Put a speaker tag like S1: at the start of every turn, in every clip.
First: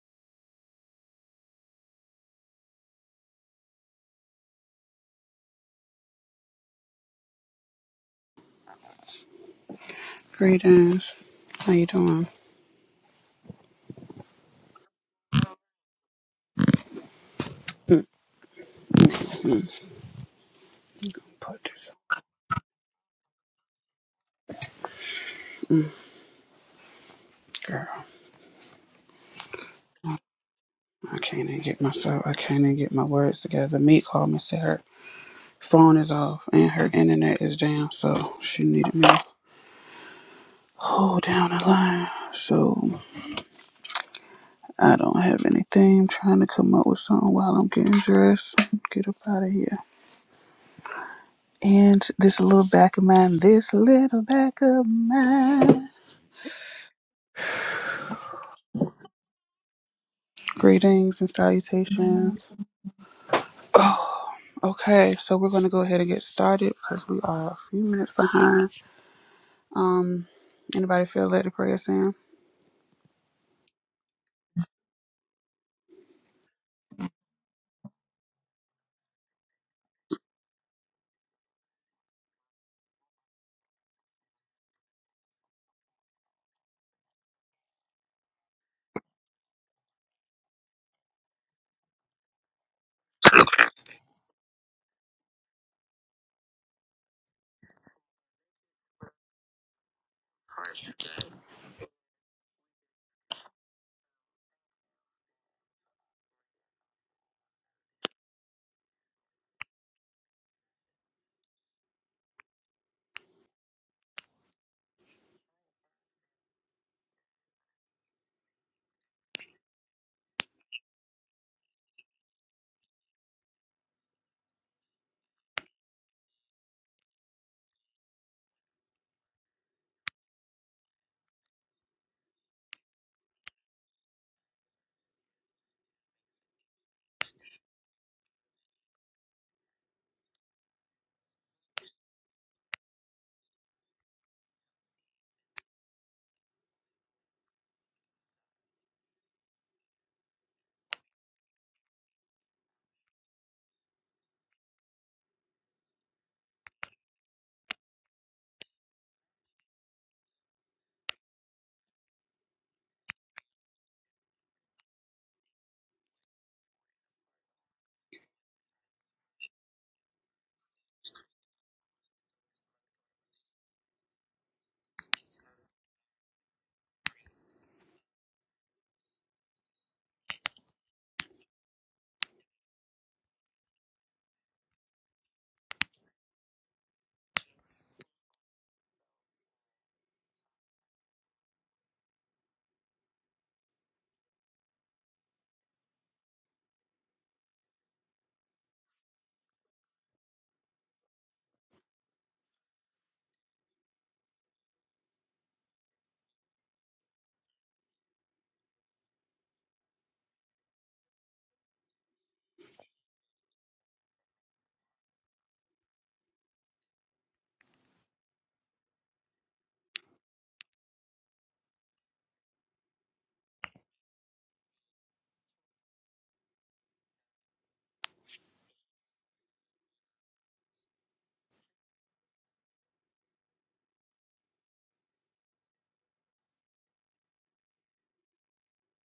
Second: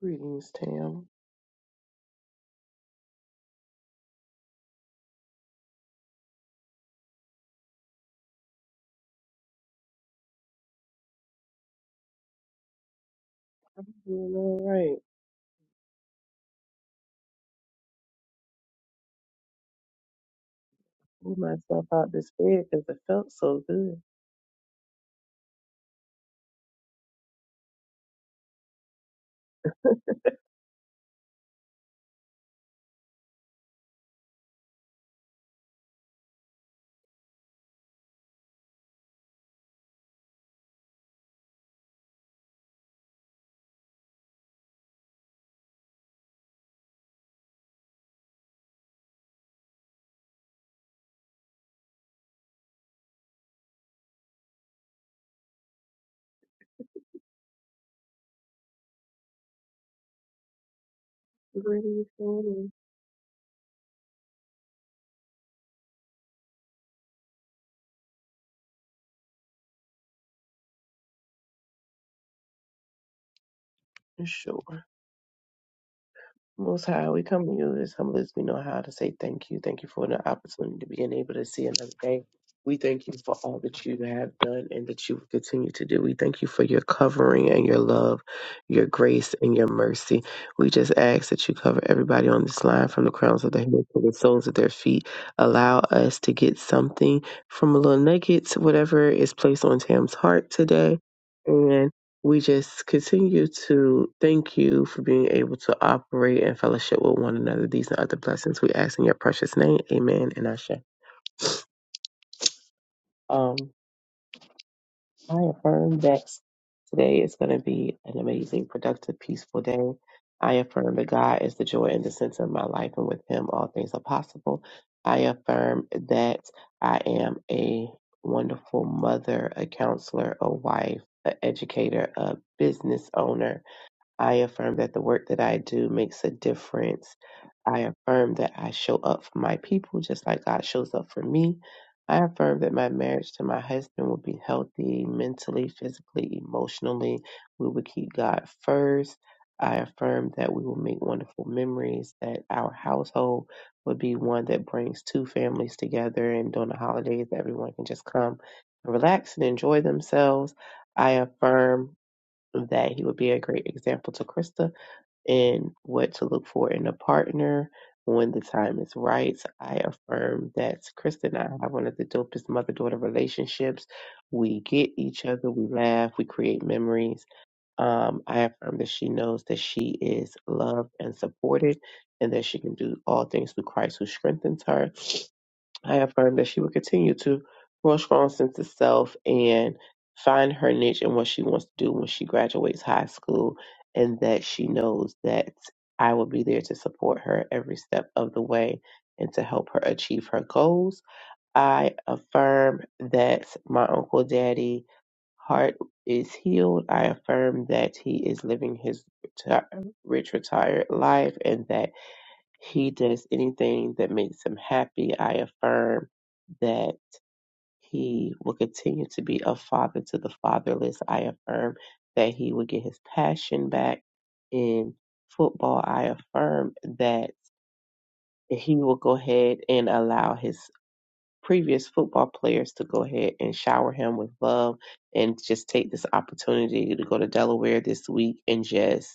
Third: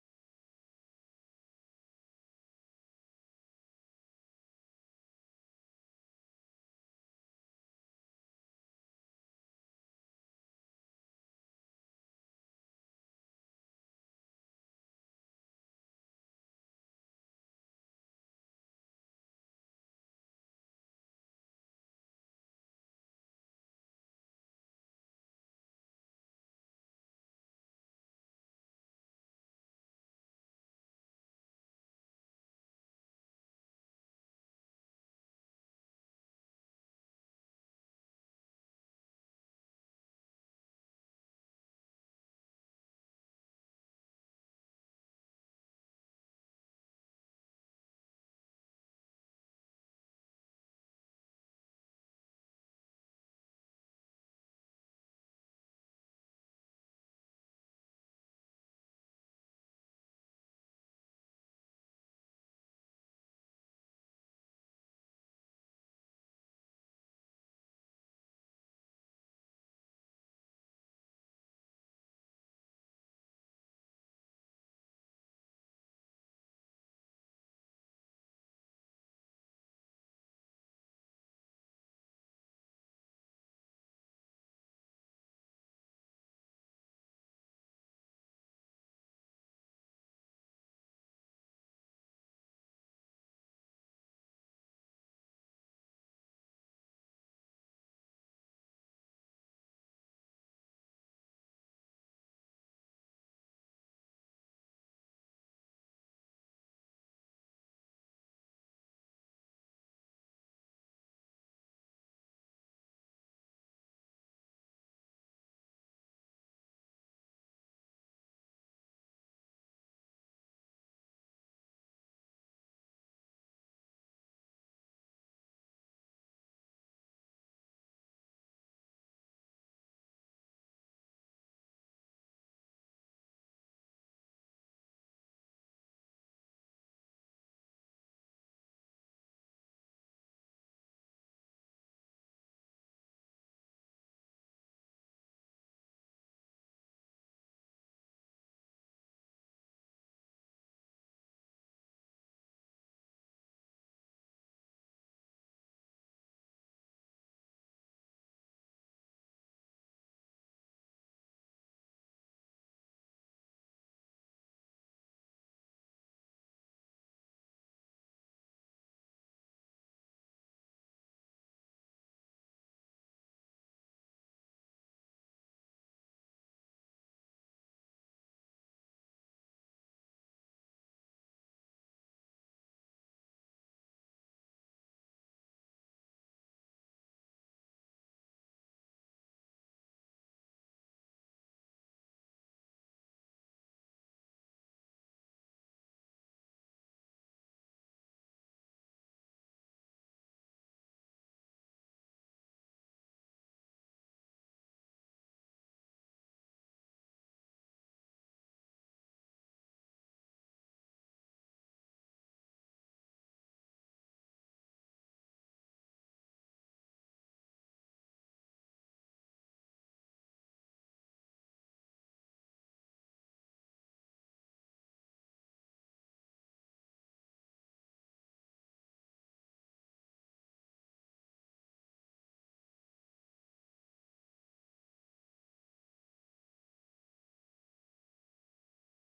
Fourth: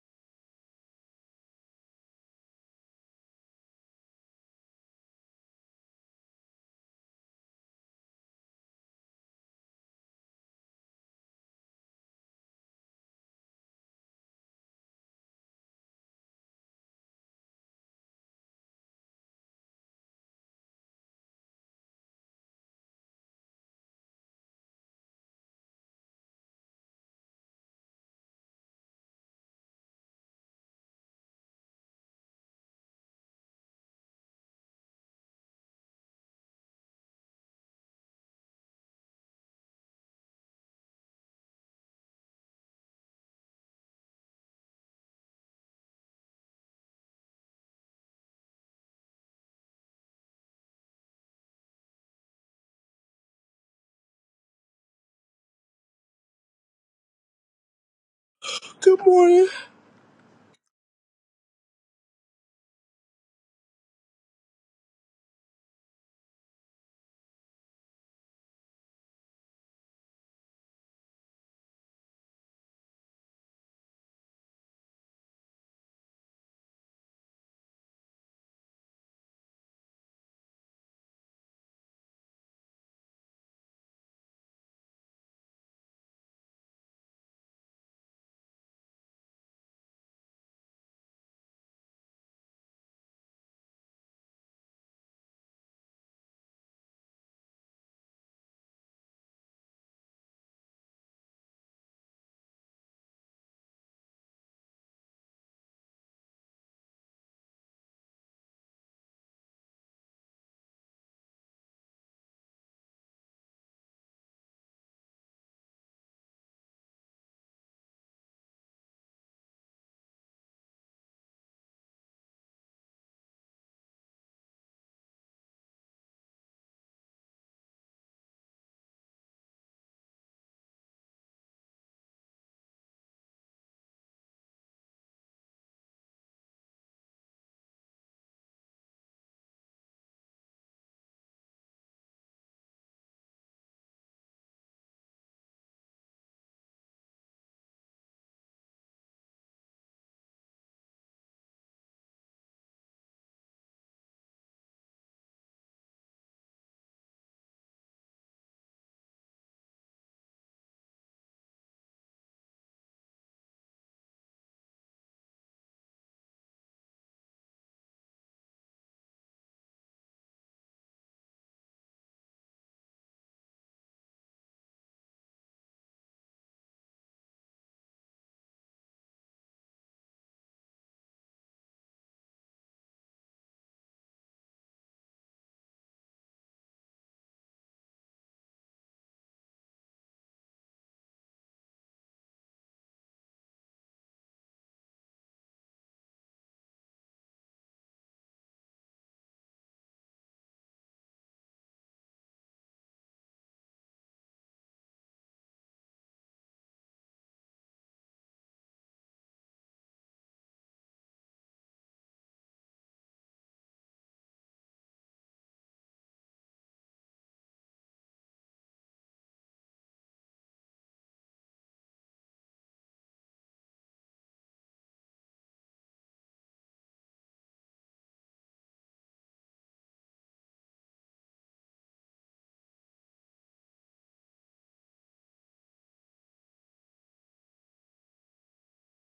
S1: Greetings, Tam.
S2: Greetings. How you doing?
S1: I'm Doing all right.
S2: Mm-mm-mm.
S1: Pulled
S2: Put
S1: myself
S2: this
S1: out this bed because it felt so good.
S2: on. girl. I can't even get myself. I can't even get my words together. Meet called me and said her phone is off and her internet is down, so she needed me to hold down the line. So I don't have anything. I'm trying to come up with something while I'm getting dressed. Get up out of here. And this little back of mine. This little back of mine.
S3: Good morning.
S2: Greetings and
S1: Greetings,
S2: salutations.
S1: Tammy.
S2: Oh, okay, so we're gonna go ahead and get started because we are a few minutes behind. Um, anybody feel led to pray us in?
S1: Sure. Most High, we come to you as humble as we know how to say thank you. Thank you for the opportunity to being able to see another day. We thank you for all that you have done and that you will continue to do. We thank you for your covering and your love, your grace and your mercy. We just ask that you cover everybody on this line from the crowns of their heads to the soles of their feet. Allow us to get something from a little nuggets, whatever is placed on Tam's heart today. We just continue to thank you for being able to operate and fellowship with one another. These and other blessings we ask in your precious name. Amen and Asha. Um, I affirm that today is going to be an amazing, productive, peaceful day. I affirm that God is the joy and the center of my life, and with Him, all things are possible. I affirm that I am a wonderful mother, a counselor, a wife, an educator, a business owner, I affirm that the work that I do makes a difference. I affirm that I show up for my people just like God shows up for me. I affirm that my marriage to my husband will be healthy mentally, physically, emotionally. We will keep God first. I affirm that we will make wonderful memories, that our household would be one that brings two families together and during the holidays everyone can just come and relax and enjoy themselves. I affirm that he would be a great example to Krista and what to look for in a partner when the time is right. I affirm that Krista and I have one of the dopest mother daughter relationships. We get each other, we laugh, we create memories. Um, I affirm that she knows that she is loved and supported and that she can do all things through Christ who strengthens her. I affirm that she will continue to grow a strong sense of self and find her niche and what she wants to do when she graduates high school, and that she knows that I will be there to support her every step of the way and to help her achieve her goals. I affirm that my Uncle Daddy heart is healed. I affirm that he is living his reti- rich retired life and that he does anything that makes him happy. I affirm that he will continue to be a father to the fatherless. I affirm that he will get his passion back in football. I affirm that he will go ahead and allow his previous football players to go ahead and shower him with love and just take this opportunity to go to Delaware this week and just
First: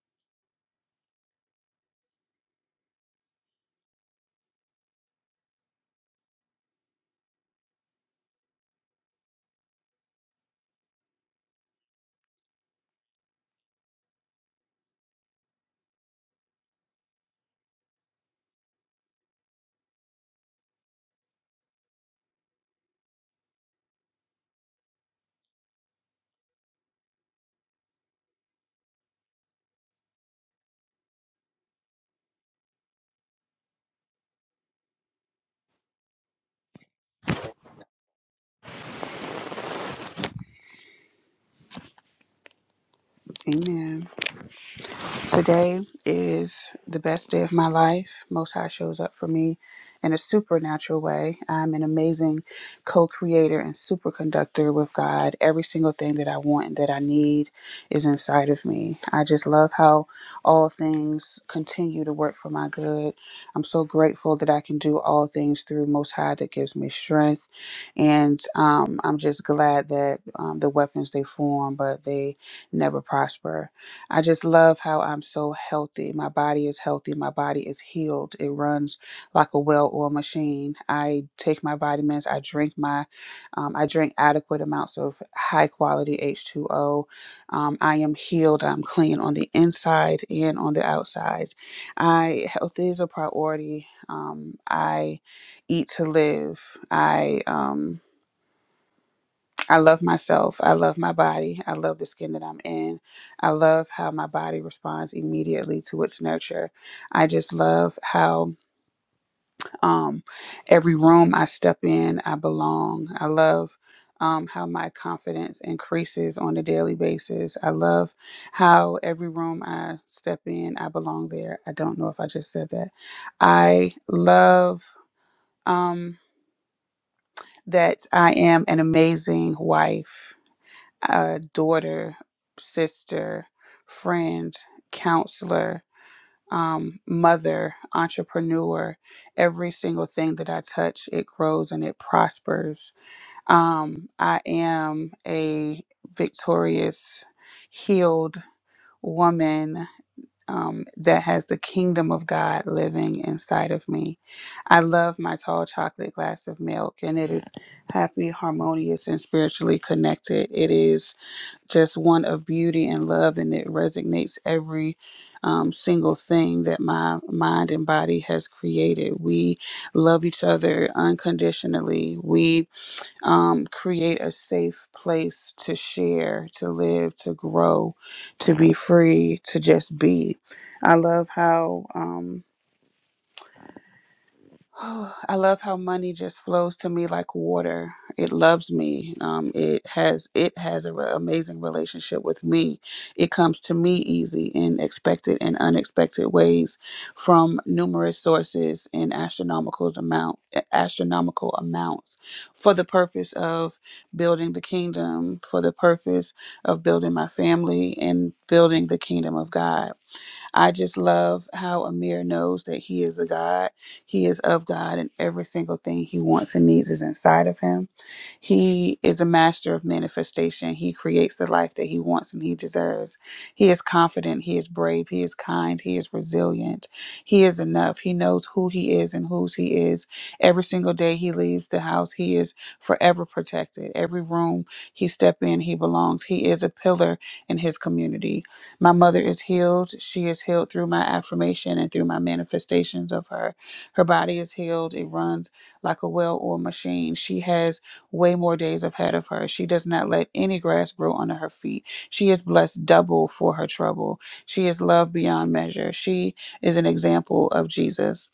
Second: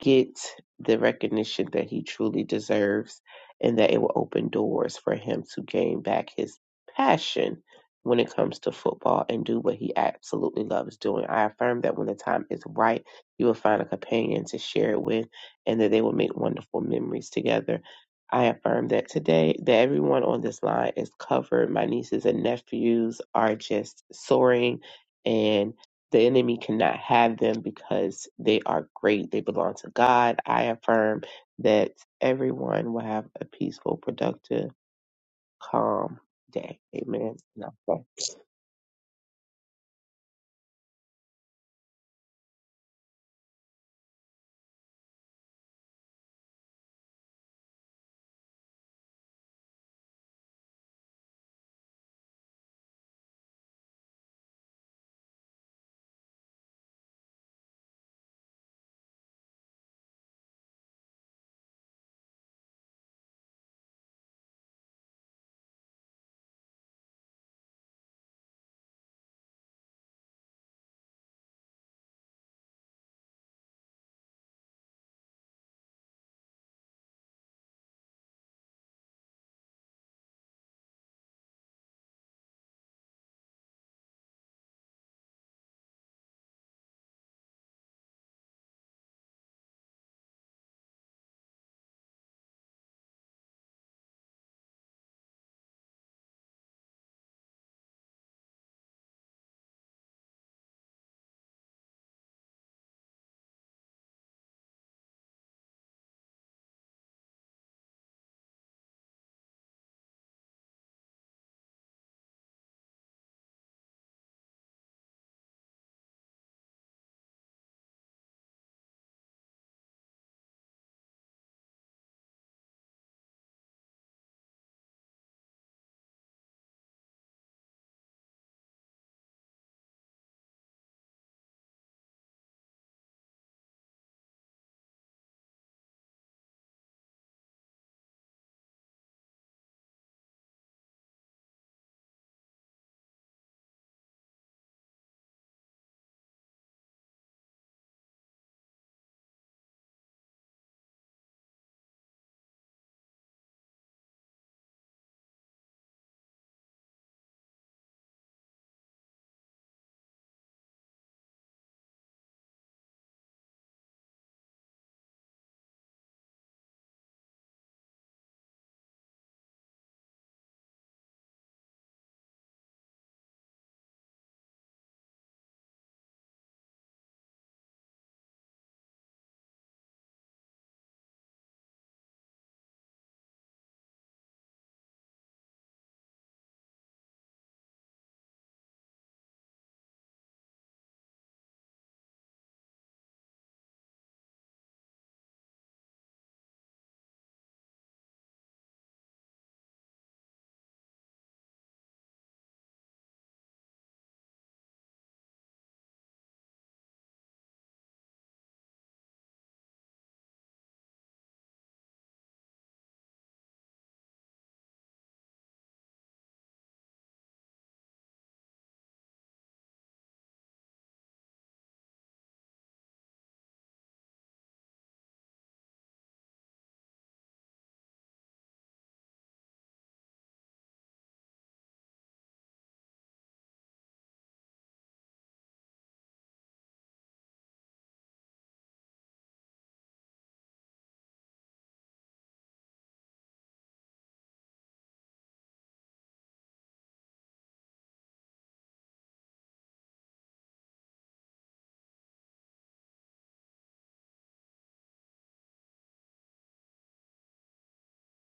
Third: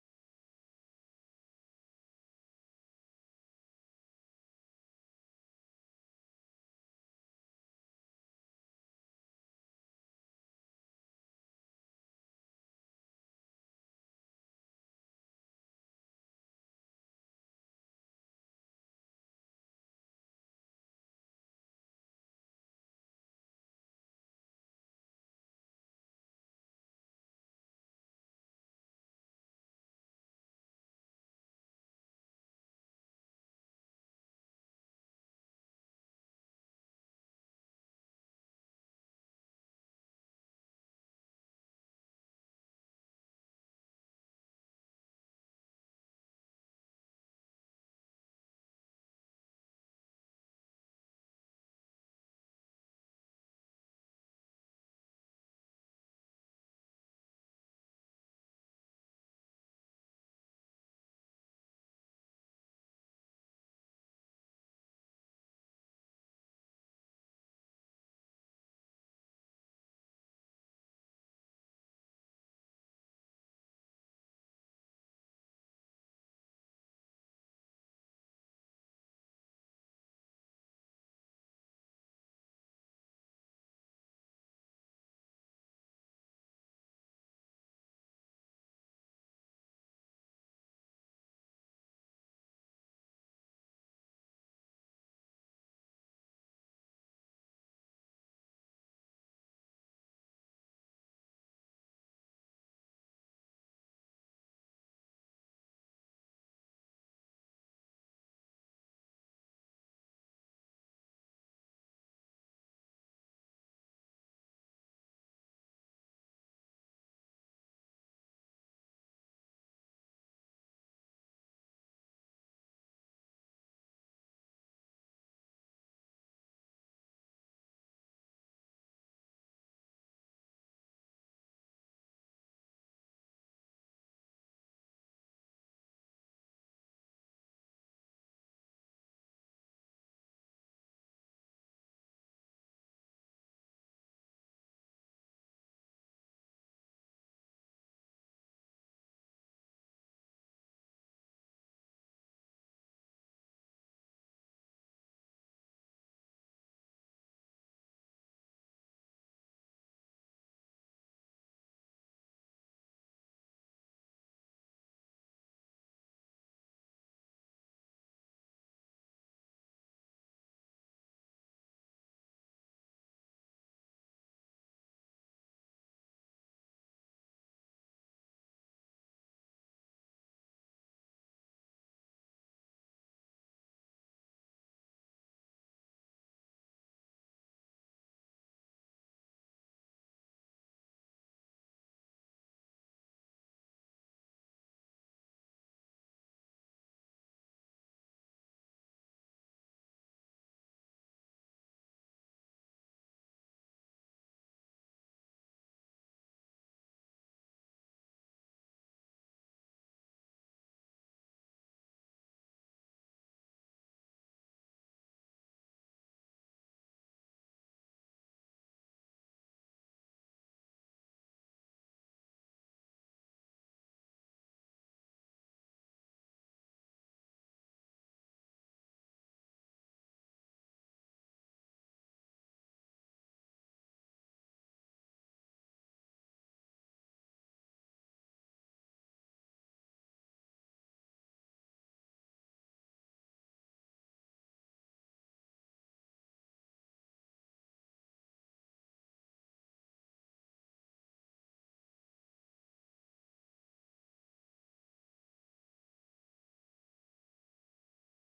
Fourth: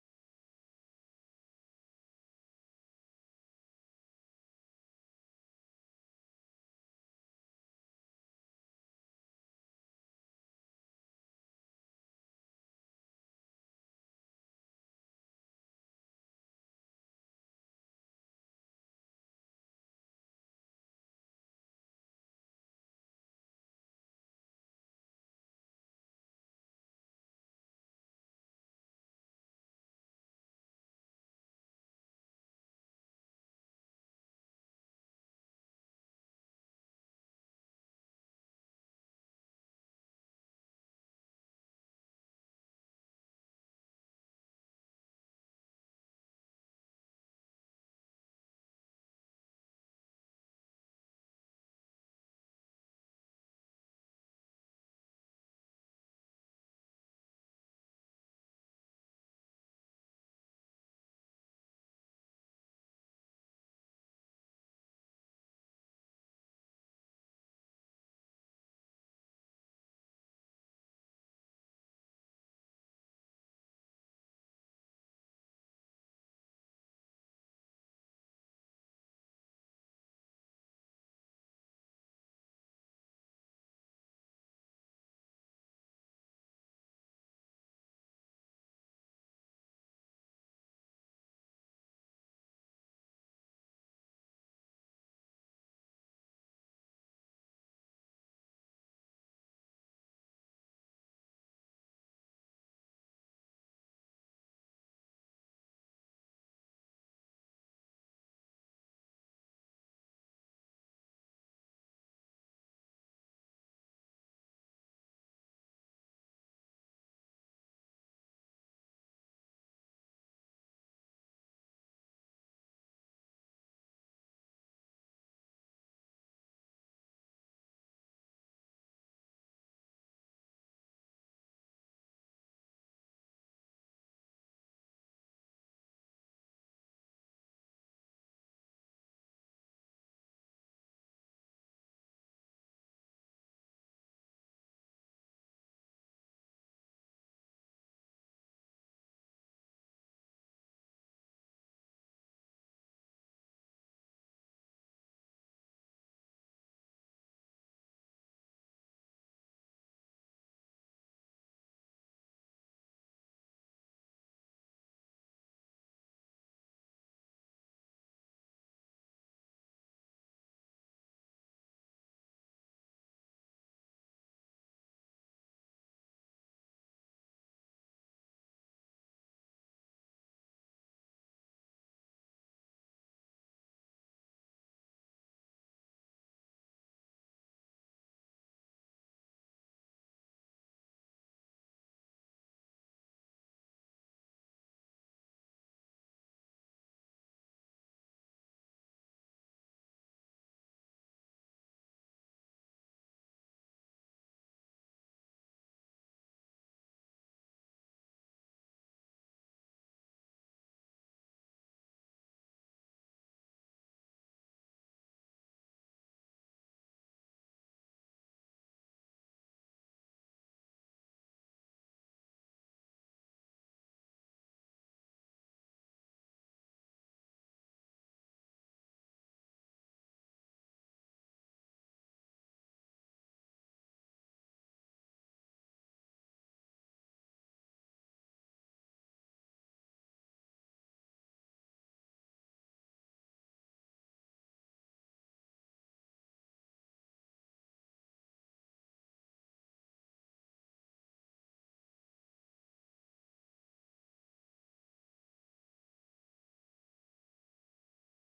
S1: get the recognition that he truly deserves and that it will open doors for him to gain back his passion when it comes to football and do what he absolutely loves doing. I affirm that when the time is right, you will find a companion to share it with and that they will make wonderful memories together. I affirm that today that everyone on this line is covered. My nieces and nephews are just soaring and. The enemy cannot have them because they are great. They belong to God. I affirm that everyone will have a peaceful, productive, calm day. Amen. And I thank
S2: Amen. Today is the best day of my life. Most High shows up for me in a supernatural way. I'm an amazing co creator and superconductor with God. Every single thing that I want and that I need is inside of me. I just love how all things continue to work for my good. I'm so grateful that I can do all things through Most High that gives me strength. And um, I'm just glad that um, the weapons they form, but they never prosper I just love how I'm so healthy. My body is healthy. My body is healed. It runs like a well-oiled machine. I take my vitamins. I drink my, um, I drink adequate amounts of high-quality H2O. Um, I am healed. I'm clean on the inside and on the outside. I health is a priority. Um, I eat to live. I um, I love myself. I love my body. I love the skin that I'm in. I love how my body responds immediately to its nurture. I just love how um, every room I step in, I belong. I love um, how my confidence increases on a daily basis. I love how every room I step in, I belong there. I don't know if I just said that. I love um, that I am an amazing wife. a daughter, sister, friend, counselor, um, mother, entrepreneur. Every single thing that I touch, it grows and it prospers. Um, I am a victorious, healed woman um, that has the kingdom of God living inside of me. I love my tall chocolate glass of milk, and it is happy, harmonious, and spiritually connected. It is just one of beauty and love, and it resonates every um, single thing that my mind and body has created. We love each other unconditionally. We um, create a safe place to share, to live, to grow, to be free, to just be. I love how. Um, Oh, I love how money just flows to me like water. It loves me. Um, it has it has an amazing relationship with me. It comes to me easy in expected and unexpected ways, from numerous sources in astronomical amount astronomical amounts, for the purpose of building the kingdom, for the purpose of building my family and building the kingdom of God. I just love how Amir knows that he is a God. He is of God, and every single thing he wants and needs is inside of him. He is a master of manifestation. He creates the life that he wants and he deserves. He is confident. He is brave. He is kind. He is resilient. He is enough. He knows who he is and whose he is. Every single day he leaves the house, he is forever protected. Every room he step in, he belongs. He is a pillar in his community. My mother is healed. She is healed through my affirmation and through my manifestations of her. Her body is healed. It runs like a well oiled machine. She has way more days ahead of her. She does not let any grass grow under her feet. She is blessed double for her trouble. She is loved beyond measure. She is an example of Jesus.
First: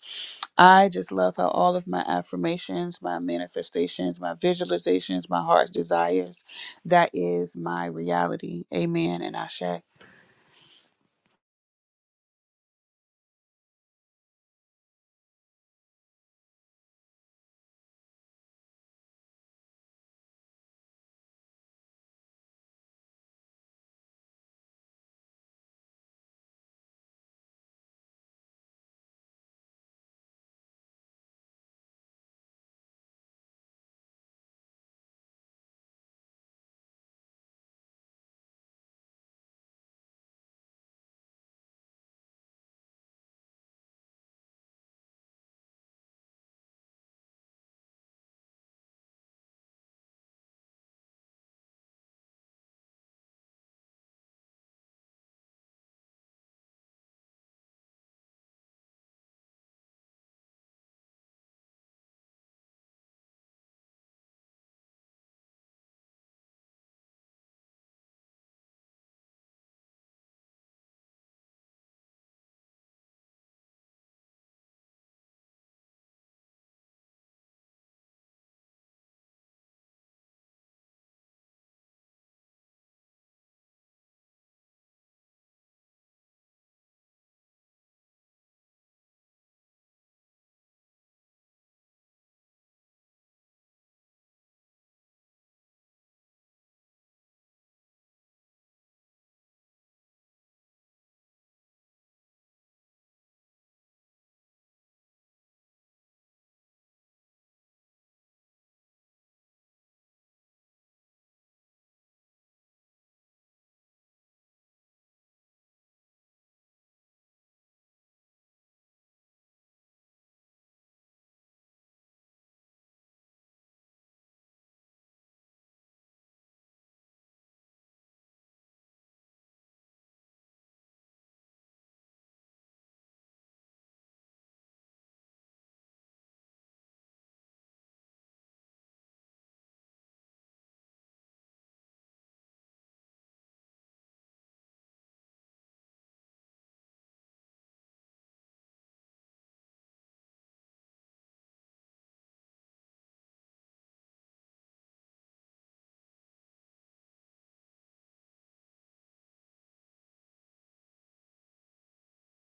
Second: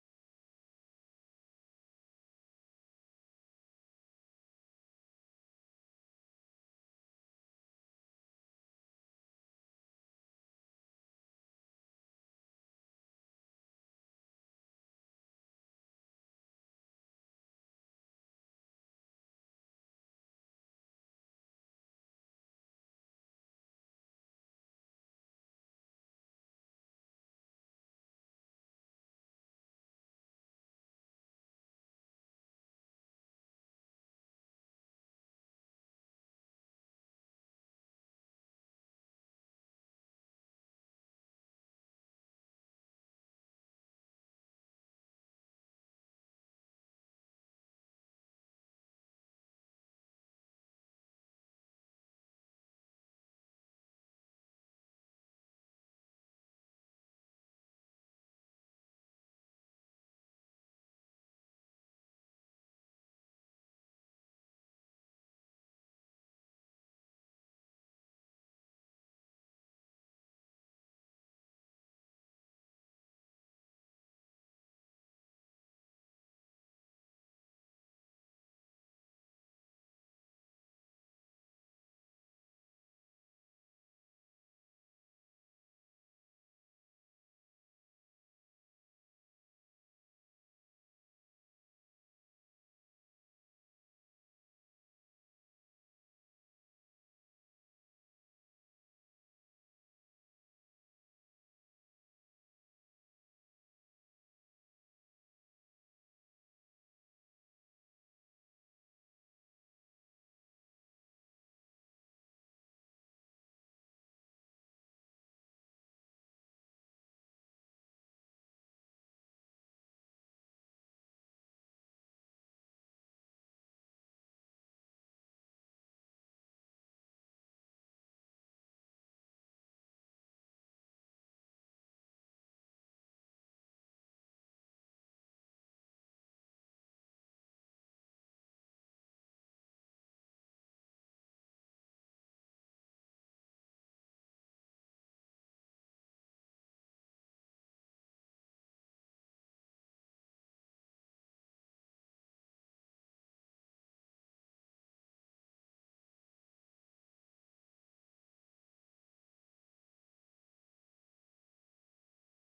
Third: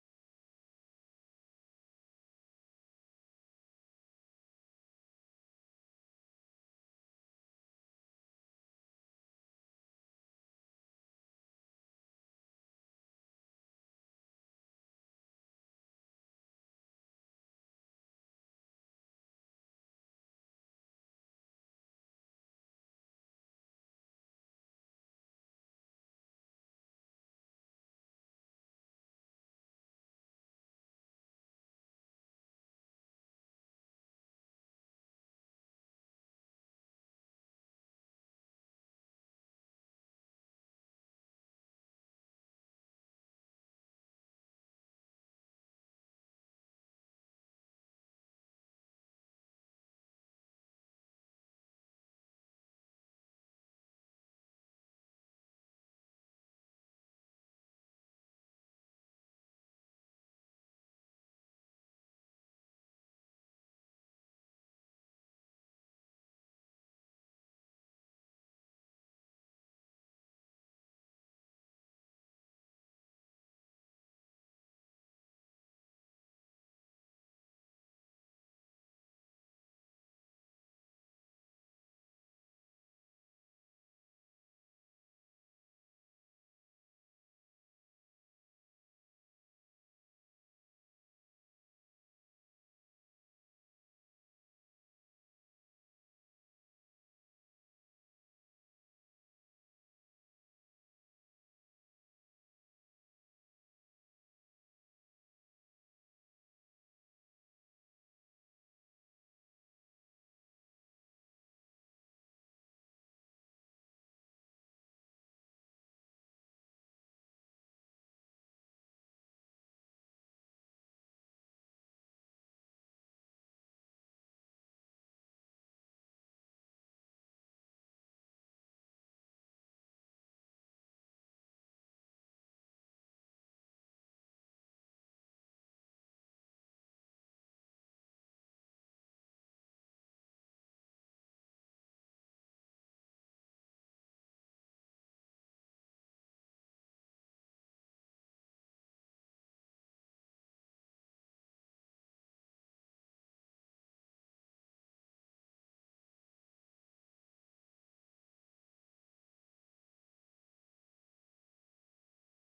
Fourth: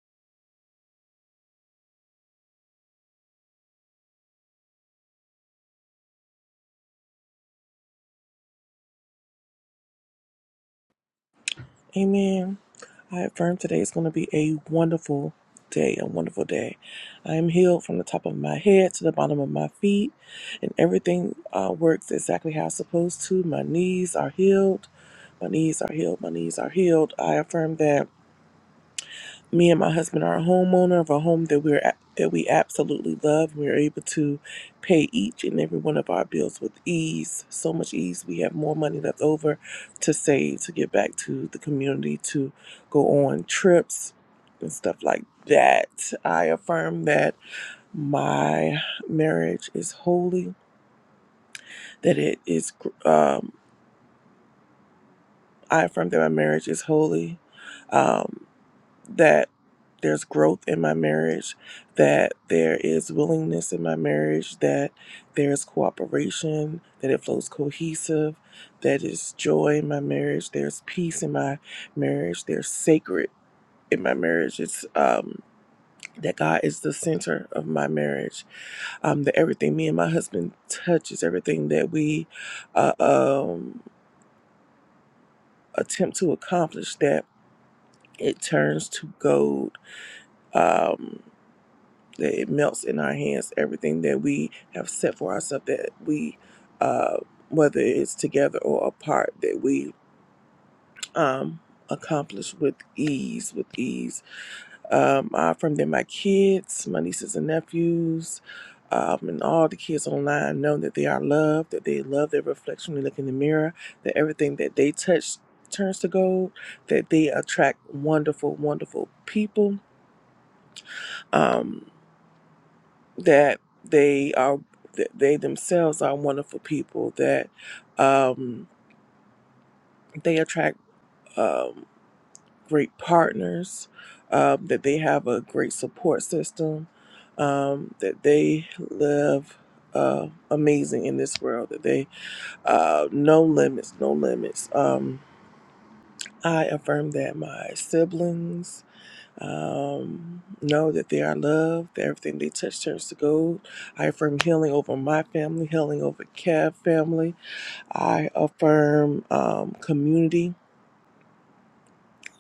S2: I just love how all of my affirmations, my manifestations, my visualizations, my heart's desires, that is my reality. Amen and Ashe.
S3: Amen. I affirm today is going to be a wonderful day, a wonderful day. I am healed from the top of my head to the bottom of my feet, and everything uh, works exactly how it's supposed to. My knees are healed. My knees are healed. My knees are healed. I affirm that Me and my husband are a homeowner of a home that we're a- that we absolutely love. We're able to pay each and every one of our bills with ease, so much ease. We have more money left over to save, to give back to the community, to go on trips and stuff like that. I affirm that my marriage is holy. That it is. gr- Um, I affirm that my marriage is holy. Um. that there's growth in my marriage, that there is willingness in my marriage, that there is cooperation, that it flows cohesive, that is joy in my marriage, there's peace in my marriage, there's sacred in my marriage. It's um that God is the center of my marriage. Um that everything me and my husband touches, everything that we uh, um attempt to accomplish that it turns to gold. Um that it melts in our hands everything that we have set for ourselves that we uh whether it's together or apart that we um accomplish with ease with ease um uh, from them my kids my nieces and nephews um, and all the kids online know that they are loved that they love their reflection when they look in the mirror that everything that they touch turns to gold that they attract wonderful wonderful people Um, that they are that they themselves are wonderful people that um, they attract um, great partners um, that they have a great support system um, that they live uh, amazing in this world that they uh, no limits no limits um, i affirm that my siblings um, know that they are loved, that everything they touch turns to gold. I affirm healing over my family, healing over Kev family. I affirm um, community,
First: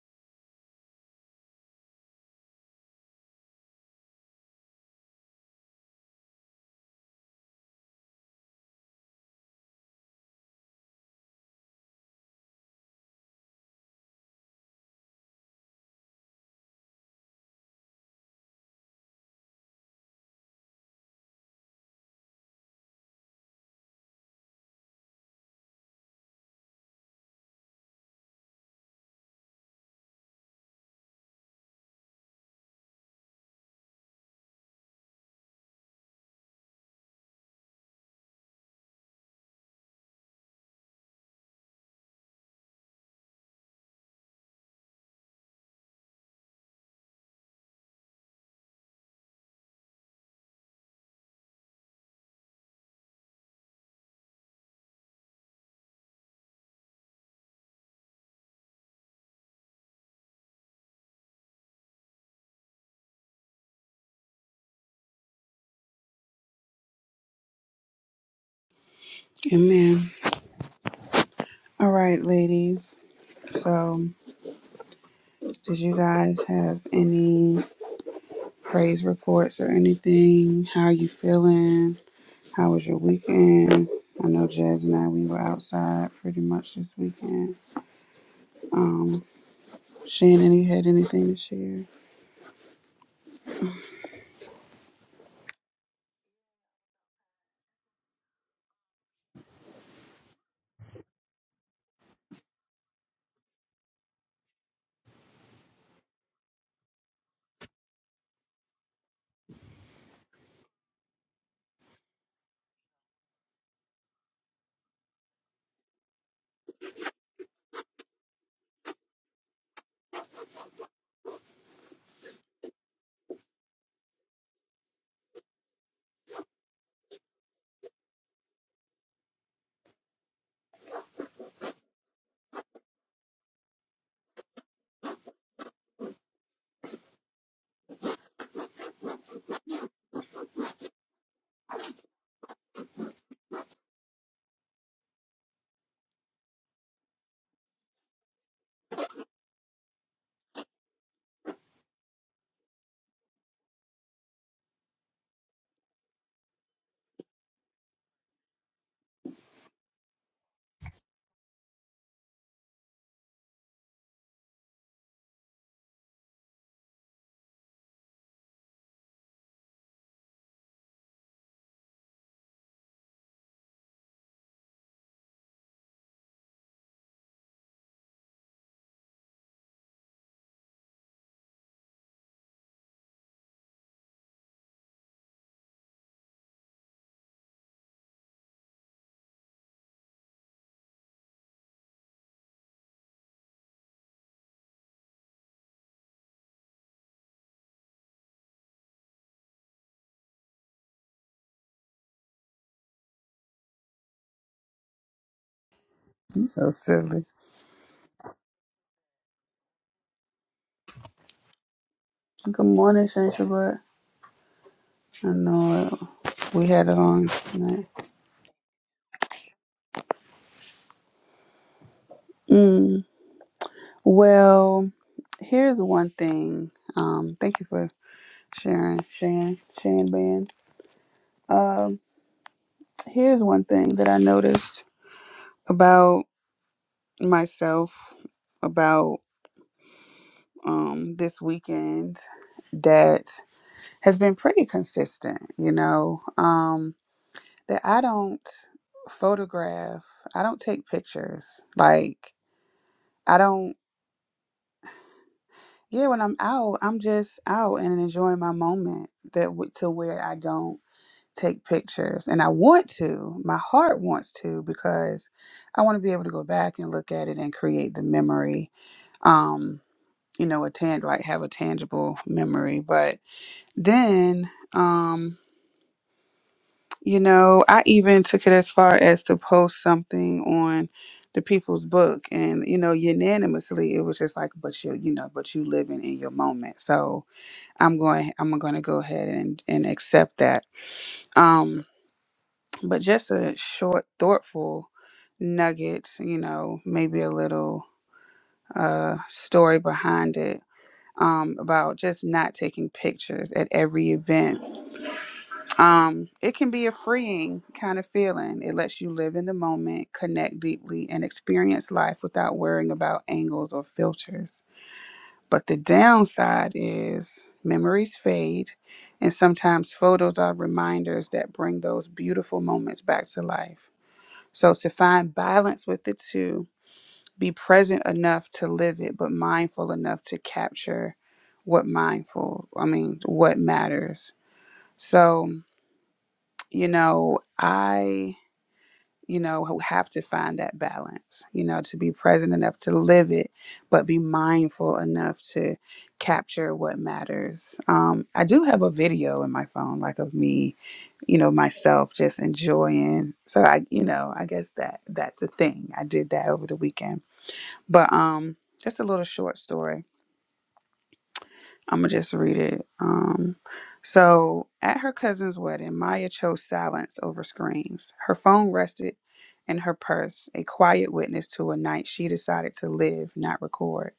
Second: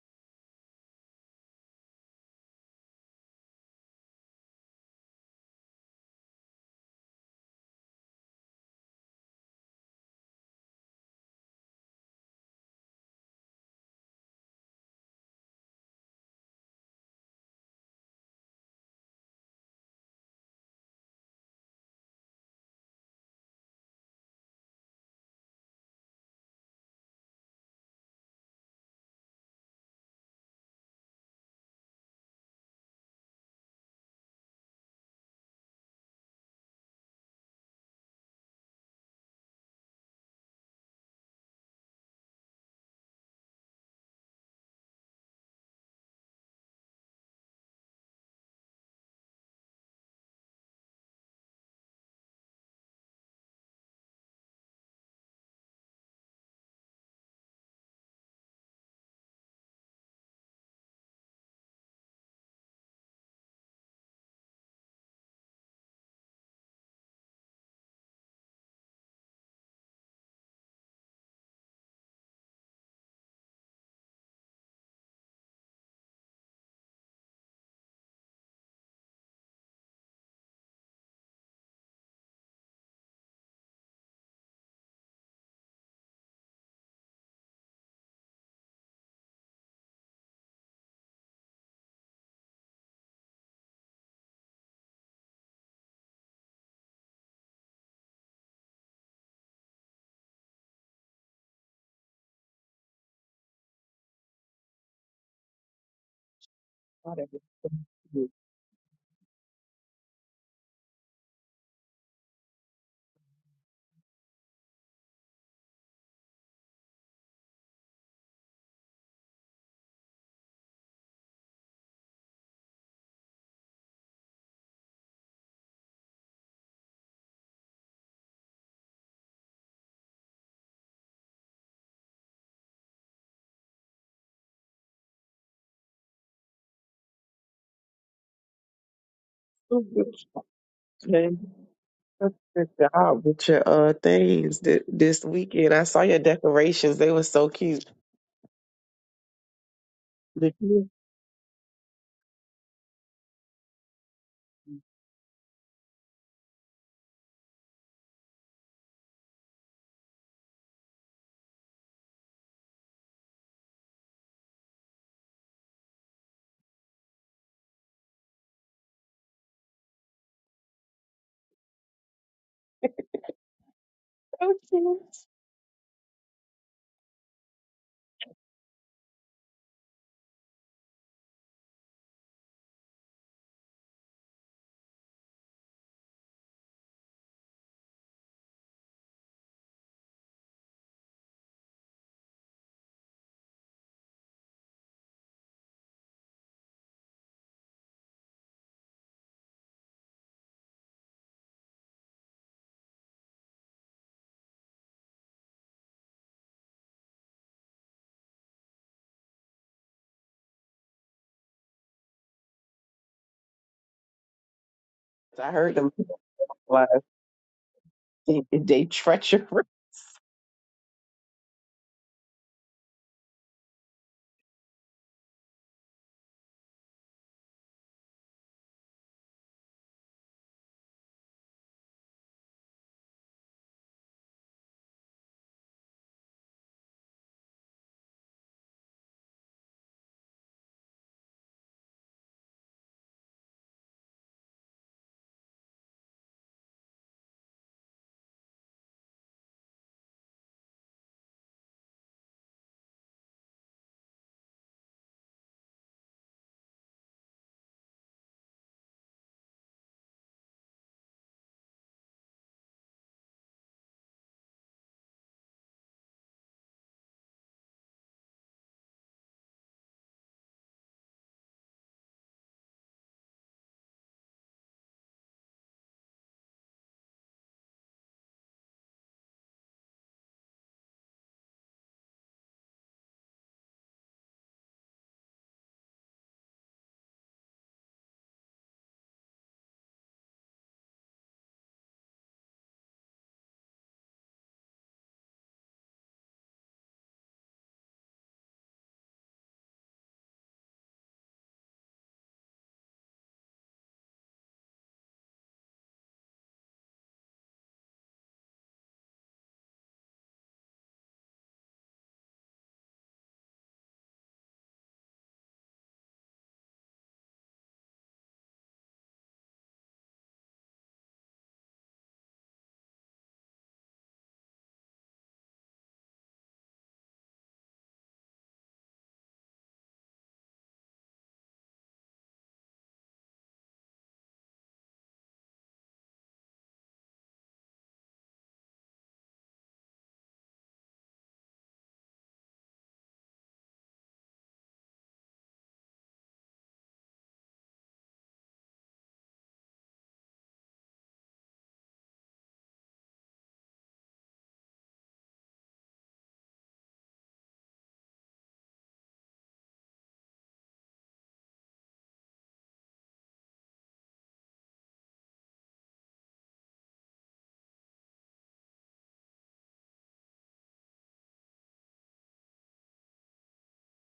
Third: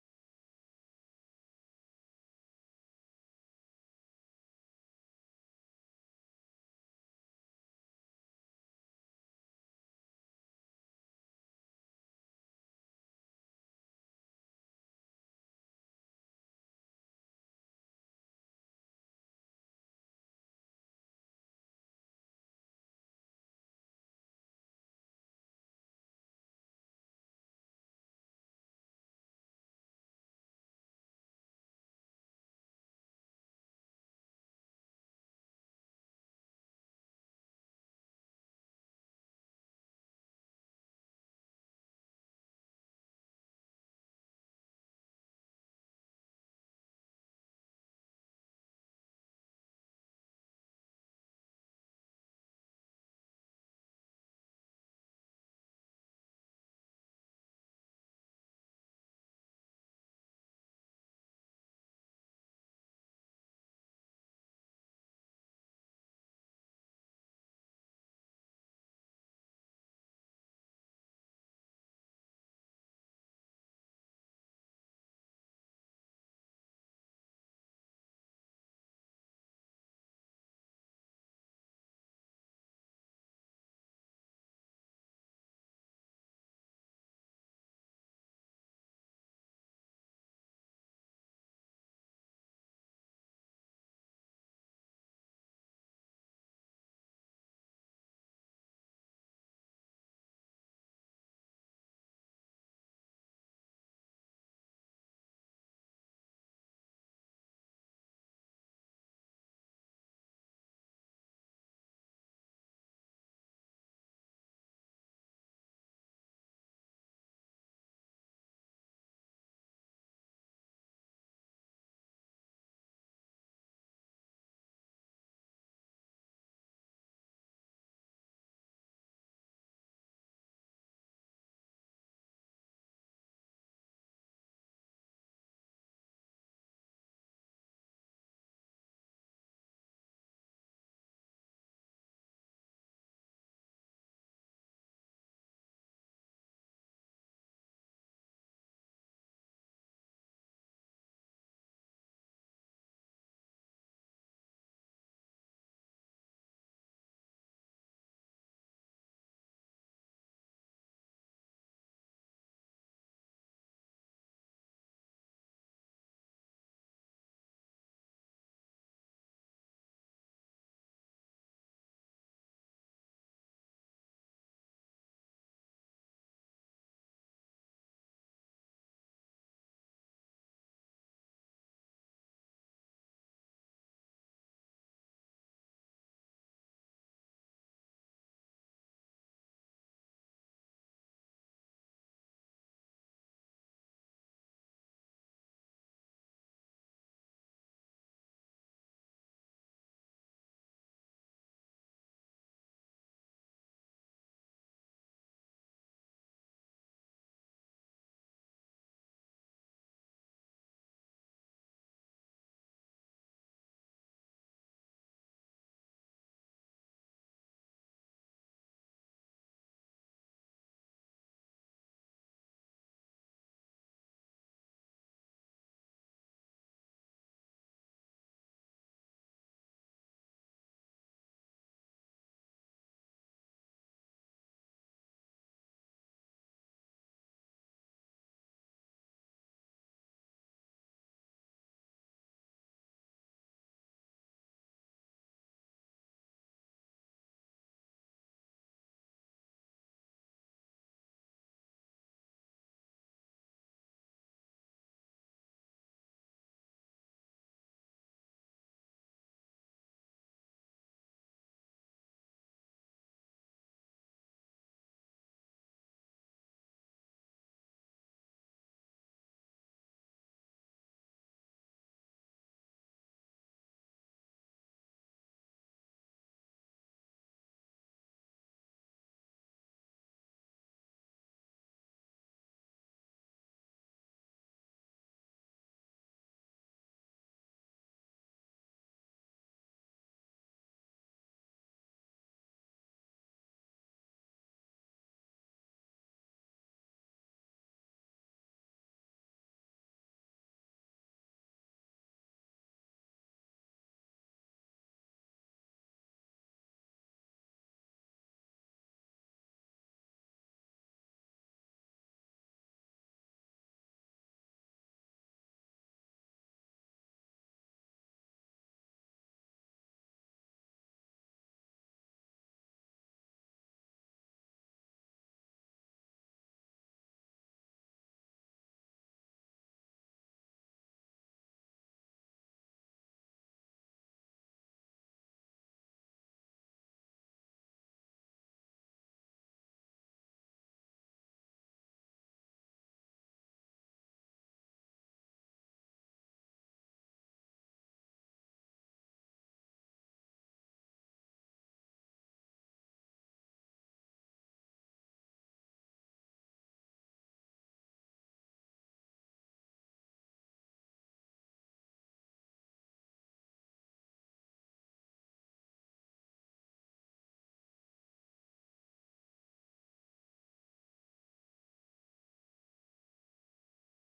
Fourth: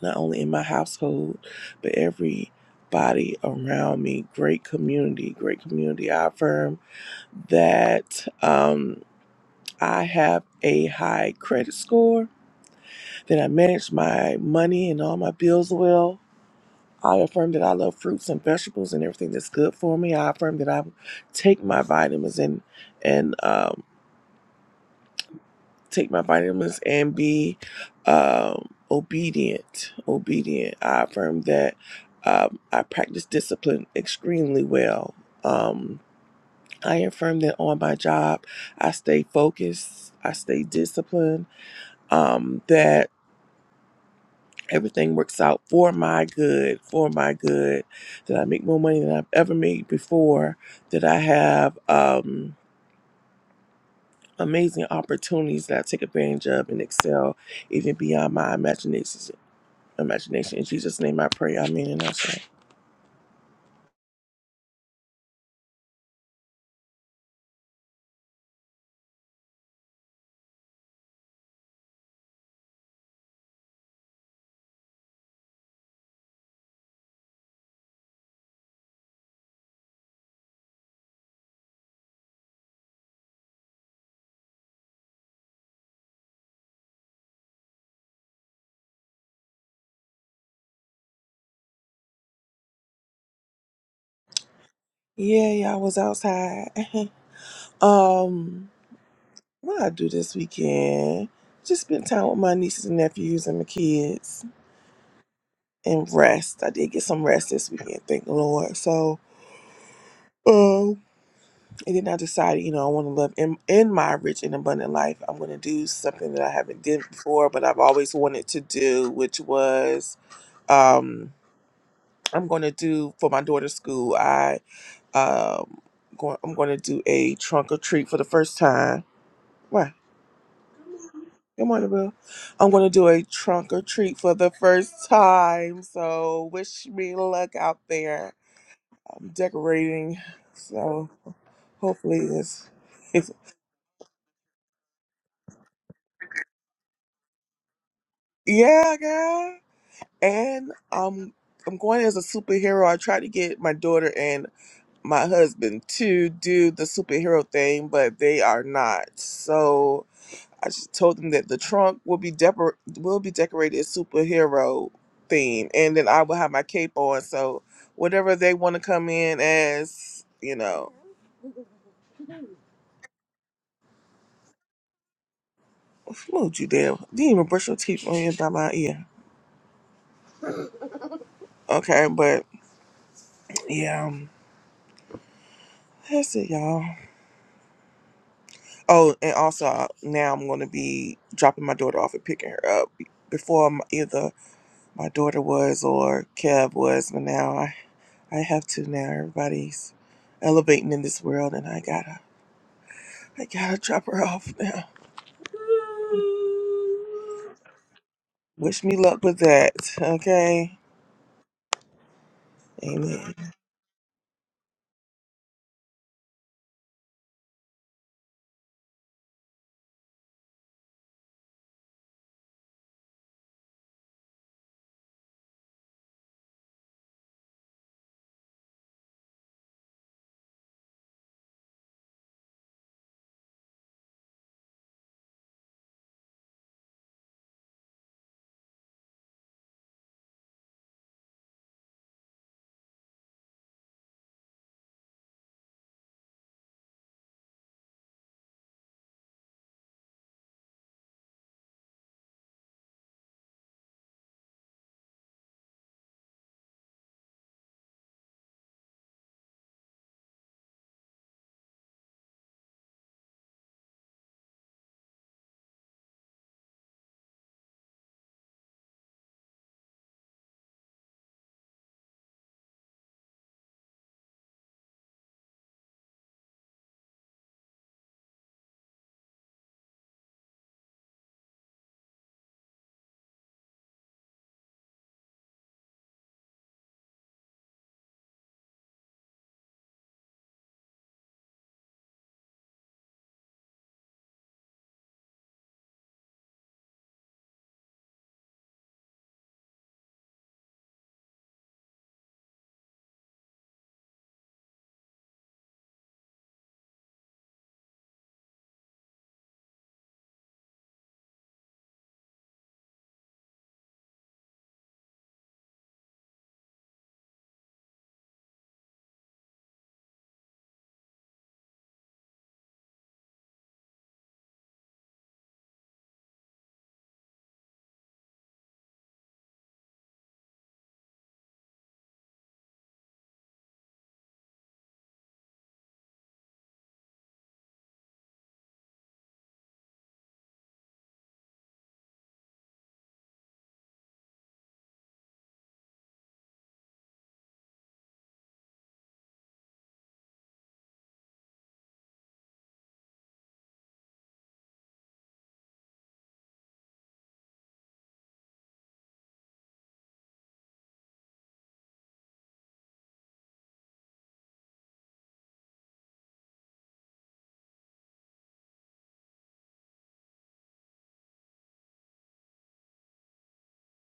S3: not only in my household, but everybody around me, great community, great community. I affirm that um, I have a high credit score, that I manage my money and all my bills well, I affirm that I love fruits and vegetables and everything that's good for me. I affirm that I take my vitamins and and um, take my vitamins and be um, obedient. Obedient. I affirm that um, I practice discipline extremely well. Um, I affirm that on my job, I stay focused. I stay disciplined. Um, that Everything works out for my good, for my good. That I make more money than I've ever made before. That I have um, amazing opportunities that I take advantage of and excel even beyond my imagination. Imagination. In Jesus' name, I pray. Amen. And I say,
S2: Amen. All right, ladies. So, did you guys have any praise reports or anything? How you feeling? How was your weekend? I know Jazz and I we were outside pretty much this weekend. Um, Shannon, you had anything to share?
S3: Yay! I was outside. um, what I do this weekend? Just spend time with my nieces and nephews and my kids and rest. I did get
S1: God
S3: some
S1: that
S3: rest this weekend, thank
S1: we
S3: the Lord. So Um, and then I decided, you know, I want to live in, in my rich and abundant life. I'm going to do something that I haven't did before, but I've always wanted to do, which was um, I'm going to do for my daughter's school. I um, going, I'm going to do a trunk or treat for the first time. Why? Good morning, boo. I'm going to do a trunk or treat for the first time. So wish me luck out there. I'm decorating, so hopefully it's
S1: Okay. Out
S3: it's
S1: with your uh things th- this weekend. I saw your decorations. They were so cute.
S3: yeah, girl.
S1: The kids
S3: and
S1: were
S3: I'm I'm going as a superhero. I tried to get my daughter and my husband to do the superhero thing, but they are not. So I just told them that the trunk will be decor- will be decorated superhero theme, and then I will have my cape on. So whatever they want to come in as, you know,
S1: so cute.
S3: move you damn. Didn't even brush your teeth on your by my ear. Okay, but yeah, um, that's it, y'all. Oh, and also uh, now I'm going to be dropping my daughter off and picking her up. Be- Before m either my daughter was or Kev was, but now I, I have to now. Everybody's elevating in this world, and I gotta I gotta drop her off now.
S2: You so silly.
S3: Wish me luck with that. Okay.
S2: Good morning,
S3: Amen.
S2: Shannon. But I
S1: I heard
S2: know
S1: them.
S2: it. we
S1: Like,
S2: had a long night.
S1: they, they treacherous.
S2: Mm, well, here's one thing. Um, thank you for sharing, Shan, Shan Um, here's one thing that I noticed about myself about um this weekend that has been pretty consistent, you know, um that I don't photograph, I don't take pictures. Like I don't yeah, when I'm out, I'm just out and enjoying my moment that w- to where I don't take pictures and I want to, my heart wants to because I want to be able to go back and look at it and create the memory um you know a tang like have a tangible memory but then um you know I even took it as far as to post something on the people's book and you know unanimously it was just like but you you know but you living in your moment so I'm going I'm going to go ahead and and accept that Um. But just a short, thoughtful nugget, you know, maybe a little uh, story behind it um, about just not taking pictures at every event. Um, it can be a freeing kind of feeling. It lets you live in the moment, connect deeply, and experience life without worrying about angles or filters. But the downside is memories fade, and sometimes photos are reminders that bring those beautiful moments back to life. So to find balance with the two, be present enough to live it, but mindful enough to capture what mindful, I mean, what matters. So, you know, I you know, who have to find that balance, you know, to be present enough to live it, but be mindful enough to capture what matters. Um, I do have a video in my phone, like of me, you know, myself just enjoying. So I, you know, I guess that that's a thing. I did that over the weekend, but um, just a little short story I'm gonna just read it. Um, so at her cousin's wedding, Maya chose silence over screams. Her phone rested in her purse, a quiet witness to a night she decided to live, not record.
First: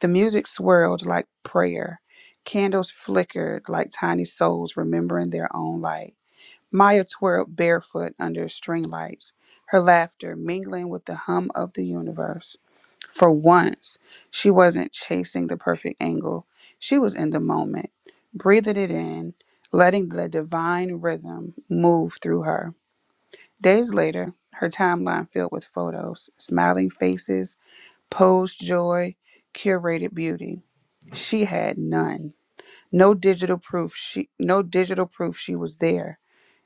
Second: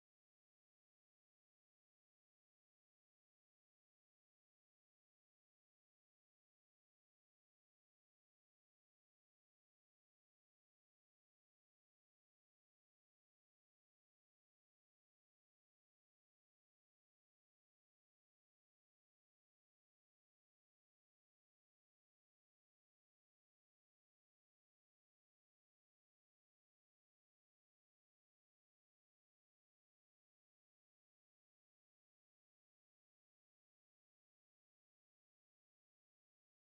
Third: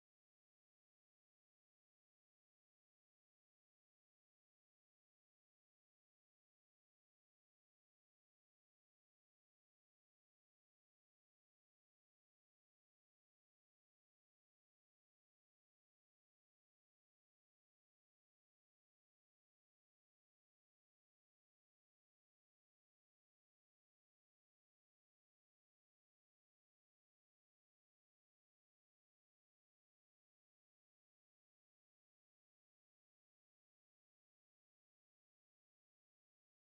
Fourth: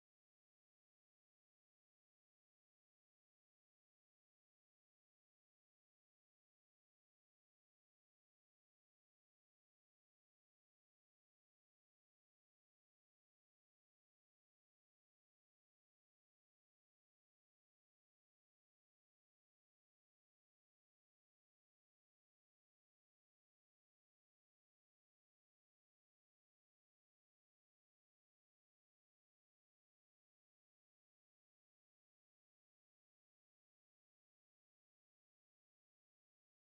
S2: The music swirled like prayer. Candles flickered like tiny souls remembering their own light. Maya twirled barefoot under string lights, her laughter mingling with the hum of the universe. For once, she wasn't chasing the perfect angle. She was in the moment, breathing it in, letting the divine rhythm move through her. Days later, her timeline filled with photos, smiling faces, posed joy, curated beauty. She had none. No digital proof she no digital proof she was there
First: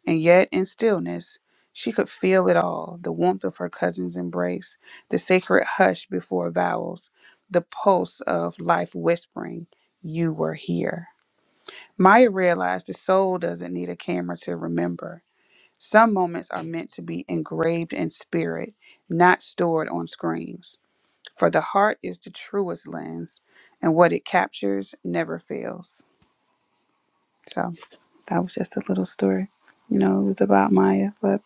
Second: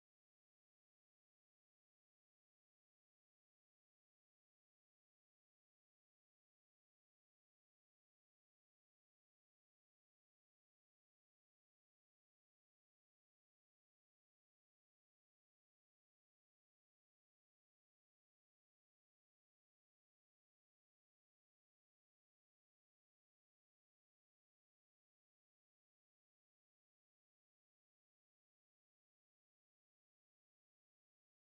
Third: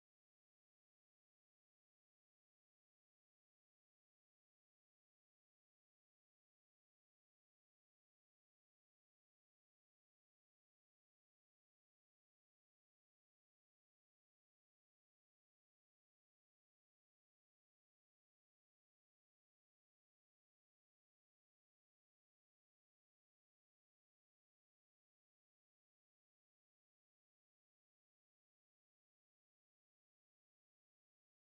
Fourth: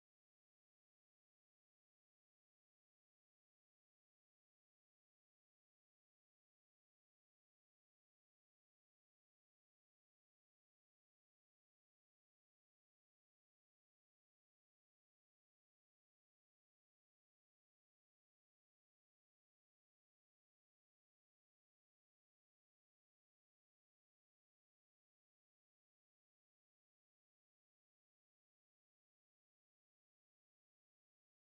S2: and yet, in stillness, she could feel it all the warmth of her cousin's embrace, the sacred hush before vowels, the pulse of life whispering, You were here. Maya realized the soul doesn't need a camera to remember. Some moments are meant to be engraved in spirit, not stored on screens. For the heart is the truest lens, and what it captures never fails. So that was just a little story. You know, it was about Maya, but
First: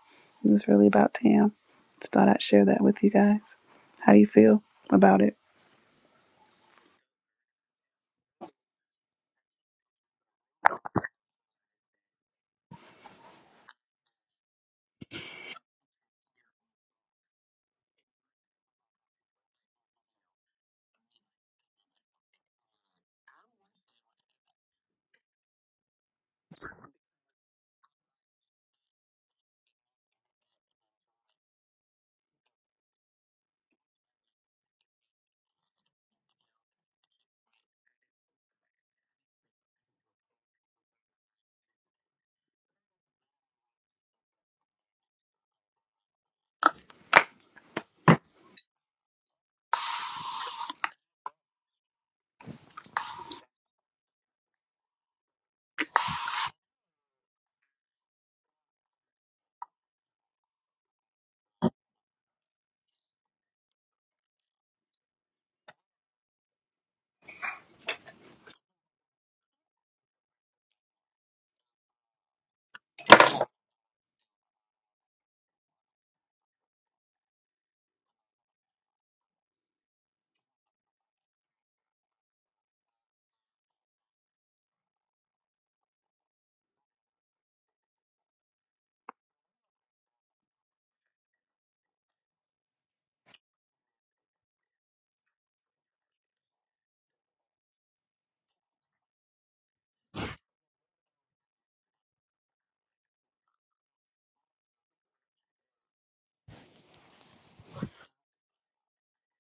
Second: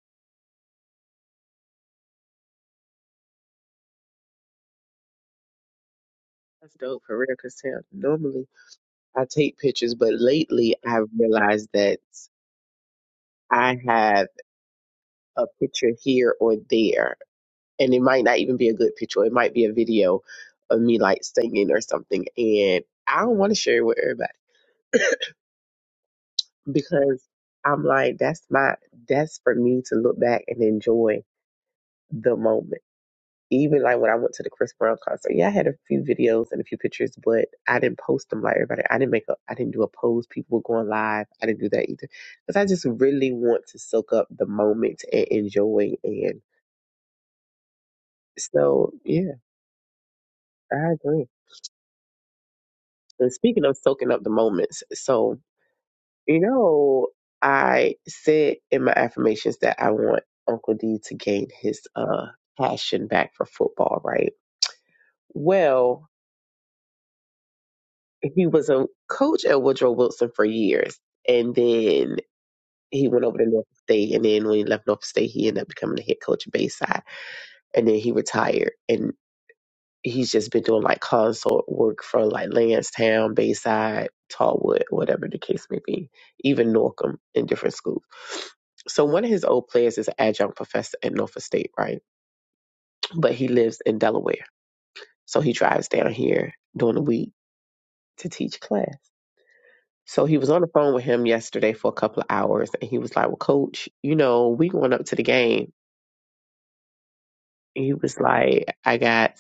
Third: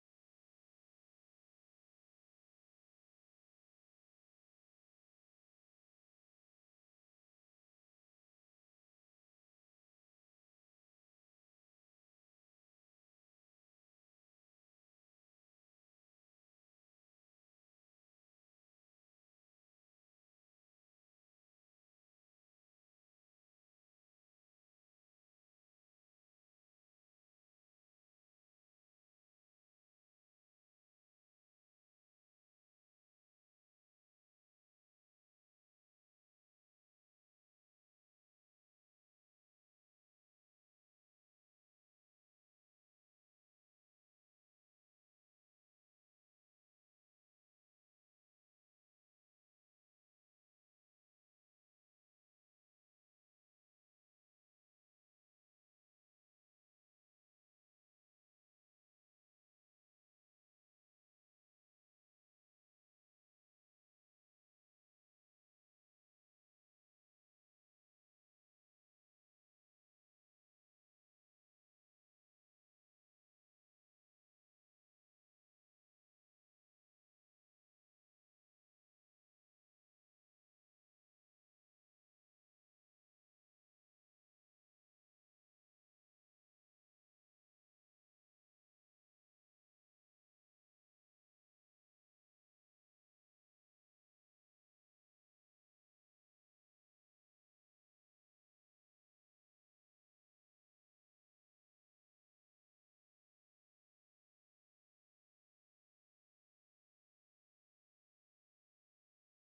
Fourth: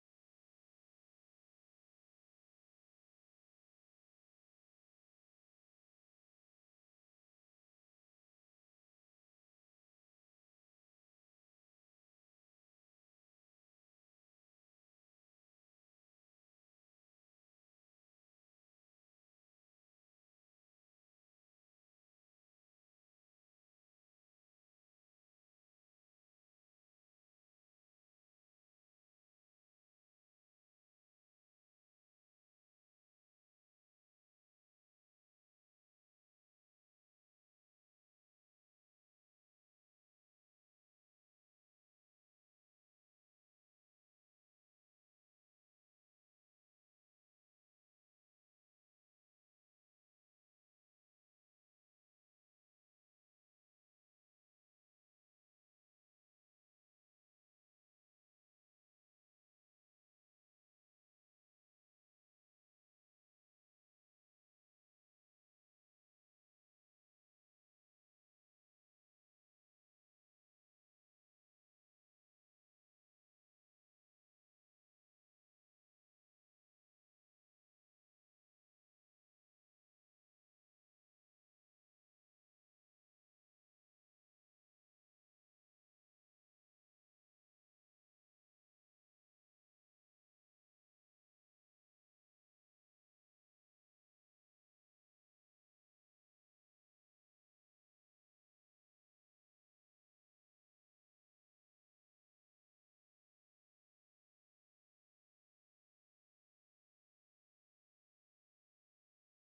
S2: it was really about Tam. Just thought I'd share that with you guys. How do you feel about it?
S1: That's dope for real. Cause normally I take pictures, but lately I have realized that I have a picture here or there, and it might not even be a good picture. It might be a video of me like singing or something, and I don't want to share it with everybody because I'm like, that's my that's for me to look back and enjoy the moment. even like when I went to the Chris Brown concert, yeah, I had a few videos and a few pictures, but I didn't post them like everybody. I didn't make a, I didn't do a post. People were going live. I didn't do that either because I just really want to soak up the moment and enjoy. And so, yeah, I agree. And speaking of soaking up the moments, so you know, I said in my affirmations that I want Uncle D to gain his uh passion back for football, right? Well, he was a coach at Woodrow Wilson for years, and then he went over to North State, and then when he left North State, he ended up becoming the head coach at Bayside, and then he retired, and he's just been doing like consult work for like Lansdowne, Bayside, Tallwood, whatever the case may be, even Norcom in different schools. So one of his old players is an adjunct professor at Norfolk State, right? But he lives in Delaware, so he drives down here during the week to teach class. So he was on the phone with him yesterday for a couple of hours and he was like, Well, coach, you know, we going up to the game. And he was like, I got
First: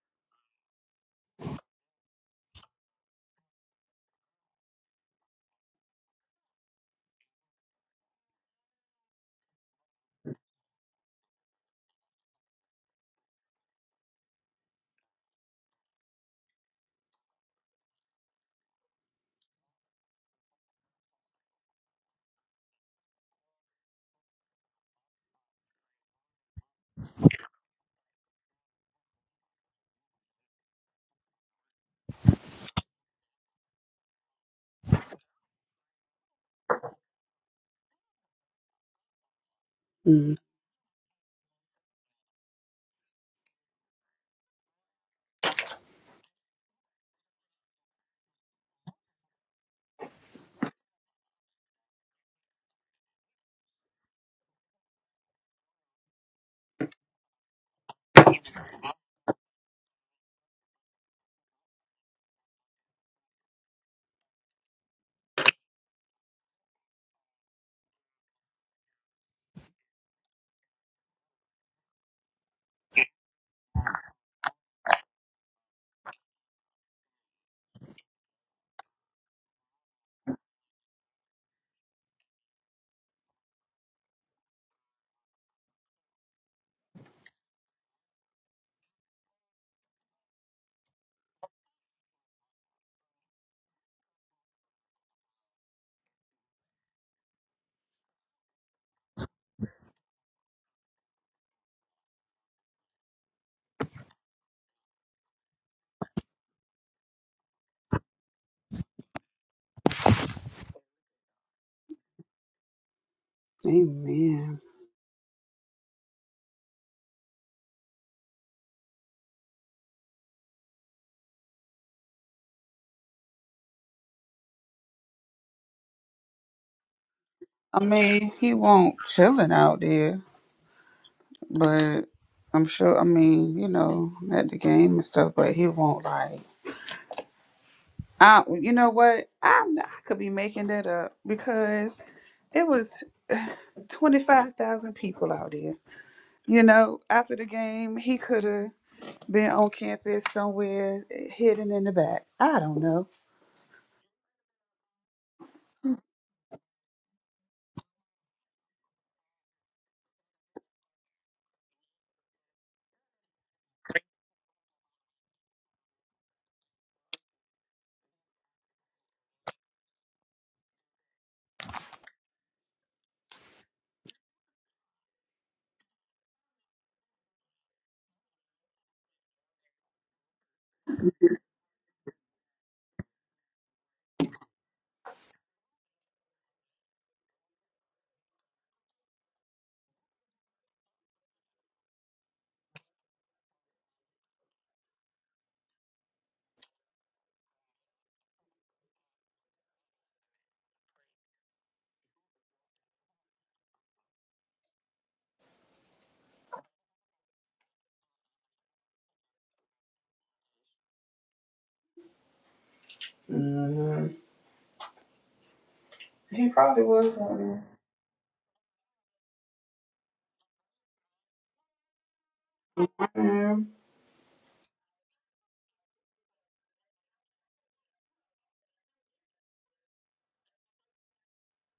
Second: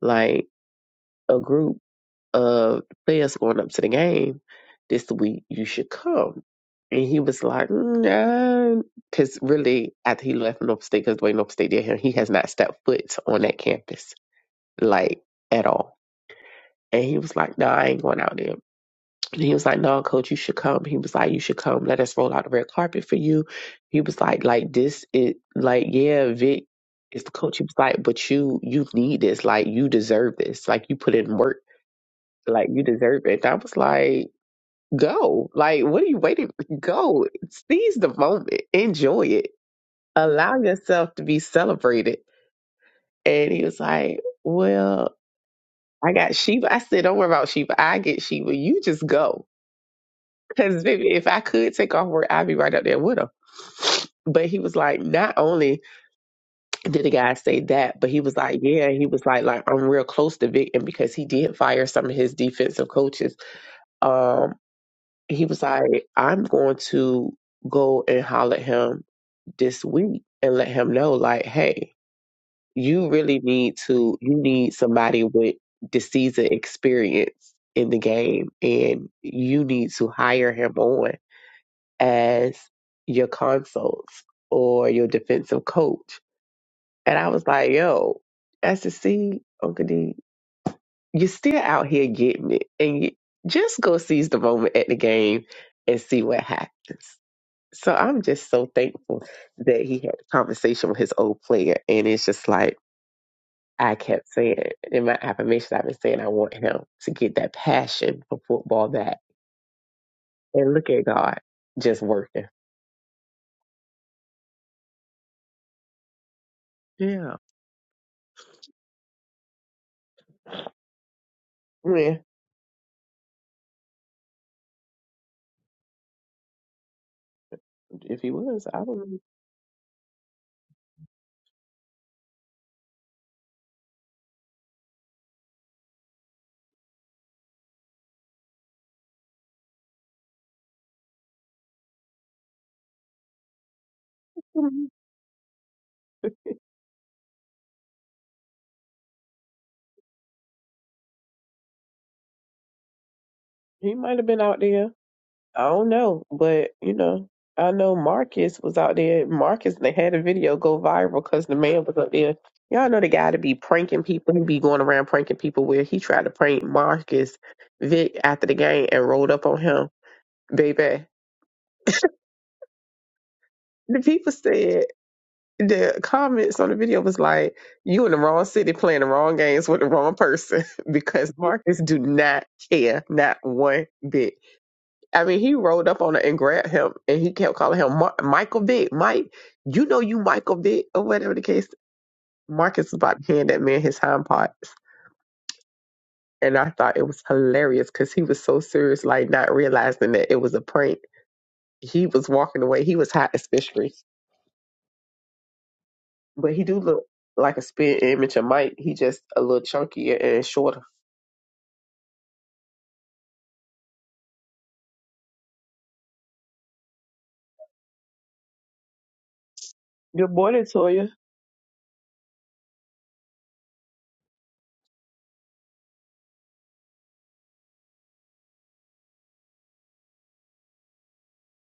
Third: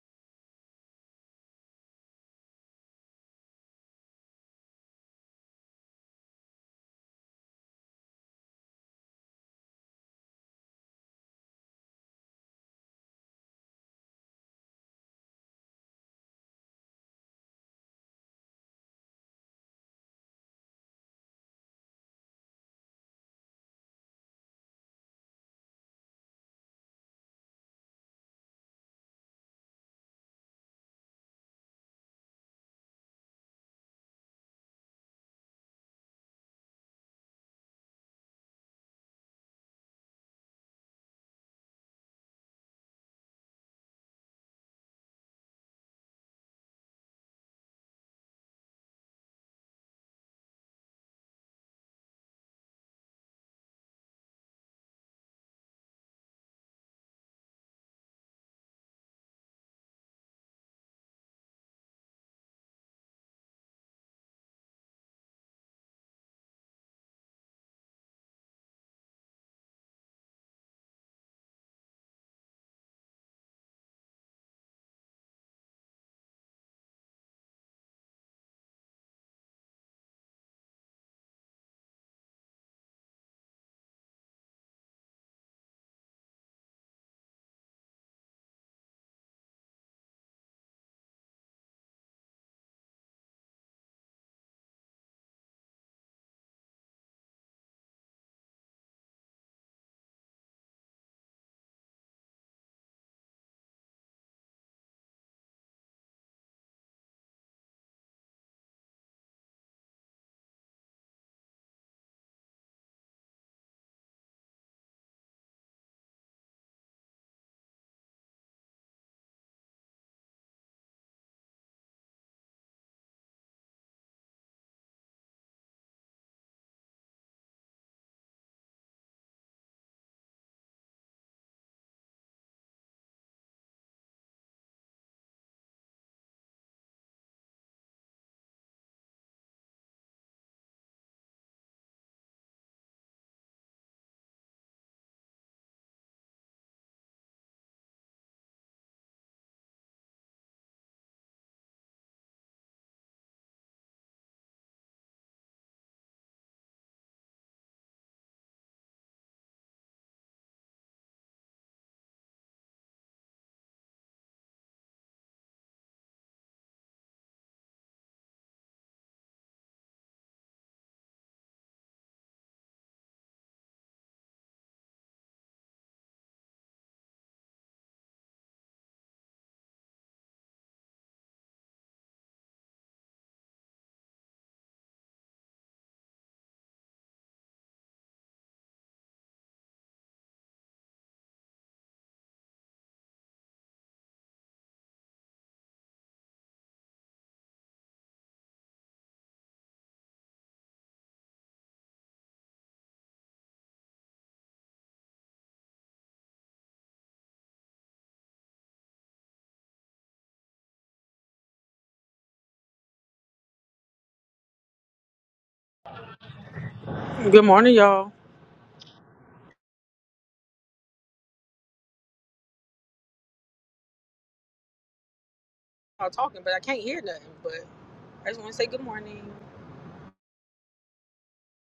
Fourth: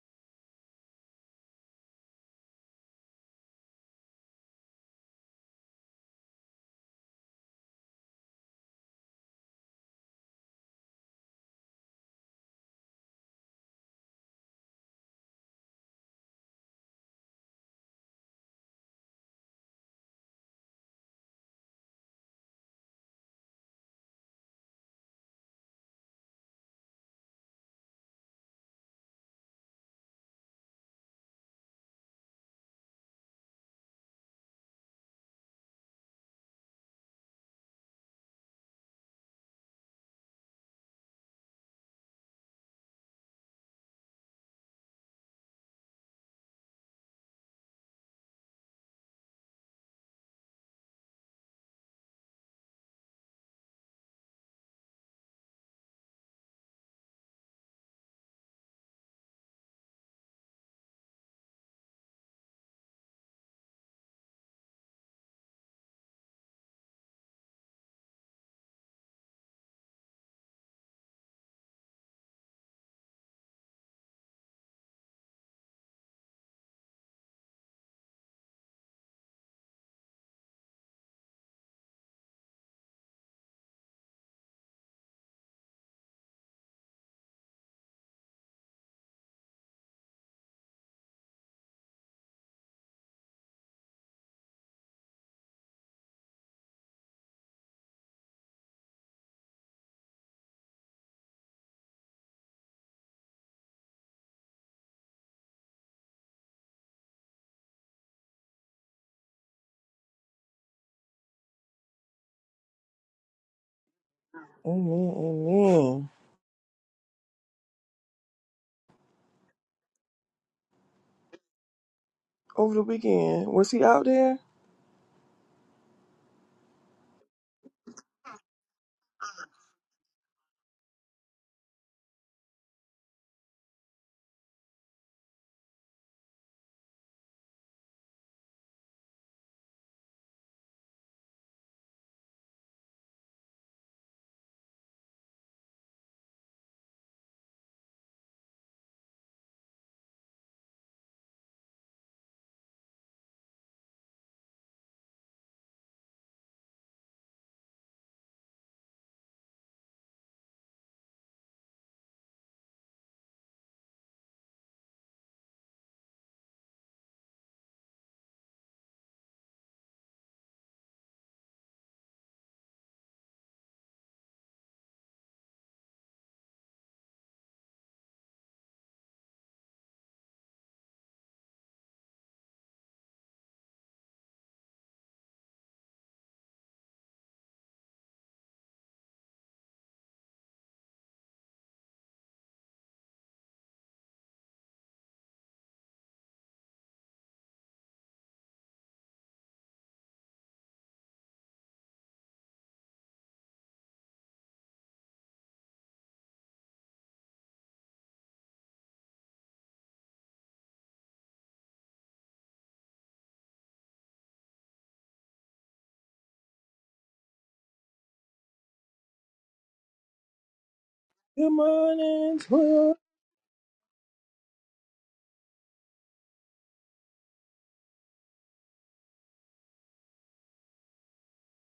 S1: like a group of players going up to the game this week. You should come. And he was like, nah, because really, after he left North State, because the way North State did him, he has not stepped foot on that campus like at all. And he was like, No, I ain't going out there. And he was like, "No, coach, you should come." He was like, "You should come. Let us roll out the red carpet for you." He was like, "Like this, it like yeah, Vic is the coach." He was like, "But you, you need this. Like you deserve this. Like you put in work. Like you deserve it." And I was like, "Go. Like what are you waiting? Go. Seize the moment. Enjoy it.
S2: Mm,
S1: Allow yourself to be celebrated." And he was like, "Well." I got Sheba. I said, don't worry about Sheba. I get Sheba. You just go. Because baby, if I could take off work, I'd be right up there with him. But he was like, not only did the guy say that, but he was like, yeah, he was like, like I'm real close to Vic, and because he did fire some of his defensive coaches, um, he was like, I'm going to go and holler at him this week and let him know, like, hey, you really need to, you need somebody with the season experience in the game, and you need to hire him on as your consults or your defensive coach. And I was like, yo, SSC, Uncle D, you're still out here getting it. And you just go seize the moment at the game and see what happens. So I'm just so thankful that he had a conversation with his old player. And it's just like, I kept saying in my affirmation, I've been saying I want him to get that passion for football back. And look at God just working.
S2: amen.
S3: Amen. Amen.
S1: Yeah. Yeah.
S3: Over the weekend, was he out there?
S2: I
S1: If he
S2: mean, he
S1: was, I
S2: won't
S1: don't
S2: chilling out there, but I'm sure. I mean, you know, at the game and stuff, but he won't like. I, you know what? I'm I could be making that up because it was twenty five
S1: Mhm.
S2: thousand people out there. You know, after the game, he could have. Been on campus somewhere, hidden in the back. I don't know.
S1: He might have been out there. I don't know, but you know, I know Marcus was out there. Marcus, they had a video go viral because the man was up there. Y'all know the guy to be pranking people. He be going around pranking people where he tried to prank Marcus Vic after the game and rolled up on him. Baby, the people said the comments on the video was like, "You in the wrong city playing the wrong games with the wrong person because Marcus do not care not one bit." I mean, he rolled up on her and grabbed him, and he kept calling him Mar- Michael Vick. Mike, you know you Michael Vick, or whatever the case. Marcus was about to hand that man his hind parts, and I thought it was hilarious because he was so serious, like not realizing that it was a prank. He was walking away. He was hot as fish but he do look like a spin image of Mike. He just a little chunkier and shorter.
S2: hmm He probably was on
S4: Good morning,
S2: there.
S4: y'all.
S1: Good morning, Toya.
S3: Good morning. Twin.
S2: Mhm.
S4: I'm talking, but I can't hear nothing. But I just want to say good morning.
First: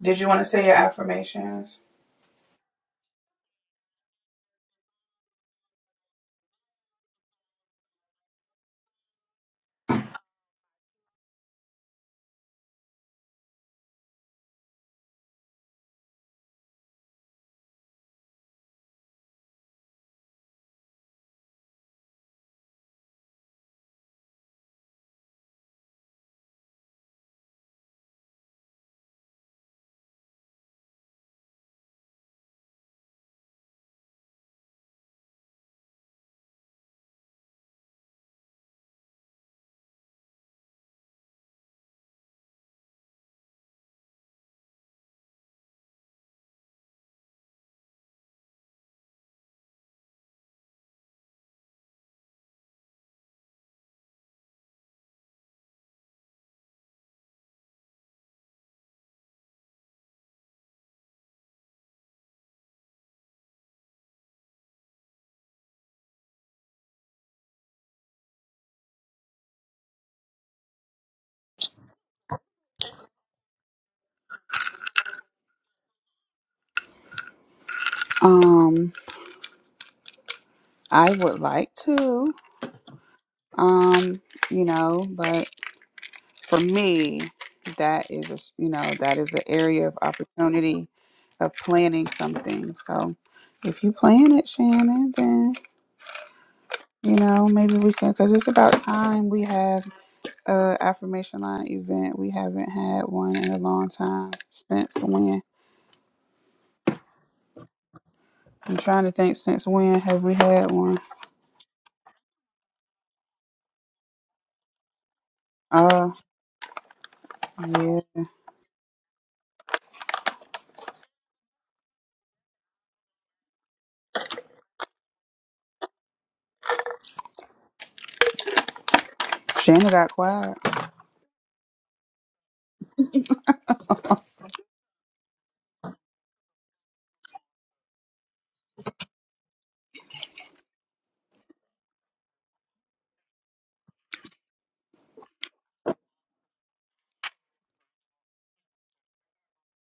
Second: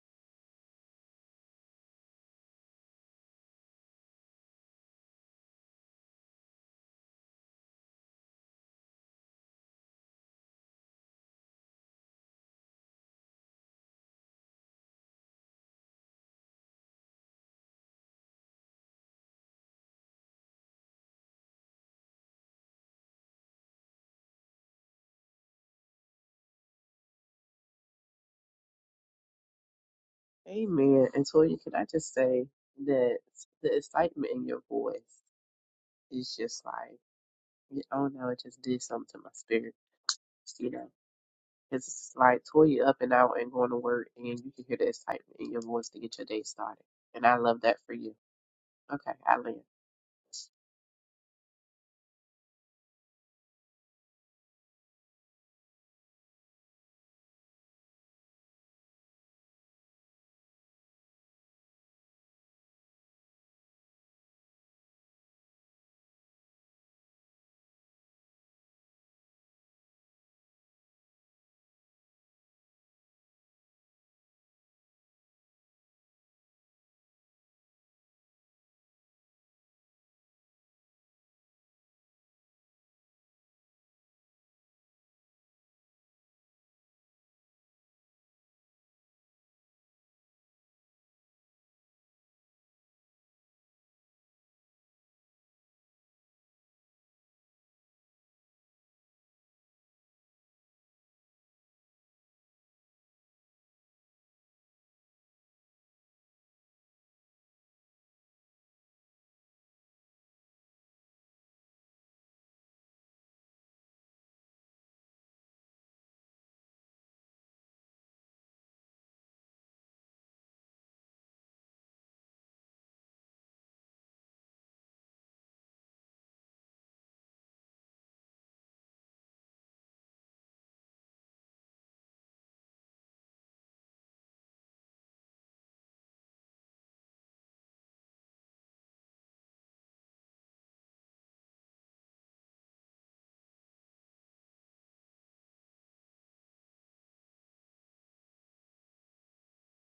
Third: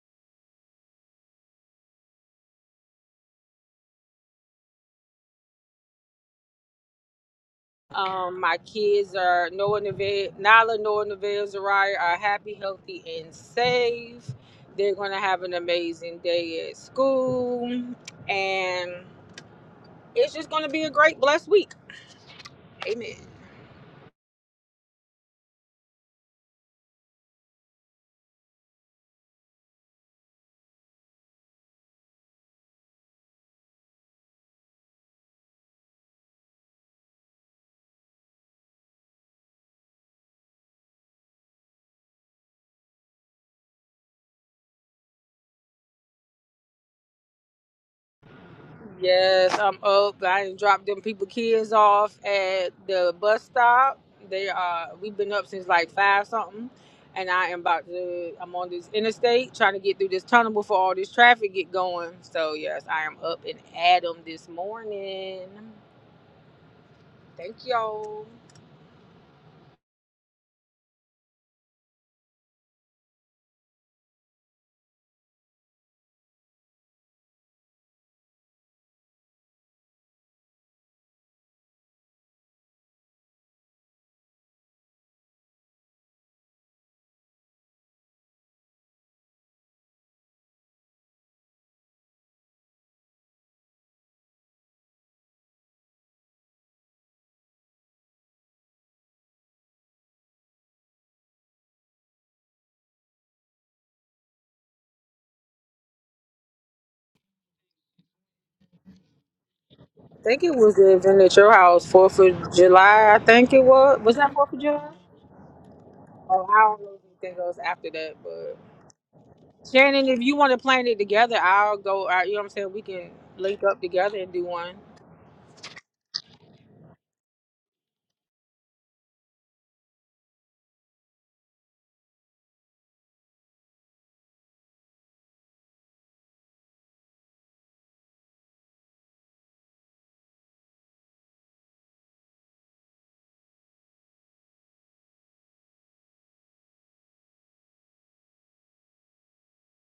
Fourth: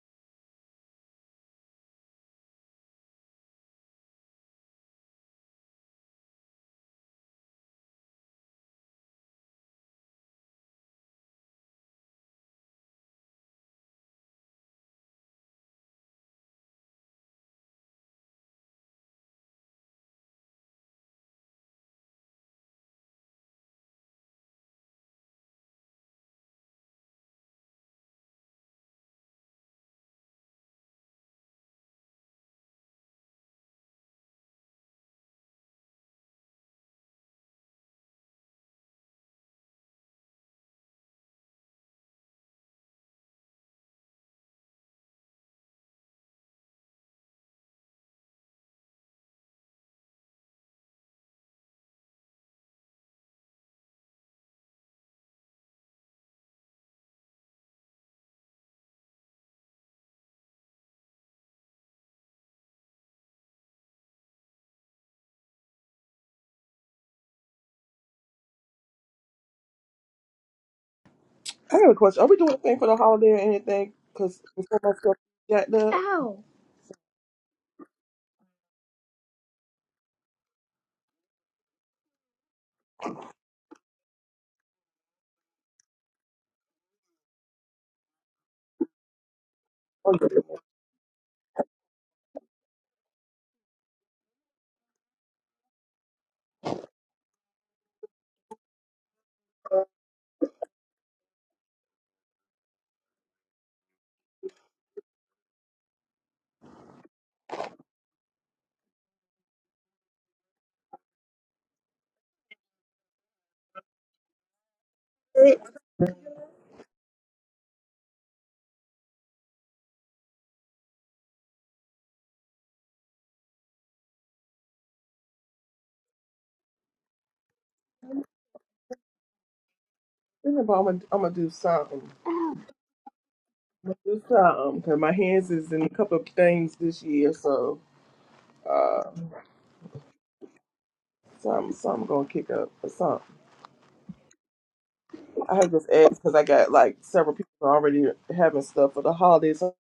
S2: Did you want to say your affirmations?
S4: Um, my kids are Noah Neville, Nala, Noah Neville, Zariah are happy, healthy, and safe. They're gonna have an amazing day at school, and it's just gonna be a great, blessed week. Amen.
S1: Amen. And Toya, can I just say that the excitement in your voice is just like. Yeah, Oh no, it just did something to my spirit. You know, because it's like Toya up and out and going to work, and you can hear the excitement in your voice to get your day started. And I love that for you. Okay, I land.
S4: Yes, I'm up. I done dropped them people kids off at the bus stop. They uh we've been up since like five something. And I am about to I'm on this interstate trying to get through this tunnel before all this traffic get going. So yes, I am up and at 'em this morning. Thank y'all.
S3: I have a question. Are we doing anything for the holiday or anything? Cause Jack, the, Ow.
S2: Um, I would like to, um, you know, but for me, that is a, you know, that is an area of opportunity of planning something. So if you plan it, Shannon, then, you know, maybe we can, because it's about time we have uh affirmation line event. We haven't had one in a long time. Since when? I'm trying to think since when
S4: I
S2: have we
S4: think it
S2: had
S4: was the
S2: one?
S4: event at your house, Fourth of July, I think it was. Was that Fourth of July?
S2: Uh
S4: Oh, I don't know if anything else after
S2: yeah.
S4: that, Shannon, if you want to plan it together, I'll go. Out, you know what I'm saying? We can link up together and do one.
S2: Shannon got quiet.
S3: I'm gonna I'm gonna do something. do something 'cause my hands is in a couple of things this year, so uh, some some gonna kick up or something. I had just asked because I got like several people already having stuff for the holidays. So,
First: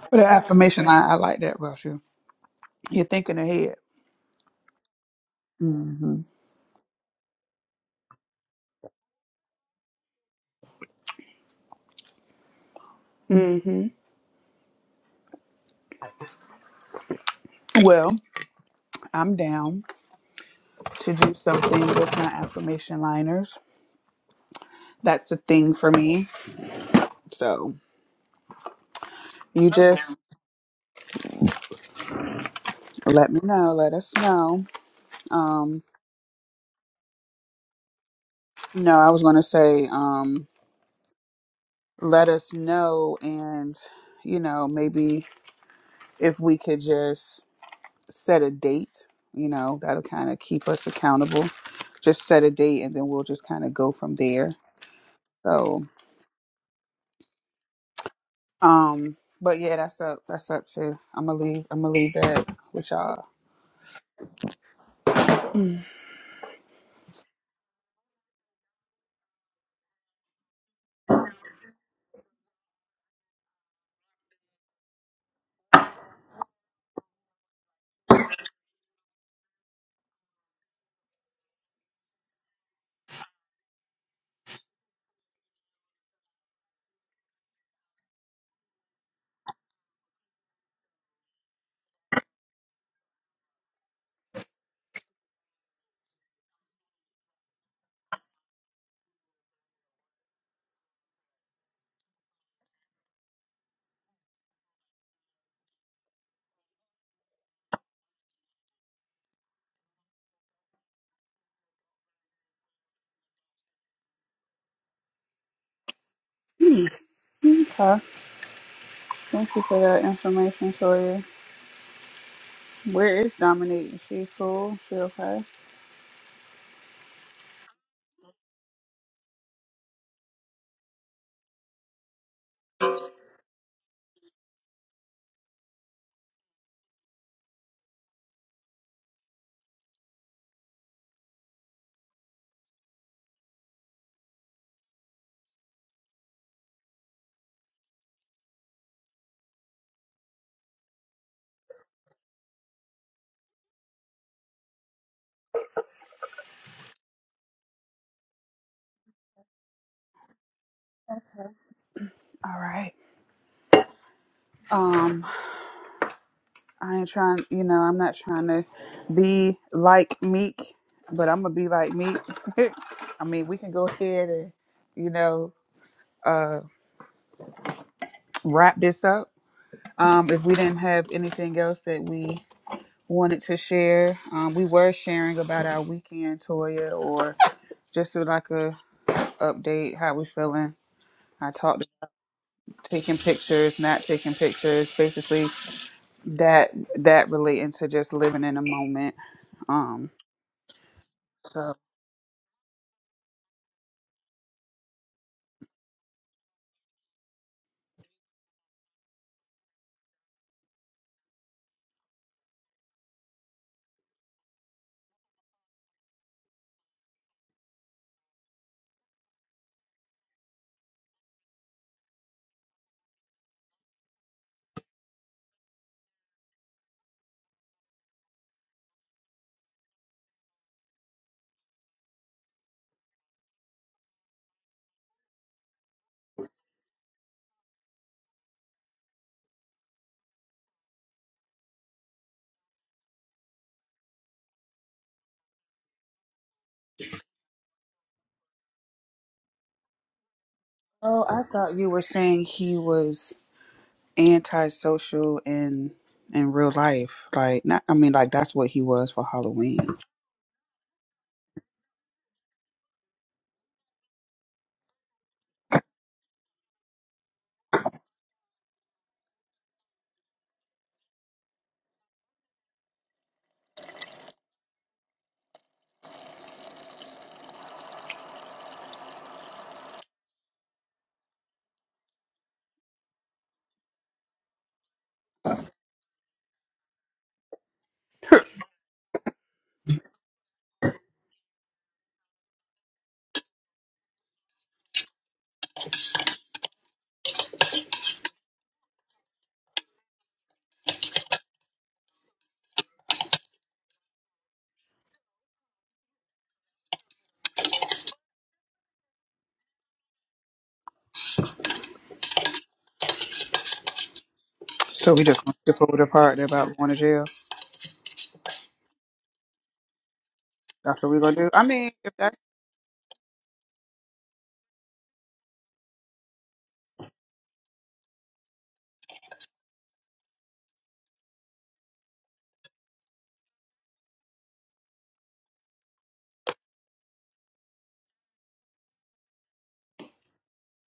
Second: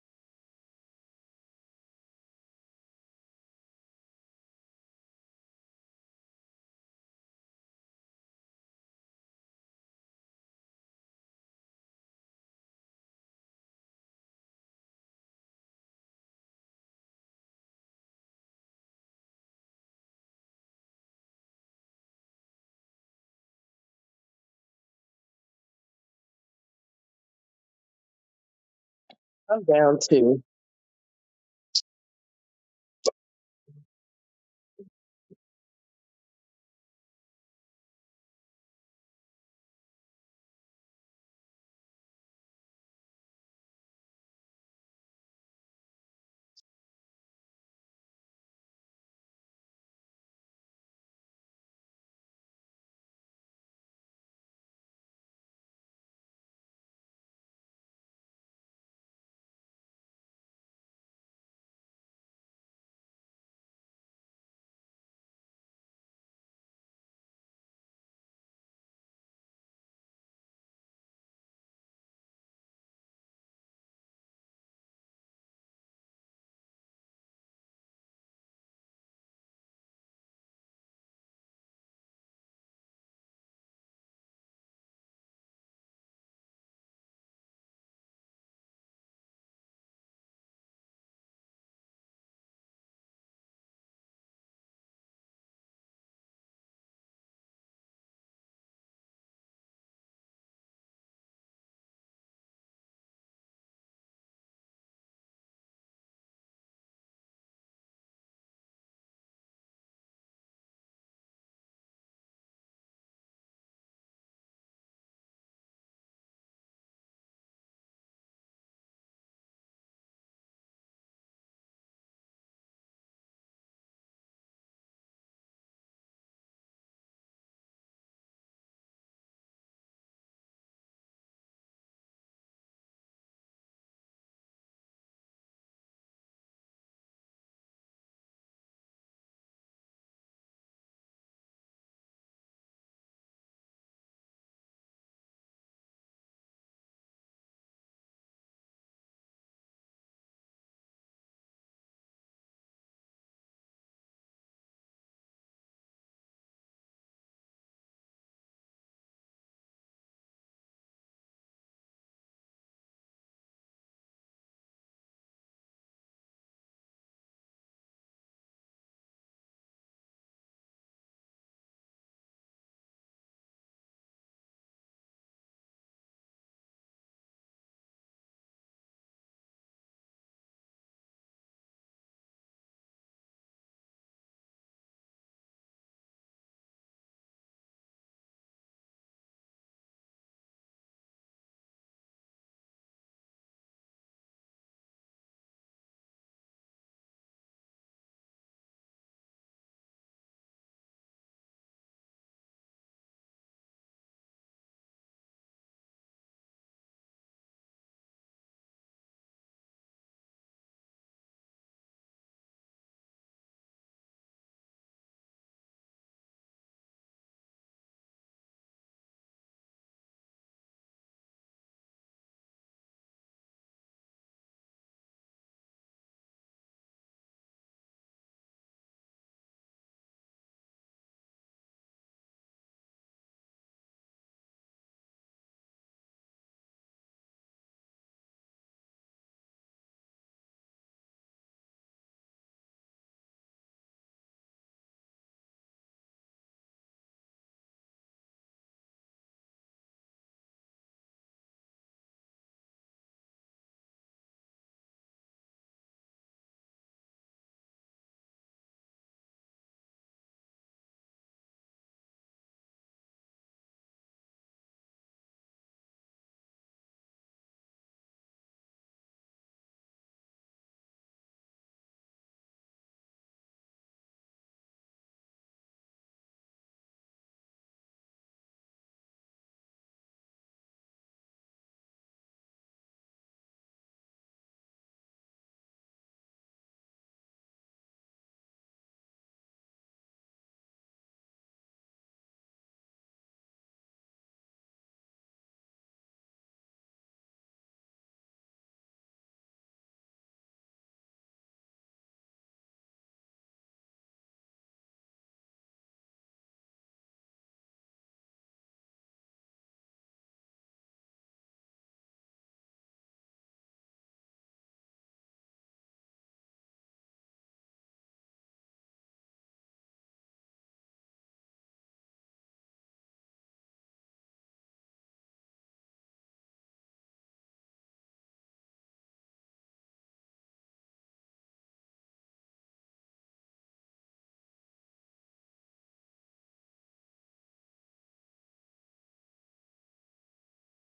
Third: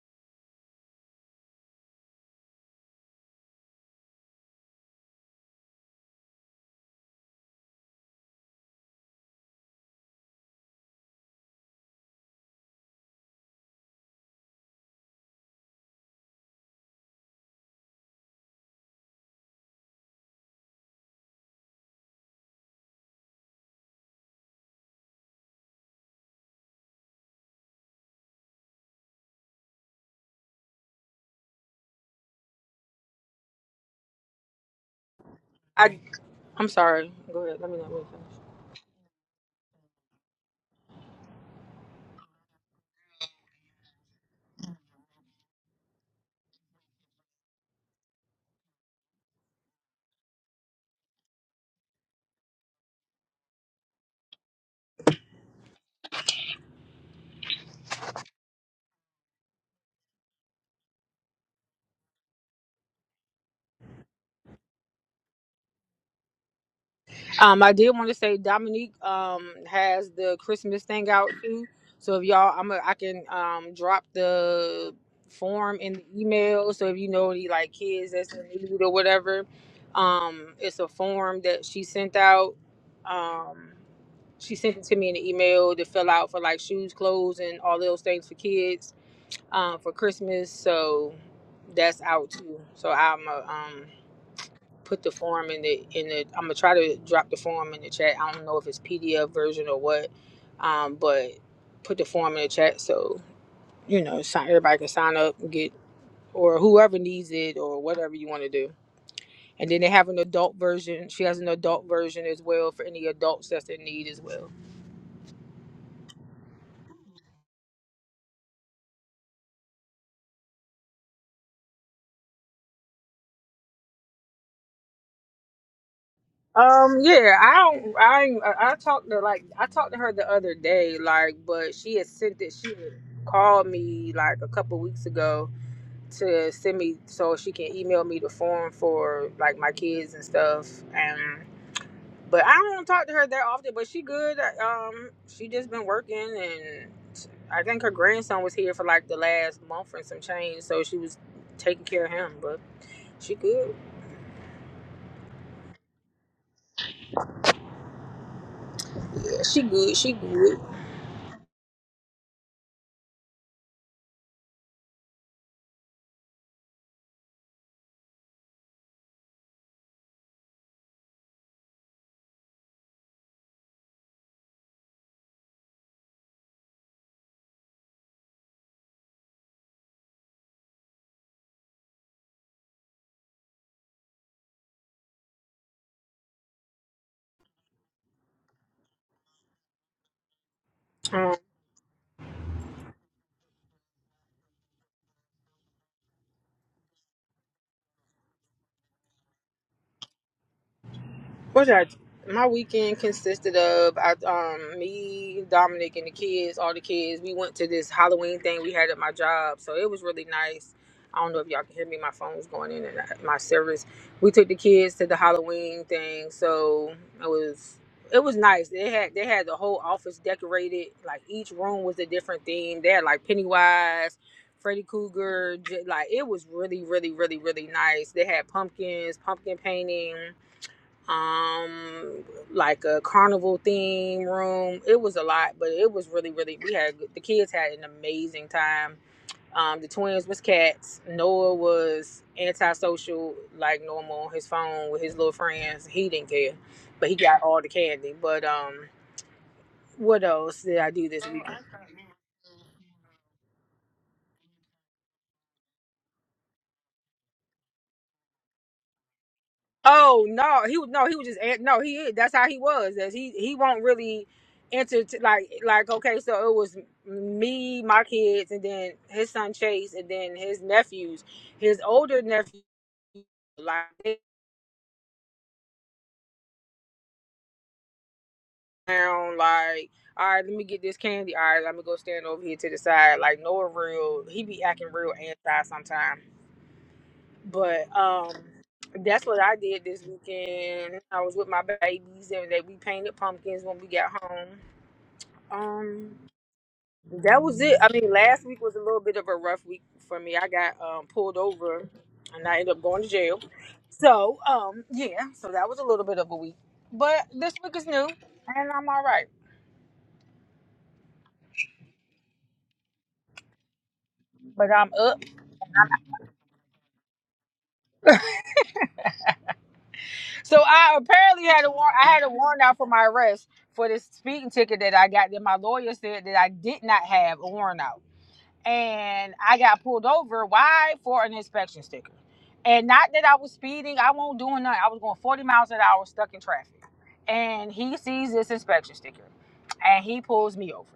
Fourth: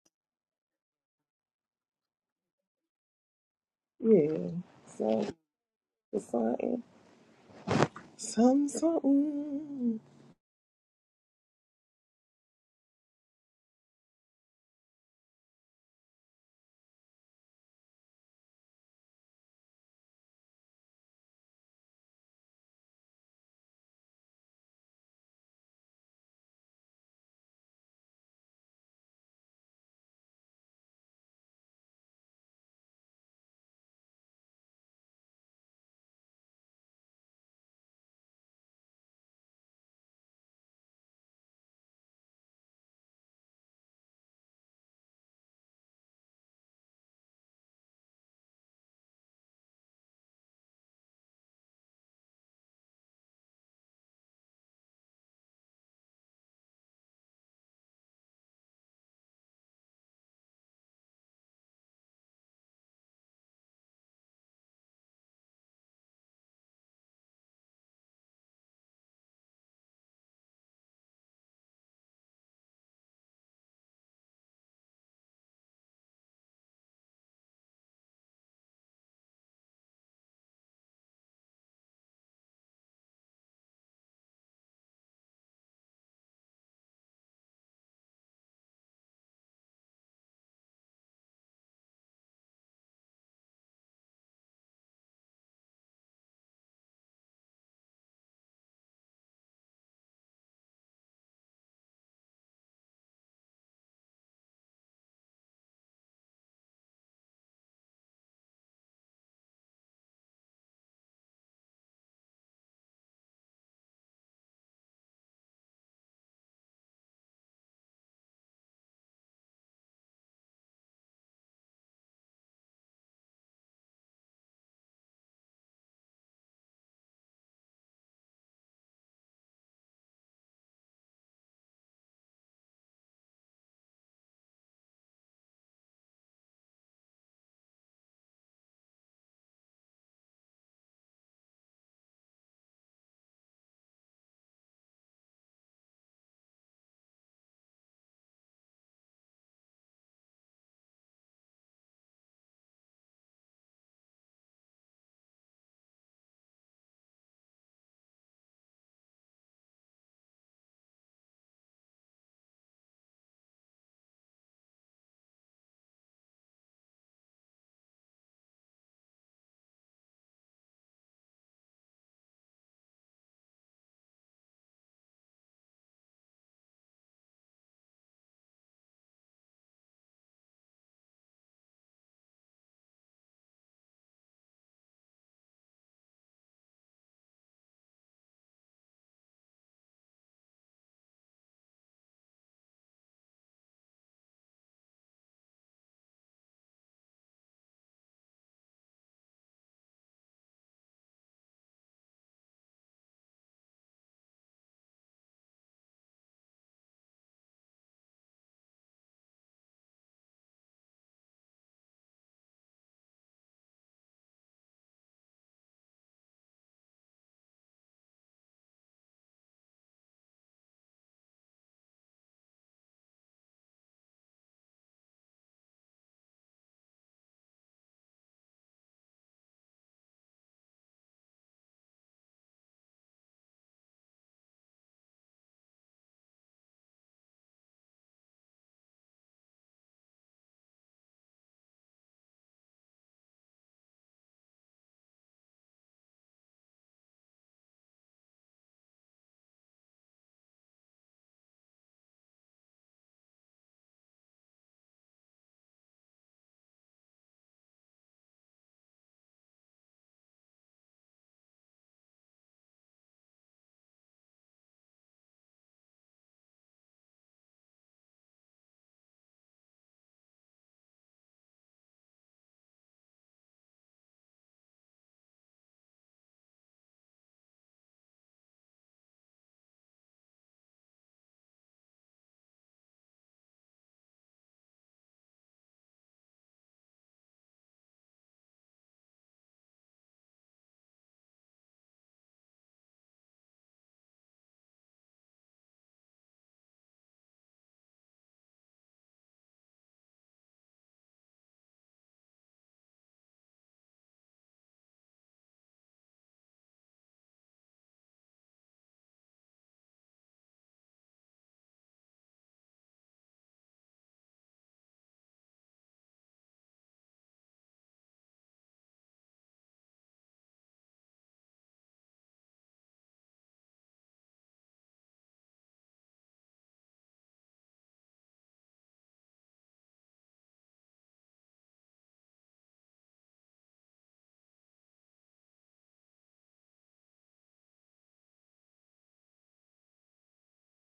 S2: For the affirmation line, I like that about you. You're thinking ahead.
S3: Yeah, so
S2: hmm
S3: it's something, some something.
S2: hmm Well, I'm down to do something with my affirmation liners. That's the thing for me. So
S1: I'm
S2: you
S1: down
S2: just
S1: too.
S2: let me know, let us know. Um
S4: I I'm sorry. Go ahead. Let me not finish.
S2: no, I was gonna say, um, let us know and you know maybe if we could just set a date you know that'll kind of keep us accountable just set a date and then we'll just kind of go from there so um but yeah that's up that's up to i'm gonna leave i'm gonna leave that with y'all
S4: Um, I did want to say Dominique um has the Christmas thing out too. So if y'all, I'm a, I can um drop the form in the email. So if you know any like kids that's in need or whatever, um, it's a form that she sent out. Um, she sent it to me in the email to fill out for like shoes, clothes, and all those things for kids um, for Christmas, so that's out too. So I'm gonna um, put the form in the in the. I'm gonna try to drop the form in the chat. I don't know if it's PDF version or what, um, but put the form in the chat so you know sign, everybody can sign up and get or whoever needs it or whatever you want to do. And then they have an adult version. She has an adult version as well for any adults that's in need as well.
S2: Hmm, okay thank you for that information Toya. where is Dominique? Is she cool she okay
S4: Um, yeah, I don't, I, ain't- I I talked to like, I talked to her the other day, like, but she had sent it. She had called me like a couple weeks ago to send me so she can email me the form for like my kids and stuff. And but I don't talk to her that often. But she good. uh, Um, she just been working, and I think her grandson was here for like the last month and some change, so she was taking care of him. But she good. Yeah, she good. She good.
S2: all right I ain't trying, you know, I'm not trying to be like Meek, but I'm gonna be like Meek. I mean, we can go ahead and, you know, uh, wrap this up. Um, if we didn't have anything else that we wanted to share, um, we were sharing about our weekend, Toya, or just so like a update, how we feeling.
S4: Um,
S2: I talked taking pictures, not taking pictures, basically that that relating to just living in a moment. Um,
S4: What
S2: so
S4: I my weekend consisted of I um me, Dominic and the kids, all the kids. We went to this Halloween thing we had at my job, so it was really nice. I don't know if y'all can hear me. My phone's going in and out- my service. We took the kids to the Halloween thing, so it was it was nice. They had they had the whole office decorated. Like each room was a different theme. They had like Pennywise, Freddy Krueger. j- Like it was really really really really nice. They had pumpkins, pumpkin painting um like a carnival theme room it was a lot but it was really really we had the kids had an amazing time um the twins was cats noah was antisocial like normal on his phone with his little friends he didn't care but he got all the candy but um what else did i do
S2: Oh,
S4: this
S2: I
S4: weekend?
S2: thought you were saying he was antisocial in in real life. Like, not, I mean, like that's what he was for Halloween.
S4: Oh no, he was no, he was just an- no, he is. That's how he was. That he he won't really enter to, like like okay, so it was me, my kids, and then his son Chase, and then his nephews, his older nephew, like they down like all right, let me get this candy. All right, let me go stand over here to the side. Like Noah, real he be acting real anti sometimes, but um. That's what I did this weekend. I was with my babies and they we painted pumpkins when we got home Um, that was it. I mean, last week was a little bit of a rough week for me. I got um, pulled over, and I ended up going to jail. So, um, yeah, so that was a little bit of a week. But this week is new, and I'm all right. But I'm
S2: So
S4: up.
S2: we just gonna skip over the part about going to jail.
S4: So I
S2: That's what we're gonna
S4: apparently
S2: do. I
S4: had a
S2: mean,
S4: warrant. I
S2: if
S4: had a
S2: that's
S4: warrant out for my arrest for this speeding ticket that I got. That my lawyer said that I did not have a warrant out. and I got pulled over. Why? For an inspection sticker. And not that I was speeding, I was not doing nothing. I was going 40 miles an hour stuck in traffic. And he sees this inspection sticker and he pulls me over.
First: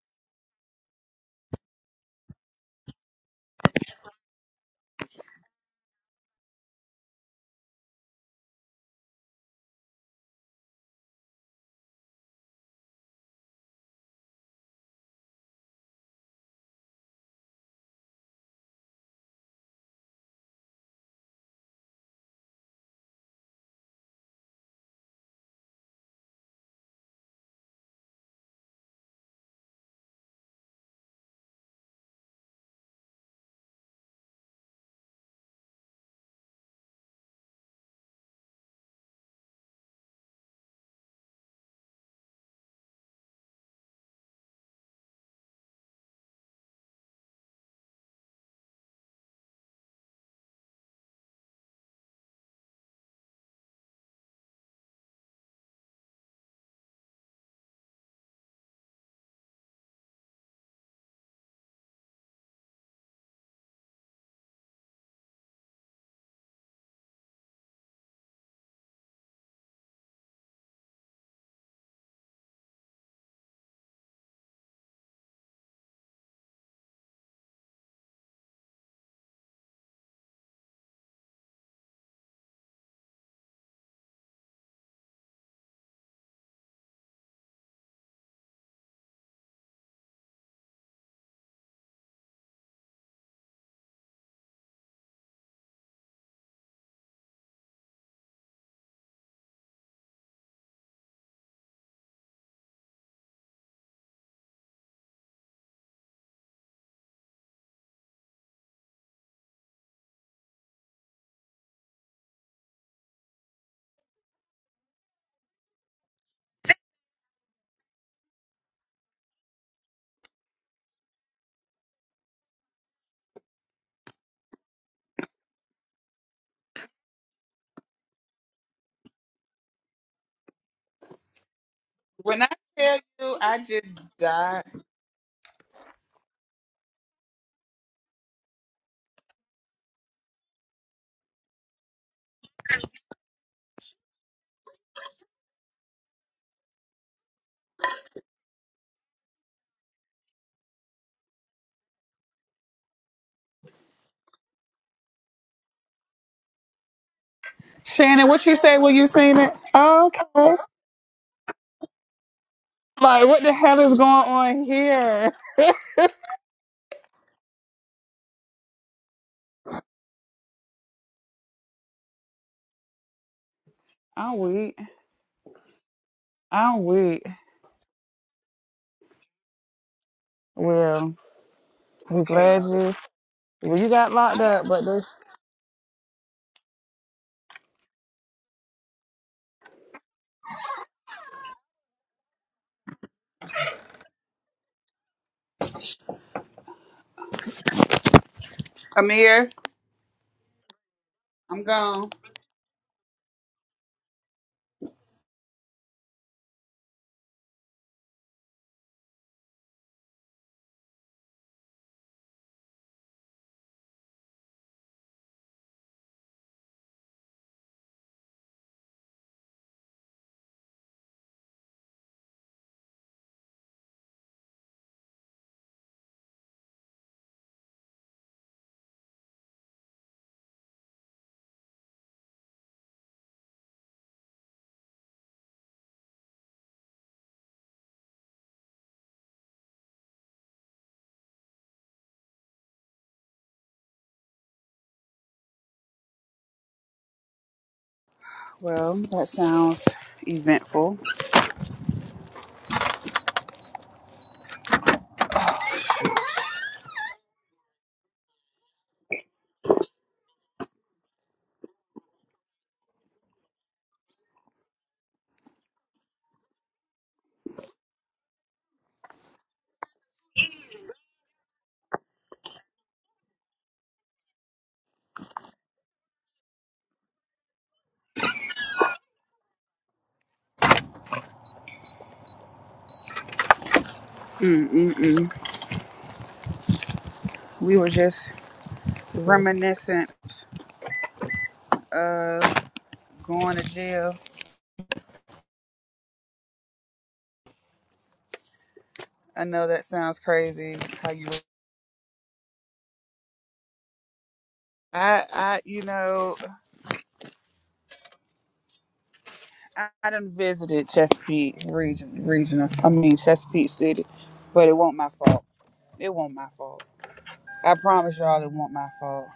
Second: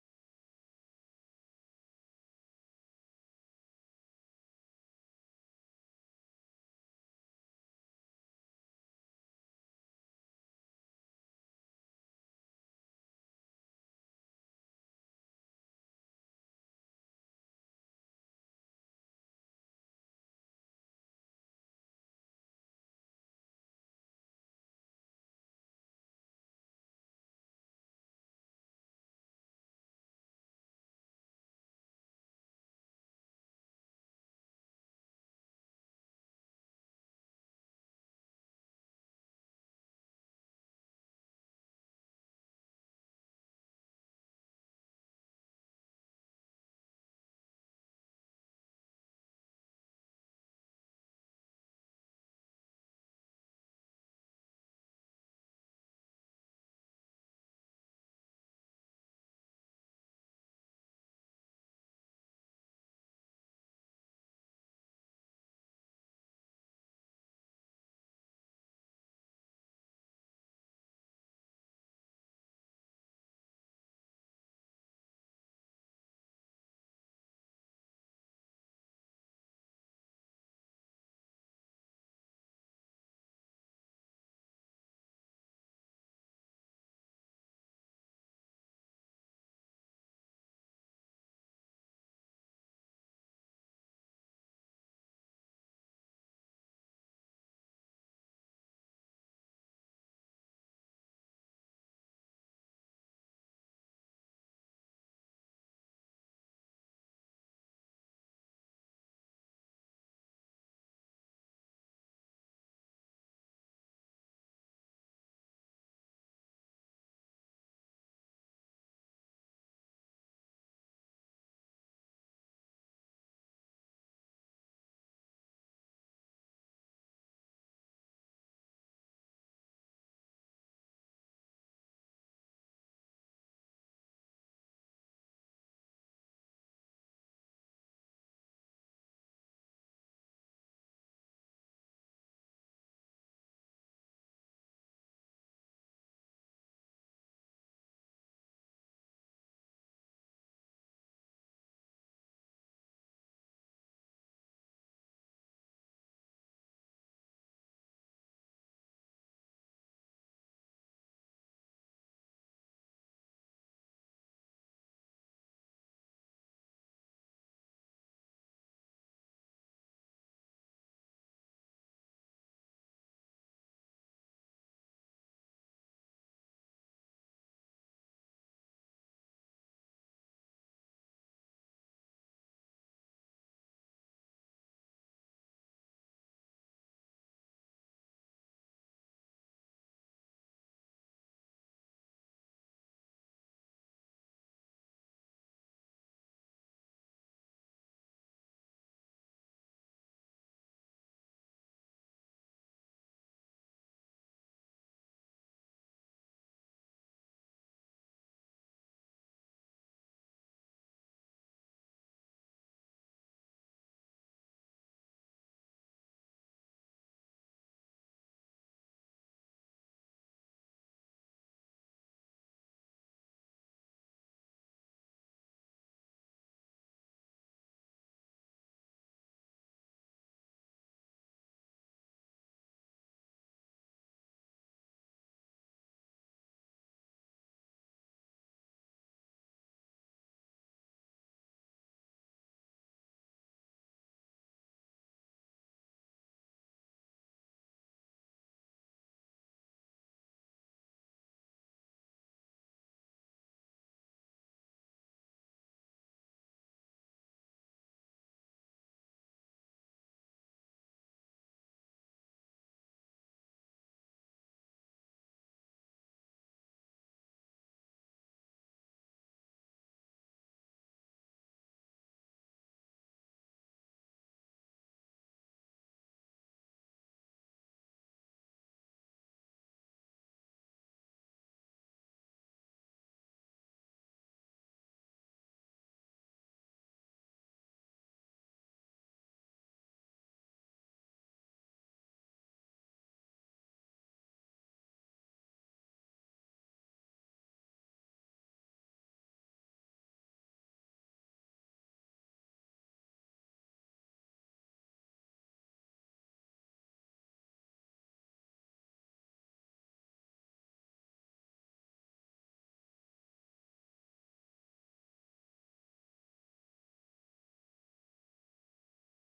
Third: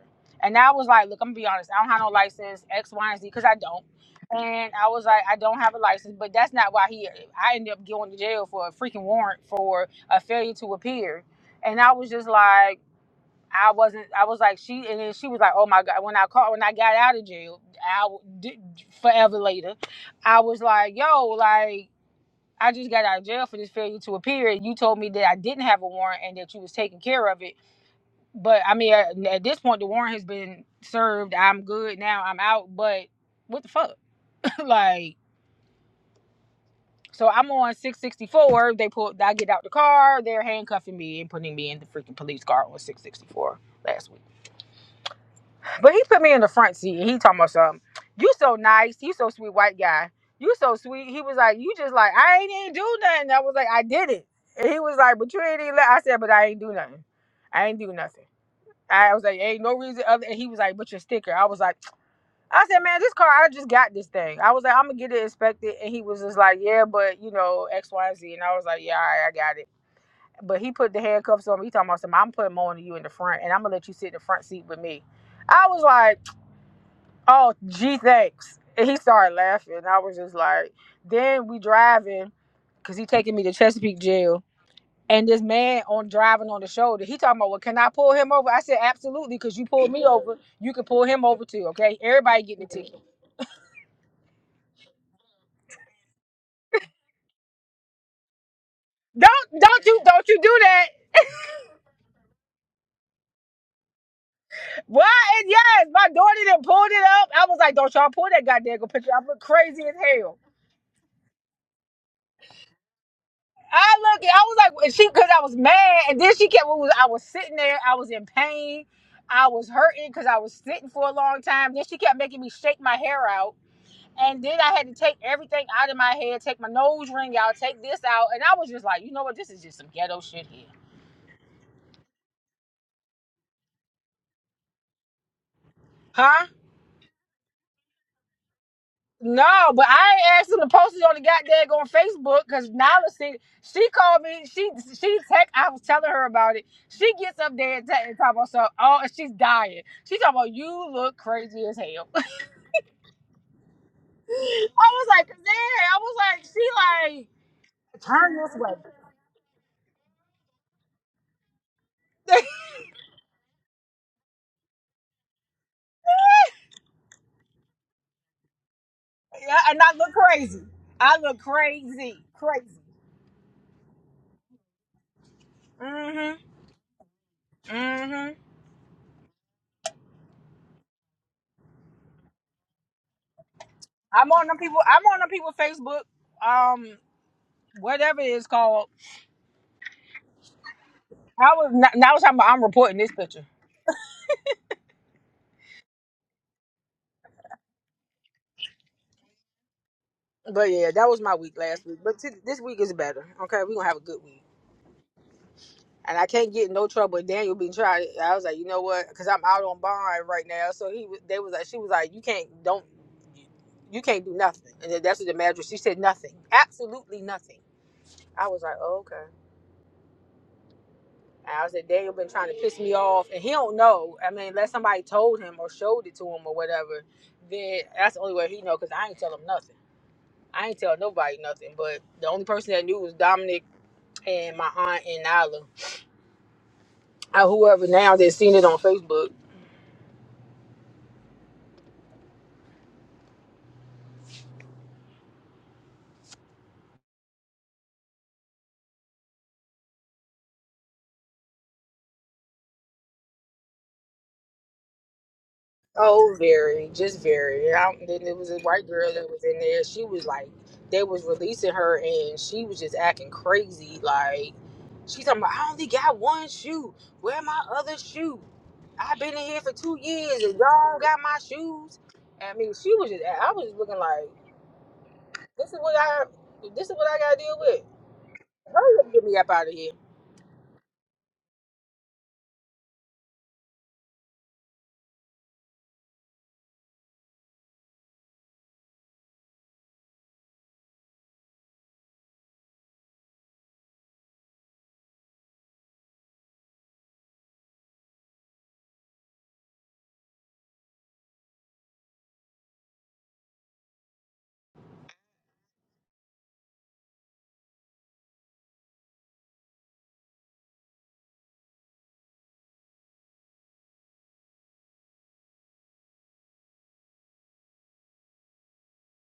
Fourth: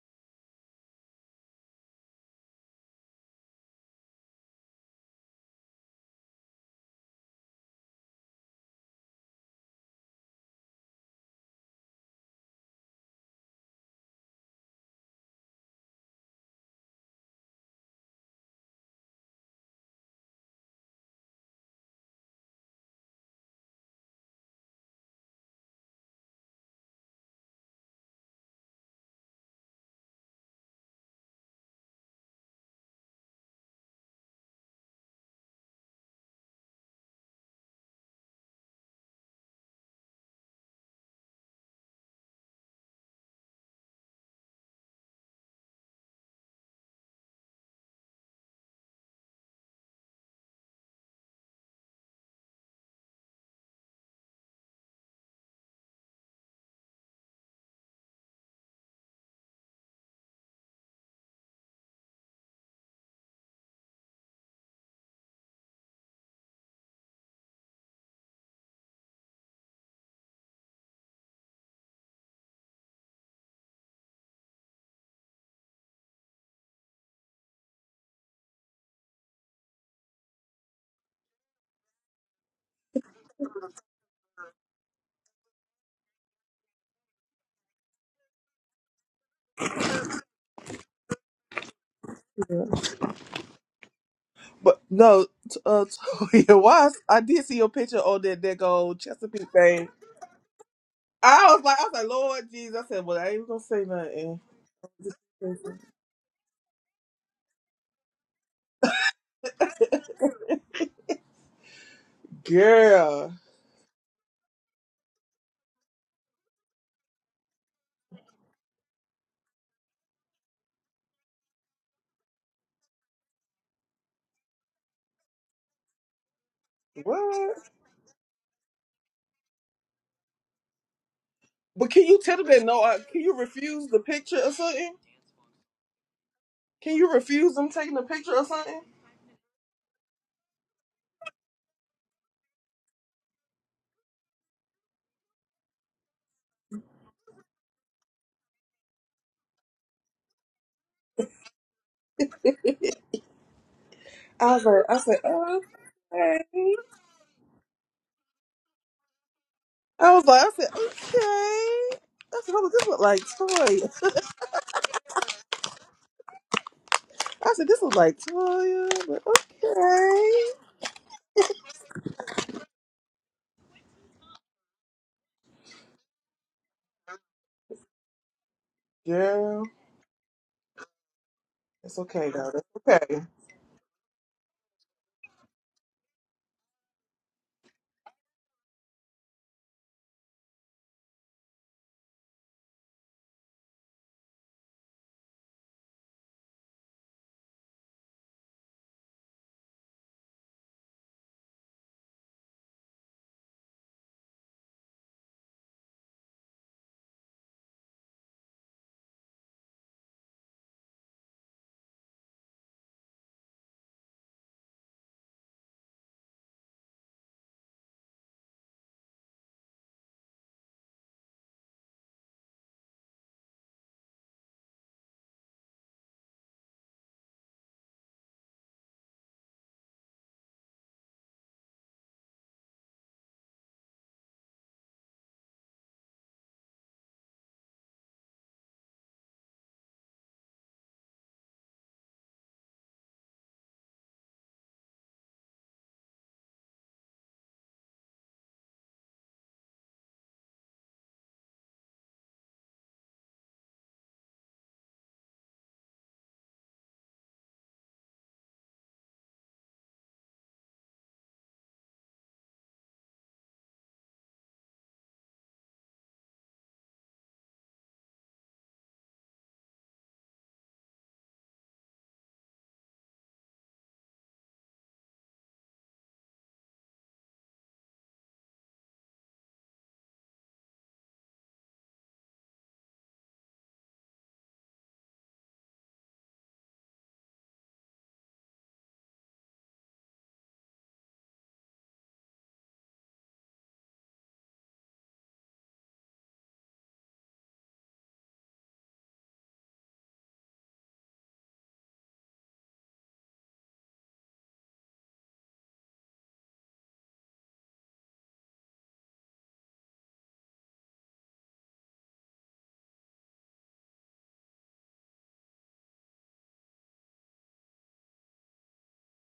S4: And I was like, look, I'm gonna be honest, I don't have no license, X, Y, and Z, because I don't. And I was like, I don't have a license, but that's not why he I ended up going to jail for a freaking warrant for a failure to appear. And I was just like, I wasn't. I was like she, and then she was like, "Oh my god!" When I called, when I got out of jail, I w- forever later, I was like, "Yo, like I just got out of jail for this failure to appear, and you told me that I didn't have a warrant and that you was taking care of it." But I mean, at, at this point, the warrant has been served. I'm good now. I'm out. But what the fuck? like, so I'm on 664. They pull. I get out the car. They're handcuffing me and putting me in the freaking police car on 664. last week. But he put me in the front seat. and He talking about something. You so nice. You so sweet, white guy. You so sweet. He was like, you just like I ain't even do nothing. I was like, I did it. And he was like, but you ain't even. Let. I said, but I ain't do nothing. I ain't do nothing. I was like, ain't no reason other. And he was like, but your sticker. I was like, I said, man, this car. I just got this thing. I was like, I'm gonna get it inspected. And he was just like, yeah, but you know X, Y, and Z. And I was like, yeah, all right, I got it. But he put the handcuffs on me. He talking about something. I'm putting more on you in the front, and I'm gonna let you sit in the front seat with me. I was like. Oh, gee, thanks. And he started laughing. I was just like, then we driving because he taking me to Chesapeake jail. And this man on driving on the shoulder, he talking about, well, can I pull him over? I said, absolutely, because you pulled me over, you can pull him over too. Okay, everybody getting a ticket.
S3: But no, t- uh, Toya, why? I did see your picture on that that old
S4: Don't,
S3: Chesapeake
S4: don't
S3: thing.
S4: you, don't you do that?
S3: I was like, I was like, Lord Jesus. I said, well, I ain't gonna say nothing.
S4: What? And yes, my daughter then pulled it up. I was like, don't y'all pull that goddamn picture. I look crazy as hell.
S3: Girl,
S4: I look at, I was like and she because I was mad and then she kept it was- I was sitting there, I was in pain, I was hurting because I was sitting for a long time. Then she kept making me shake my hair out. And then I had to take everything out of my head, take my nose ring
S3: what?
S4: out, take this out. And I was just like, you know what, this is just some ghetto shit here.
S3: But can you tell
S2: when
S3: them
S2: I
S3: that no? I,
S2: tell
S3: can you
S2: you, I
S3: refuse
S2: just
S3: the picture or
S2: died.
S3: something?
S4: Huh?
S3: Can you refuse them taking the picture or something?
S4: No, but I ain't asked him to post it on the goddamn on Facebook because Nala see she called me. She she text. I was telling her about it. She gets up there and, te- and talk about stuff. Oh, and she's dying. She talking about you look crazy as hell.
S3: I was
S4: I
S3: like, I
S4: was
S3: said,
S4: like, damn. I was like,
S3: okay.
S4: she like
S2: Shannon,
S4: turn
S2: what you
S4: this
S2: say
S4: way.
S2: when you seen it?
S3: I was like, I
S2: Okay.
S3: said, okay. I said, hold oh, this look like
S2: Like, what the hell is
S3: Toya.
S2: going on here?
S3: I said, this look like Toya, but
S4: Yeah, and I look
S3: okay.
S4: crazy. I look crazy, crazy.
S2: I'm weak.
S4: Mhm,
S2: I'm weak.
S4: mhm.
S3: Girl,
S2: Well,
S3: it's
S2: I'm
S3: okay though.
S2: glad you.
S3: That's okay.
S2: Well, you got
S4: I'm
S2: locked
S4: on them
S2: up,
S4: people.
S2: but
S4: I'm
S2: this.
S4: on them people Facebook. Um, whatever it's called I was not, now I was talking about I'm reporting this picture.
S2: Amir,
S4: But yeah, that was my week
S2: I'm
S4: last week.
S2: gone.
S4: But t- this week is better. Okay, we're gonna have a good week. And I can't get in no trouble. with Daniel being tried. I was like, you know what? Because I'm out on bond right now. So he, was- they was like, she was like, you can't, don't, you can't do nothing. And then that's what the magistrate. She said nothing, absolutely nothing. I was like, oh, okay. And I was like, Daniel been trying to piss me off, and he don't know. I mean, unless somebody told him or showed it to him or whatever, then that's the only way he know. Because I ain't tell him nothing. I ain't tell nobody nothing, but the only person that knew was Dominic and my aunt and Nyla. Uh, whoever now that seen it on Facebook.
S2: Well, that sounds eventful.
S4: Oh, very, just very. I, then there was a white girl that was in there. She was like, they was releasing her, and she was just acting crazy. Like, she's talking about, I only got one shoe. Where my other shoe? I've been in here for two years, and y'all got my shoes. I mean, she was just. I was looking like, this is what I, this is what I gotta deal with. Hurry up, and get me up out of here.
S2: Mm-mm-mm. We were just reminiscent of going to jail. I know that sounds crazy. How you? I, I, you know, I, I done visited Chesapeake region, regional. I mean Chesapeake City, but it won't my fault. It won't my fault. I promise y'all, it won't my fault.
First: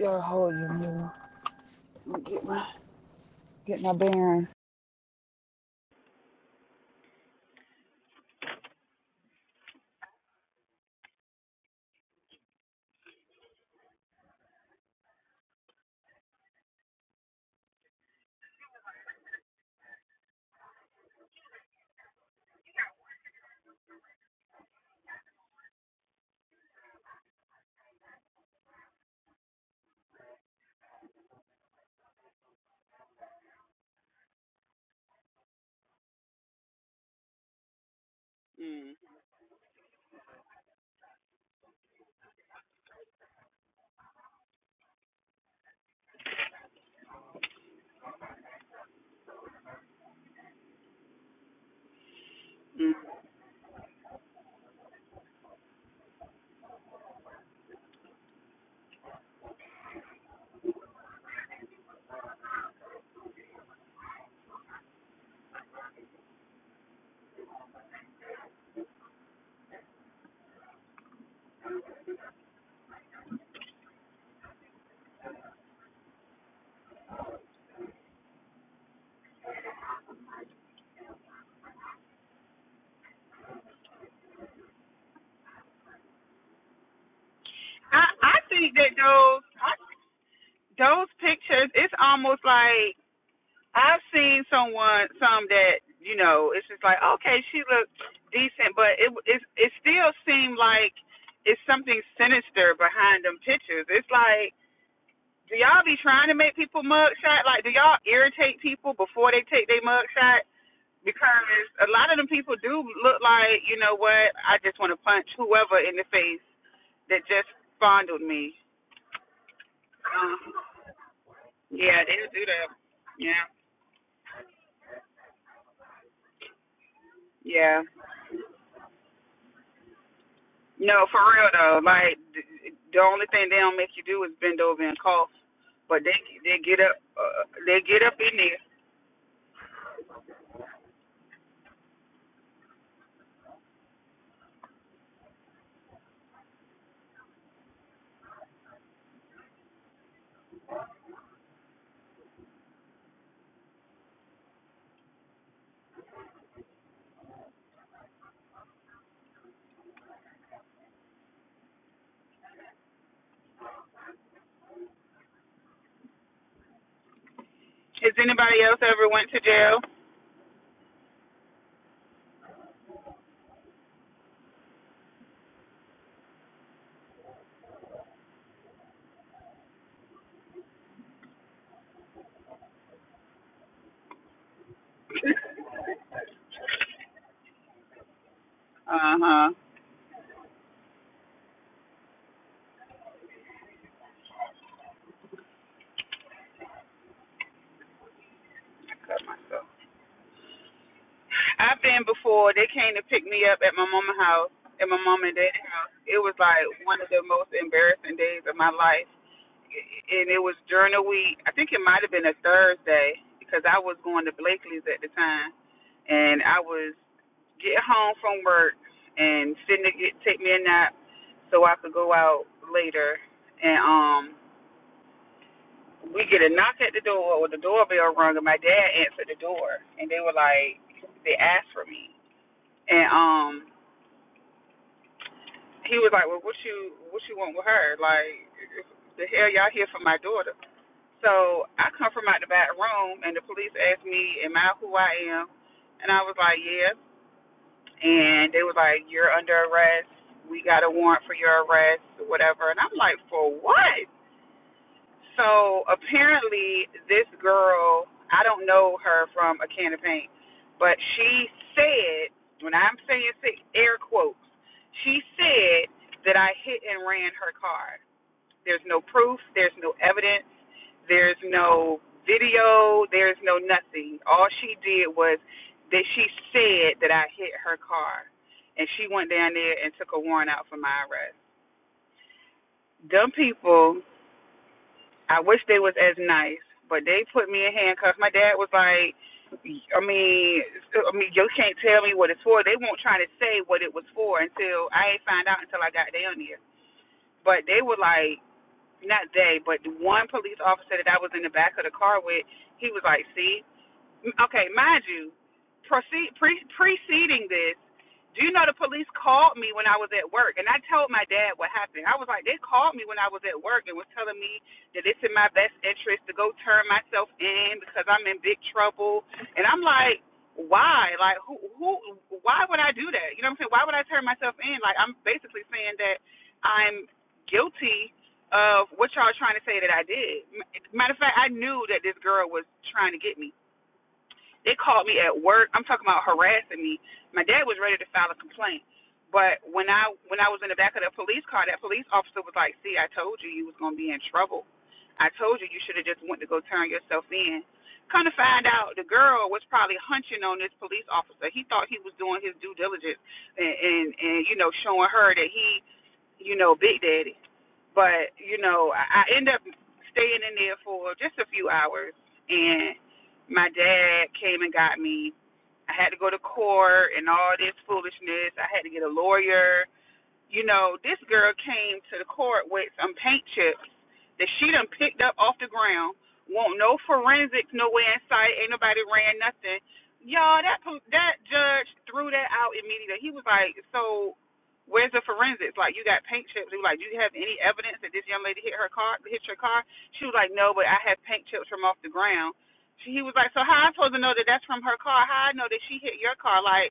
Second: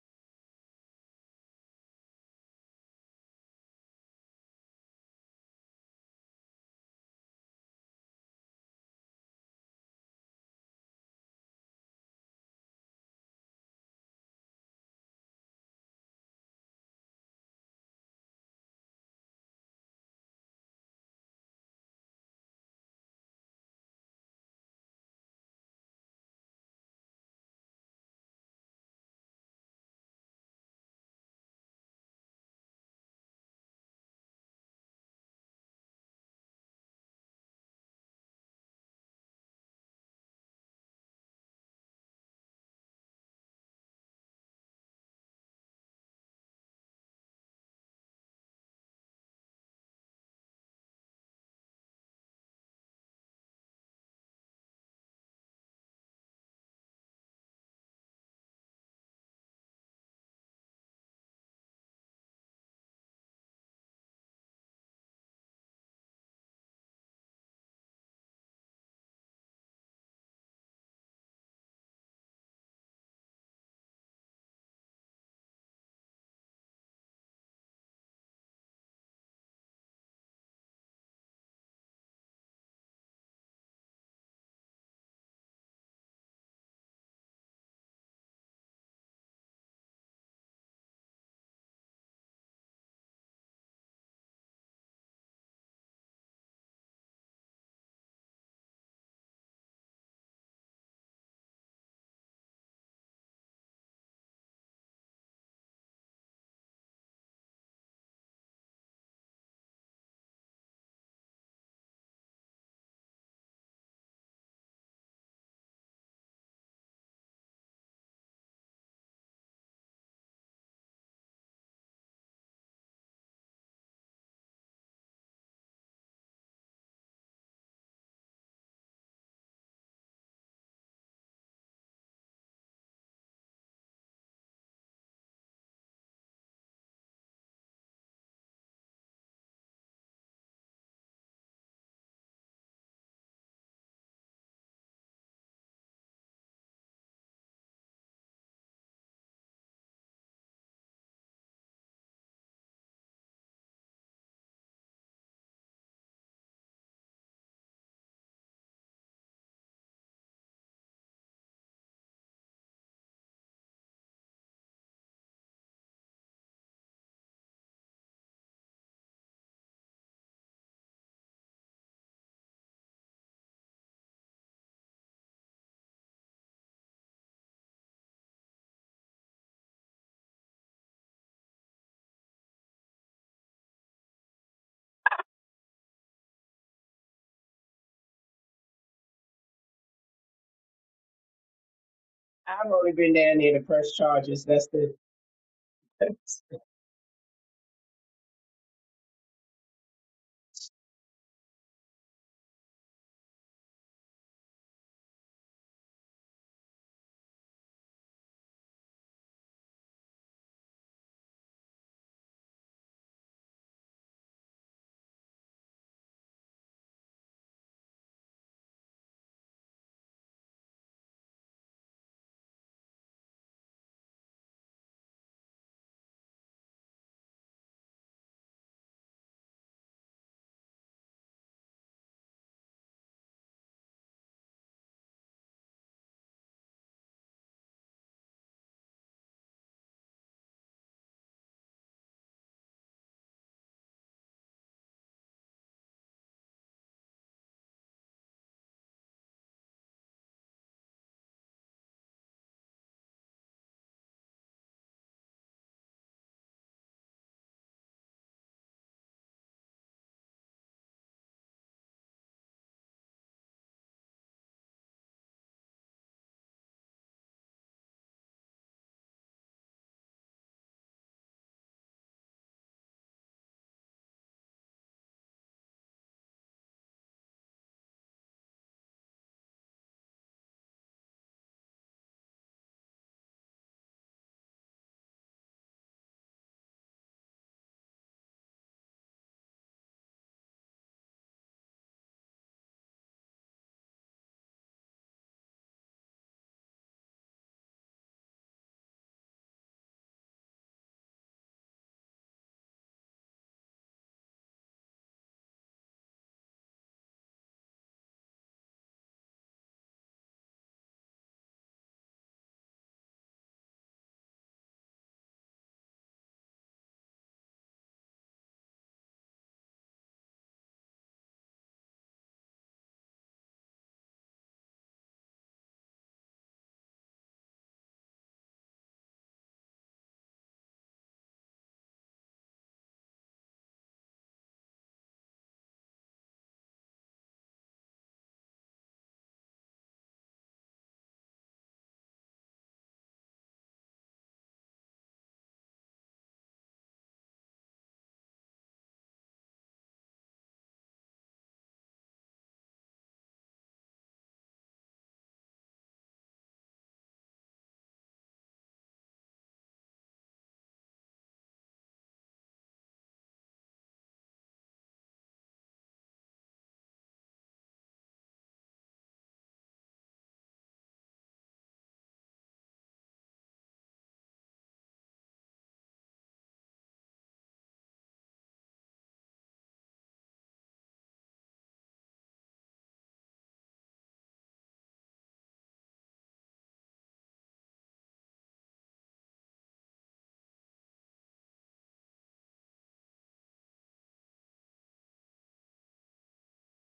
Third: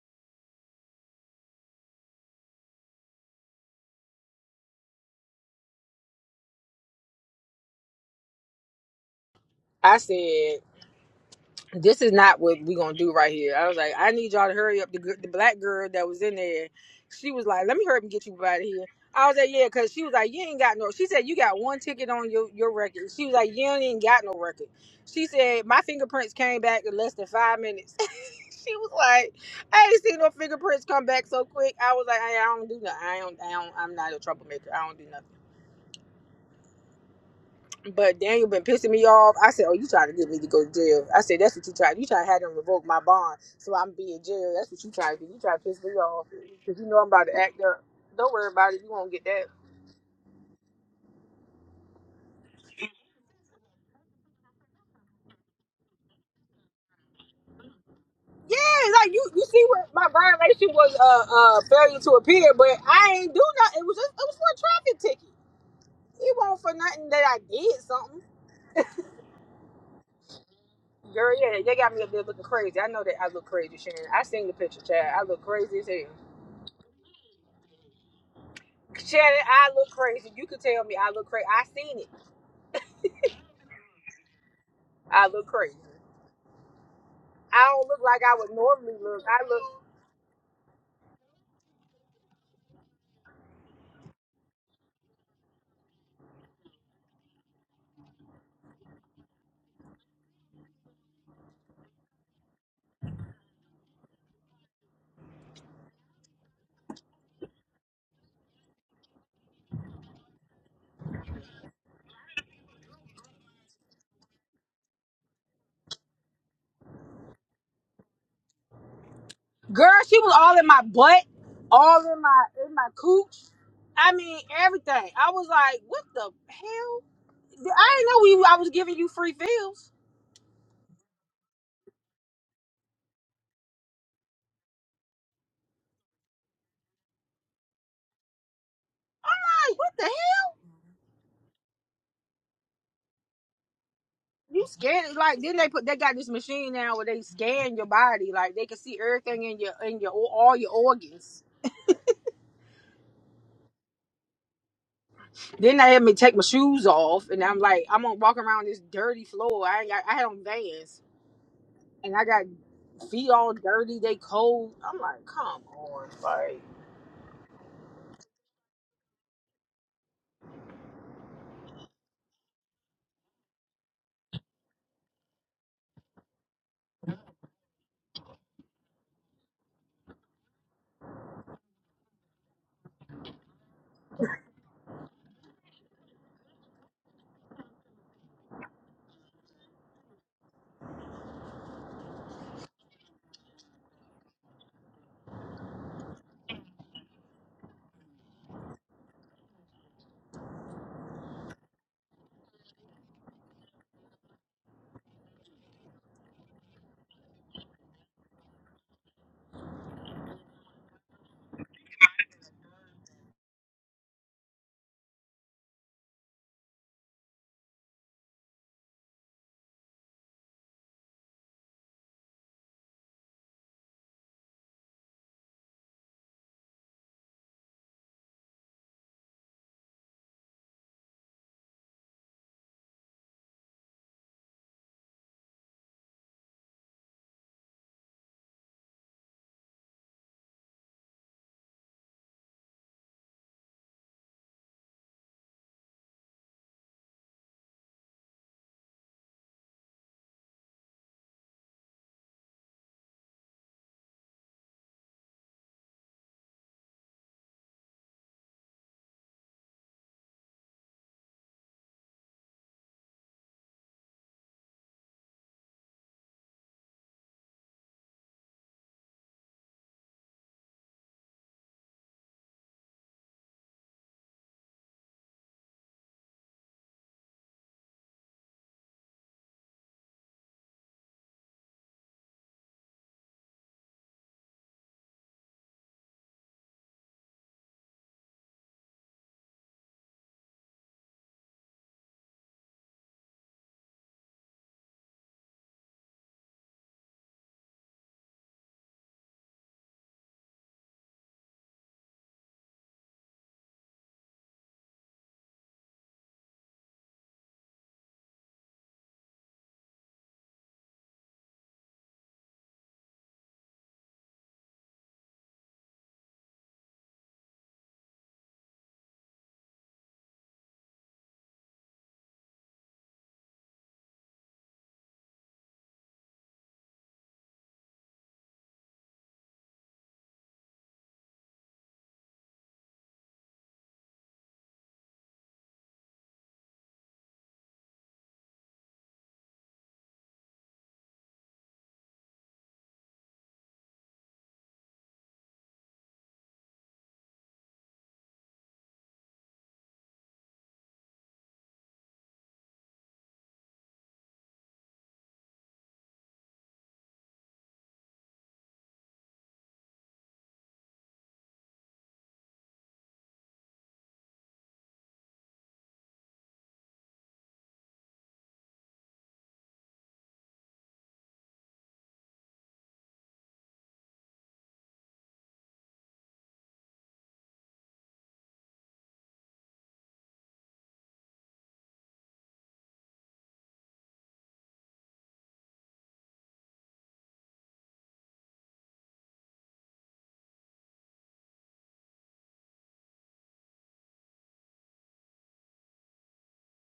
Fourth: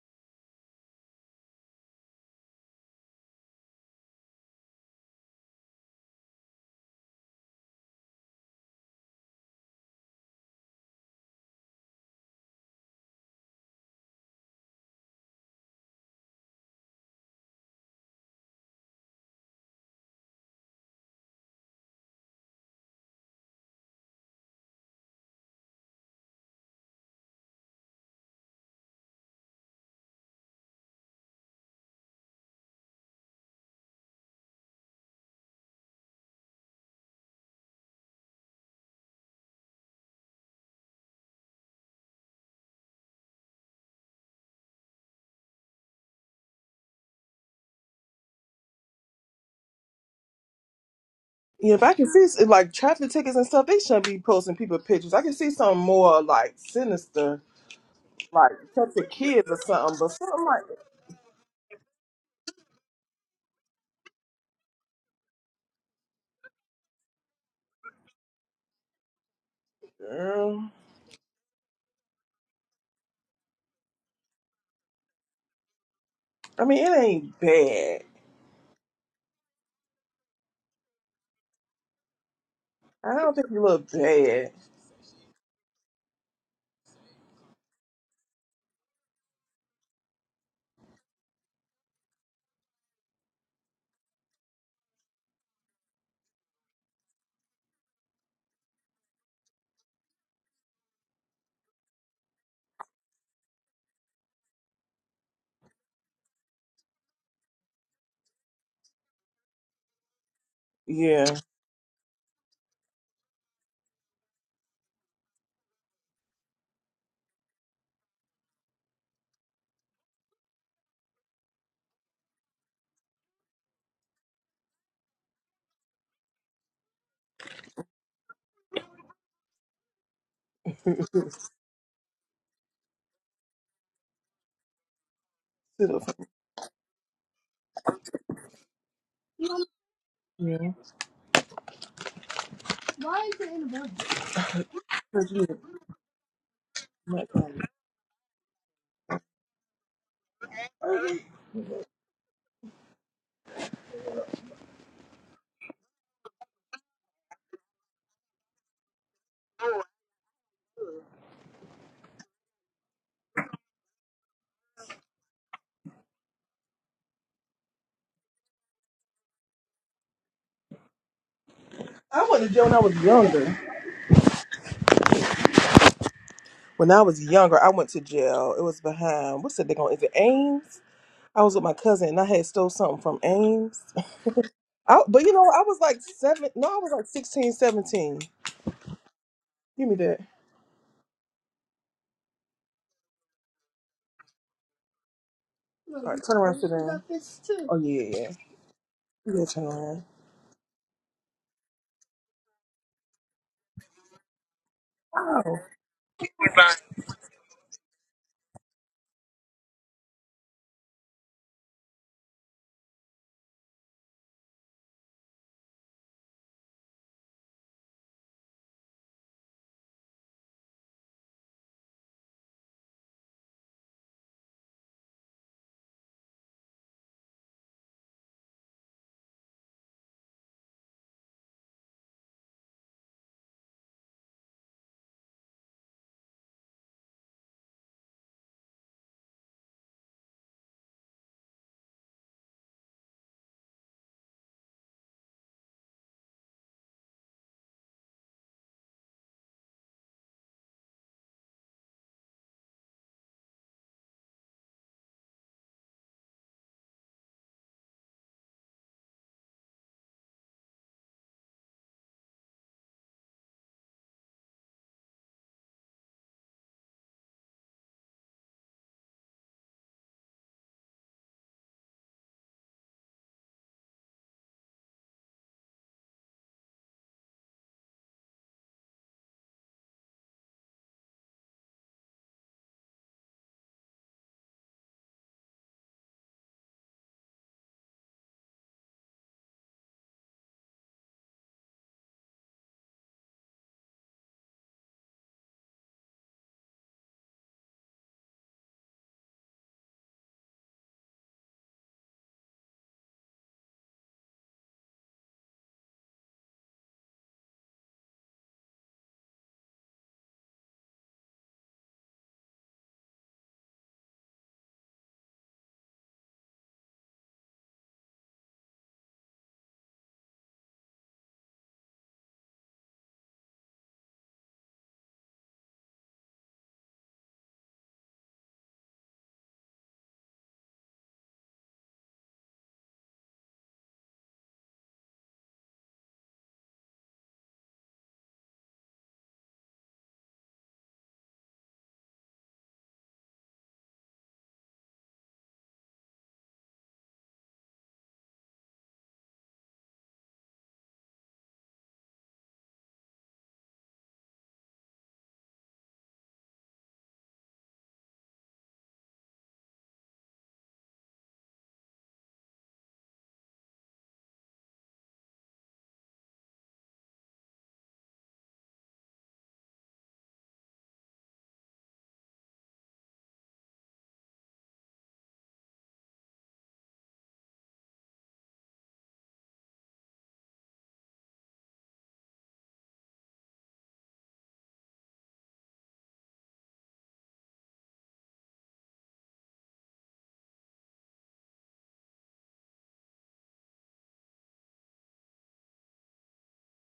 S2: Y'all hold your mule. Let me Get my, get my bearings.
S4: I said, "This is not what we gonna do right here." I was like, "I need y'all to hurry up." The gir- the black girl that was in there, she was like, "Let me hurry up and get you out of here." I was like, "Yeah," because she was like, "You ain't got no." She said, "You got one ticket on your your record." She was like, "You ain't got no record." She said, "My fingerprints came back in less than five minutes." she was like, "I ain't seen no fingerprints come back so quick." I was like, "I, I don't do nothing. I don't. I don't. I'm not a troublemaker. I don't do nothing." But Daniel been pissing me off. I said, "Oh, you trying to get me to go to jail?" I said, "That's what you trying. You trying to have them revoke my bond, so I'm be in jail. That's what you trying to do. You trying to piss me off because you know I'm about to act up. Don't worry about it. You won't get that.
S3: Yeah, if I can see it's like traffic tickets and stuff, they shouldn't be posting people pictures. I can see something more like sinister, like
S4: Yeah,
S3: touch the
S4: like you, you
S3: kids or
S4: see what
S3: something,
S4: my
S3: but something
S4: violation
S3: like,
S4: was uh, uh, failure to appear, but I ain't do nothing. It was just, it was for a traffic ticket. It wasn't for nothing that I did something.
S3: girl.
S4: Girl, yeah, they got me up there looking crazy. I know that I look crazy, Shannon. I seen the picture, Chad. I look crazy as hell.
S3: I mean, it ain't bad.
S4: Shannon, I look crazy. You could tell me I look crazy. I seen it.
S3: I don't think you look bad.
S4: I look crazy. I don't look
S2: I
S4: like I
S2: I
S4: would
S2: think that
S4: normally look. I
S2: those
S4: look
S2: I, those pictures. It's almost like. I've seen someone, some that you know, it's just like okay, she looked decent, but it it it still seemed like it's something sinister behind them pictures. It's like, do y'all be trying to make people mug shot? Like, do y'all irritate people before they take their mug shot?
S3: Yeah.
S2: Because a lot of them people do look like, you know what? I just want to punch whoever in the face that just fondled me.
S4: girl, she was
S2: Um,
S4: all in my butt, all
S2: yeah, they
S4: in my
S2: do that.
S4: in my cooch.
S2: Yeah,
S4: I mean everything. I was like, what the hell? I didn't
S2: yeah.
S4: know we I was giving you free pills.
S2: No, for real though. Like th- the only thing they don't make you do is bend over and cough,
S3: Sit
S2: but they
S3: up.
S2: they get up uh, they get up in there.
S4: Like, what the hell? You scan it
S3: Cause
S4: like
S3: you
S4: then
S3: look
S4: they put they got this machine now where they
S3: like
S4: scan your body like they can see everything in your in your all your
S3: i
S4: organs. Then they had me take my shoes off and I'm like I'm gonna walk around this dirty floor. I ain't got I had on Vans. and I got feet all dirty, they cold. I'm like, come on, like
S2: Has anybody else ever went to jail?
S3: I went to jail when I was younger. When I was younger, I went to jail. It was behind what's that They going is it Ames? I was with my cousin and I had stole something from Ames. I, but you know, I was like seven. No, I was like sixteen, seventeen.
S2: Uh huh.
S3: Give me that.
S1: I've only been down there to press charges. That's the
S3: All right, turn
S1: that's the
S3: around, sit down. Oh yeah, yeah.
S2: I cut
S3: Yeah, Turn
S2: myself.
S3: around.
S2: I've been before. They came to pick me up at my mama's house, at my mom and dad's
S3: Oh.
S2: house. It was like one of the most embarrassing days of my life, and it was during the week. I think it might have been a Thursday because I was going to Blakely's at the time, and I was get home from work and finna get take me a nap so I could go out later. And um, we get a knock at the door or the doorbell rung, and my dad answered the door, and they were like, they asked for me, and um, he was like, well, what you what you want with her? Like, the hell y'all here for my daughter? So I come from out the back room, and the police asked me, am I who I am? And I was like, yeah. and they was like, "You're under arrest. We got a warrant for your arrest, whatever." And I'm like, "For what?" So apparently, this girl—I don't know her from a can of paint—but she said, when I'm saying sick, air quotes, she said that I hit and ran her car. There's no proof. There's no evidence there's no video. There's no nothing. All she did was that she said that I hit her car, and she went down there and took a warrant out for my arrest. Dumb people. I wish they was as nice, but they put me in handcuffs. My dad was like, I mean, I mean, you can't tell me what it's for. They won't try to say what it was for until I ain't find out until I got down there. But they were like, not they, but one police officer that I was in the back of the car with, he was like, see. okay, mind you, proceed, pre, preceding this, do you know the police called me when I was at work? And I told my dad what happened. I was like, they called me when I was at work and was telling me that it's in my best interest to go turn myself in because I'm in big trouble. And I'm like, why? Like, who, who, why would I do that? You know what I'm saying? Why would I turn myself in? Like, I'm basically saying that I'm guilty of what y'all are trying to say that I did. Matter of fact, I knew that this girl was trying to get me. They called me at work. I'm talking about harassing me. My dad was ready to file a complaint. But when I when I was in the back of the police car, that police officer was like, "See, I told you you was gonna be in trouble. I told you you should have just went to go turn yourself in." Come to find out, the girl was probably hunching on this police officer. He thought he was doing his due diligence and and, and you know showing her that he you know big daddy. But you know, I, I end up staying in there for just a few hours, and my dad came and got me. I had to go to court and all this foolishness. I had to get a lawyer you know, this girl came to the court with some paint chips that she done picked up off the ground. Won't no forensics nowhere in sight. Ain't nobody ran nothing. Y'all, that that judge threw that out immediately. He was like, "So, where's the forensics? Like, you got paint chips. He was like, do you have any evidence that this young lady hit her car? Hit your car?" She was like, "No, but I have paint chips from off the ground." She, he was like, "So how I supposed to know that that's from her car? How I know that she hit your car? Like."